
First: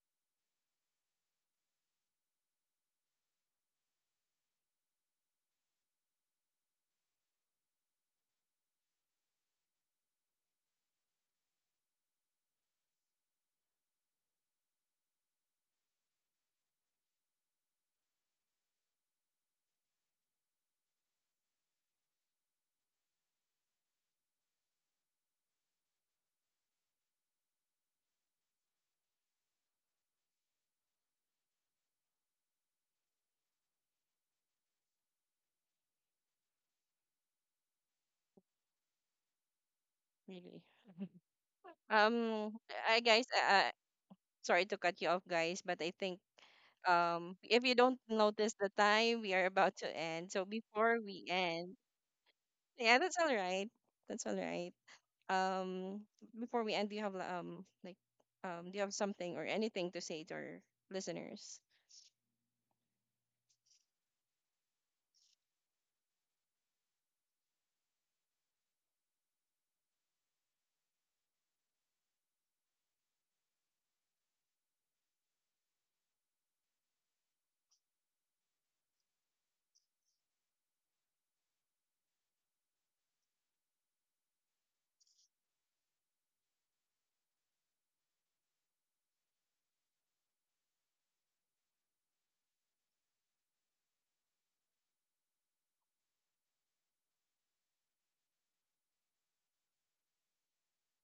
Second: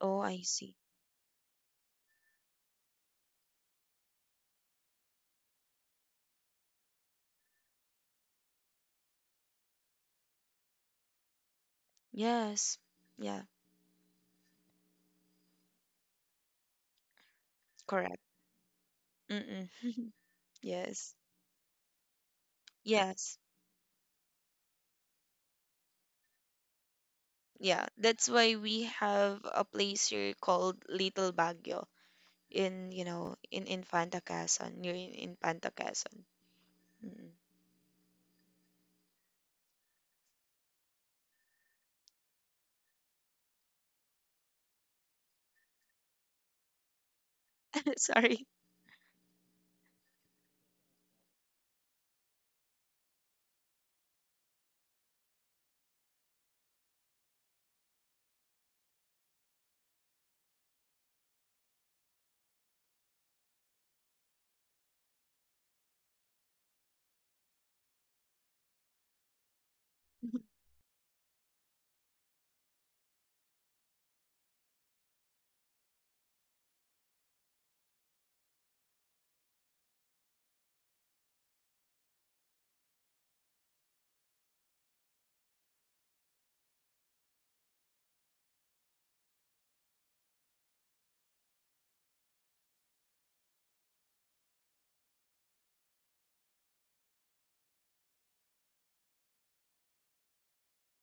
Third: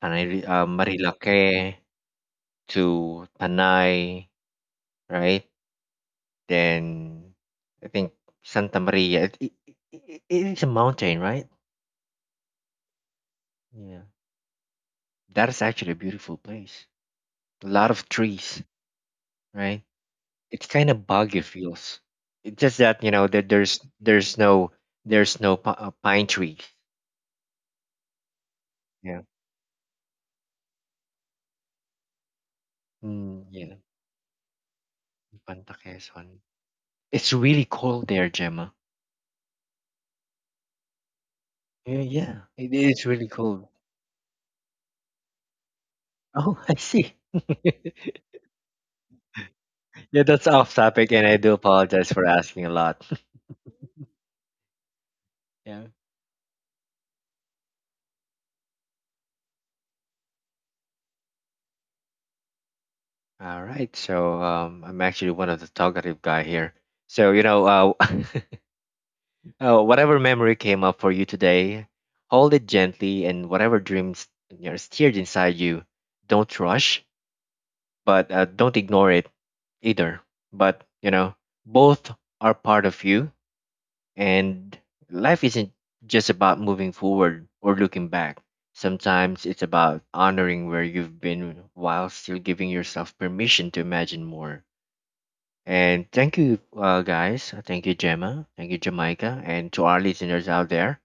Oh, I see.
Marilake to Tanay, right? Then I think Santa Maria. It is a mountain, right?
Yes. Yeah,
Yeah, that is actually a beautiful place. A lot of
correct.
trees,
Mm-mm.
right? It's kind of
Yes.
boggy feels. It's just that you know
Yes.
that there's no there's no pine trees.
Yeah, that's why we
Yeah.
have a place here called Little Baguio in, you know,
Mm,
in
yeah.
in Fanta Quezon, near in Panta
Panta,
Quezon.
Quezon.
Mm-mm.
It's really cold there, Gemma.
really.
Yeah, yeah.
Um,
It
I
is really
guys,
cold.
sorry to cut you off, guys, but I think
Oh, I see.
if you don't
Sorry.
notice the time, we are about to
Yeah,
end.
that's
So
off
before
topic, and
we
I do
end,
apologize for asking a
yeah,
lot.
that's all right. That's all right.
Yeah.
Um, before we end, do you have do you have something or anything to say to our listeners?
All right. So I'm actually one of the talkative guy here. So you know, whatever memory came up for you today, hold it gently, and whatever dreams, you know, steered inside you, don't rush, but don't ignore it either. But you know, both are part of you. And life isn't just about moving forward or looking back. Sometimes it's about honoring where you've been while still giving yourself permission to imagine more. And thank you, guys. Thank you, Gemma. Thank you, Jamaica. And to our listeners out there.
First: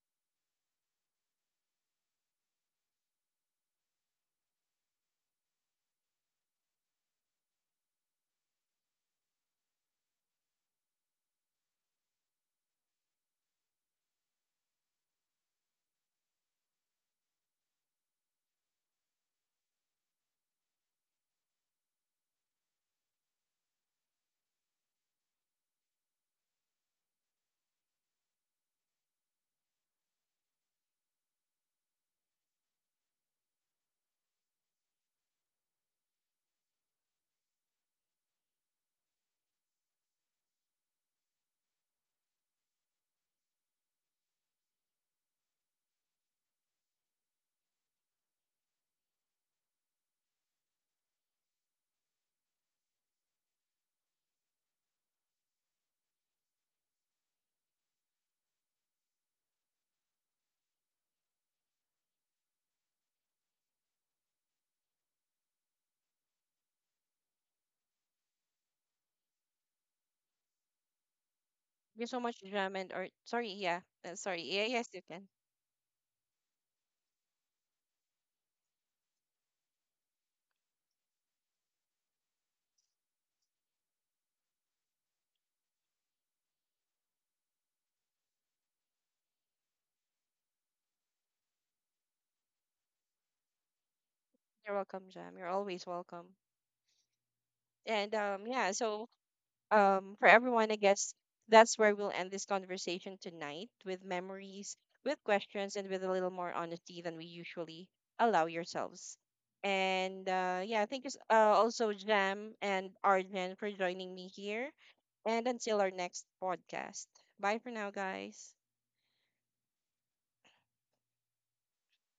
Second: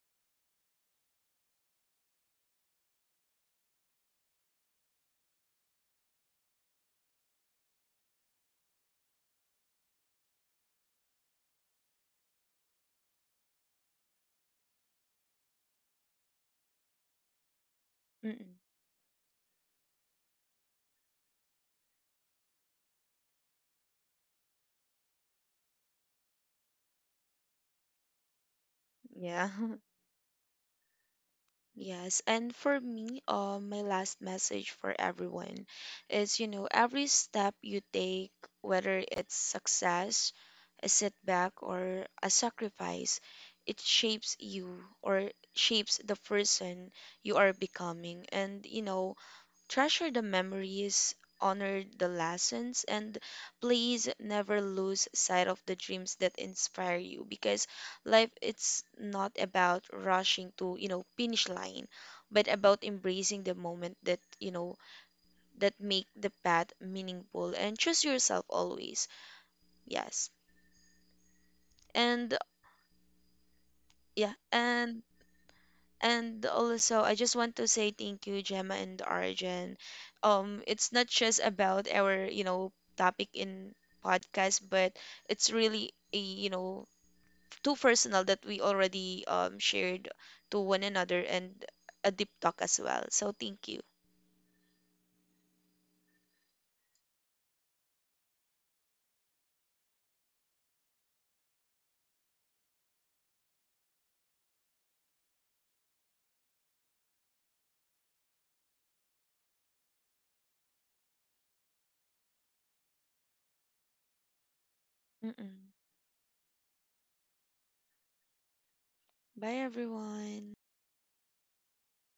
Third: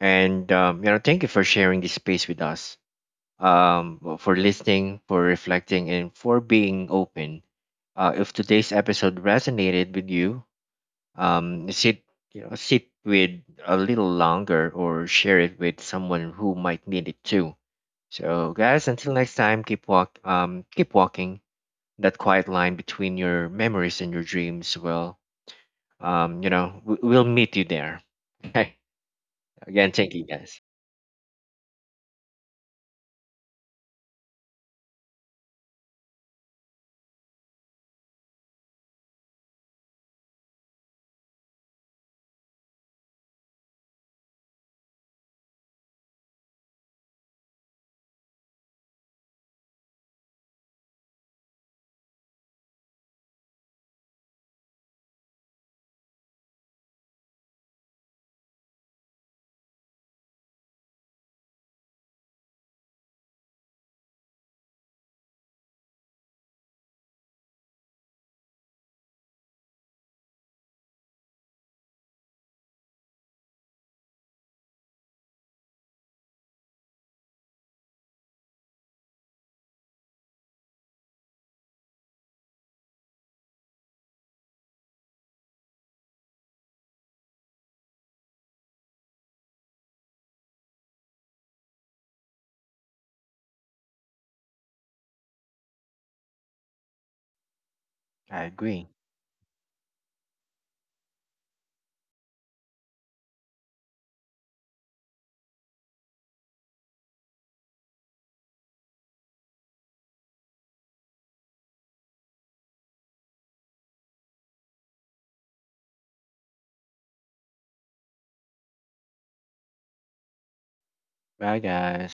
And, you know, thank you for sharing this space with us, for listening, for reflecting, and for being open. If today's episode resonated with you, um, sit with a little longer or share it with someone who might need it too. So
Mm-mm.
guys, until next time, keep walking that quiet line between your memories and your dreams. Well, you know, we'll meet you there. Okay.
Yeah.
Again, thank you guys.
Yes, and for me, my last message for everyone is, you know, every step you take, whether it's success, a setback, or a sacrifice, it shapes you or shapes the person you are becoming. And, you know, treasure the memories, honor the lessons, and please never lose sight of the dreams that inspire you, because life, it's not about rushing to, you know, finish line, but about embracing the moment, that make the path meaningful, and choose yourself always. Yes.
Thank you so
And
much, Jam, and or
yeah,
sorry, yeah, yes, you
and
can.
And also, I just want to say thank you, Gemma and Arjun. It's not just about our, you know, topic in podcast, but it's really, you know, too personal, that we already shared to one another, and a deep talk as well. So thank you.
You're welcome, Jam. You're always welcome. And
I
yeah,
agree.
so for everyone, I guess that's where we'll end this conversation tonight with memories, with questions, and with a little more honesty than we usually allow yourselves. And yeah, thank you also, Jam and Arjen, for joining me here. And
Mm-mm.
until our next podcast. Bye for now, guys.
Bye, everyone.
Bye guys.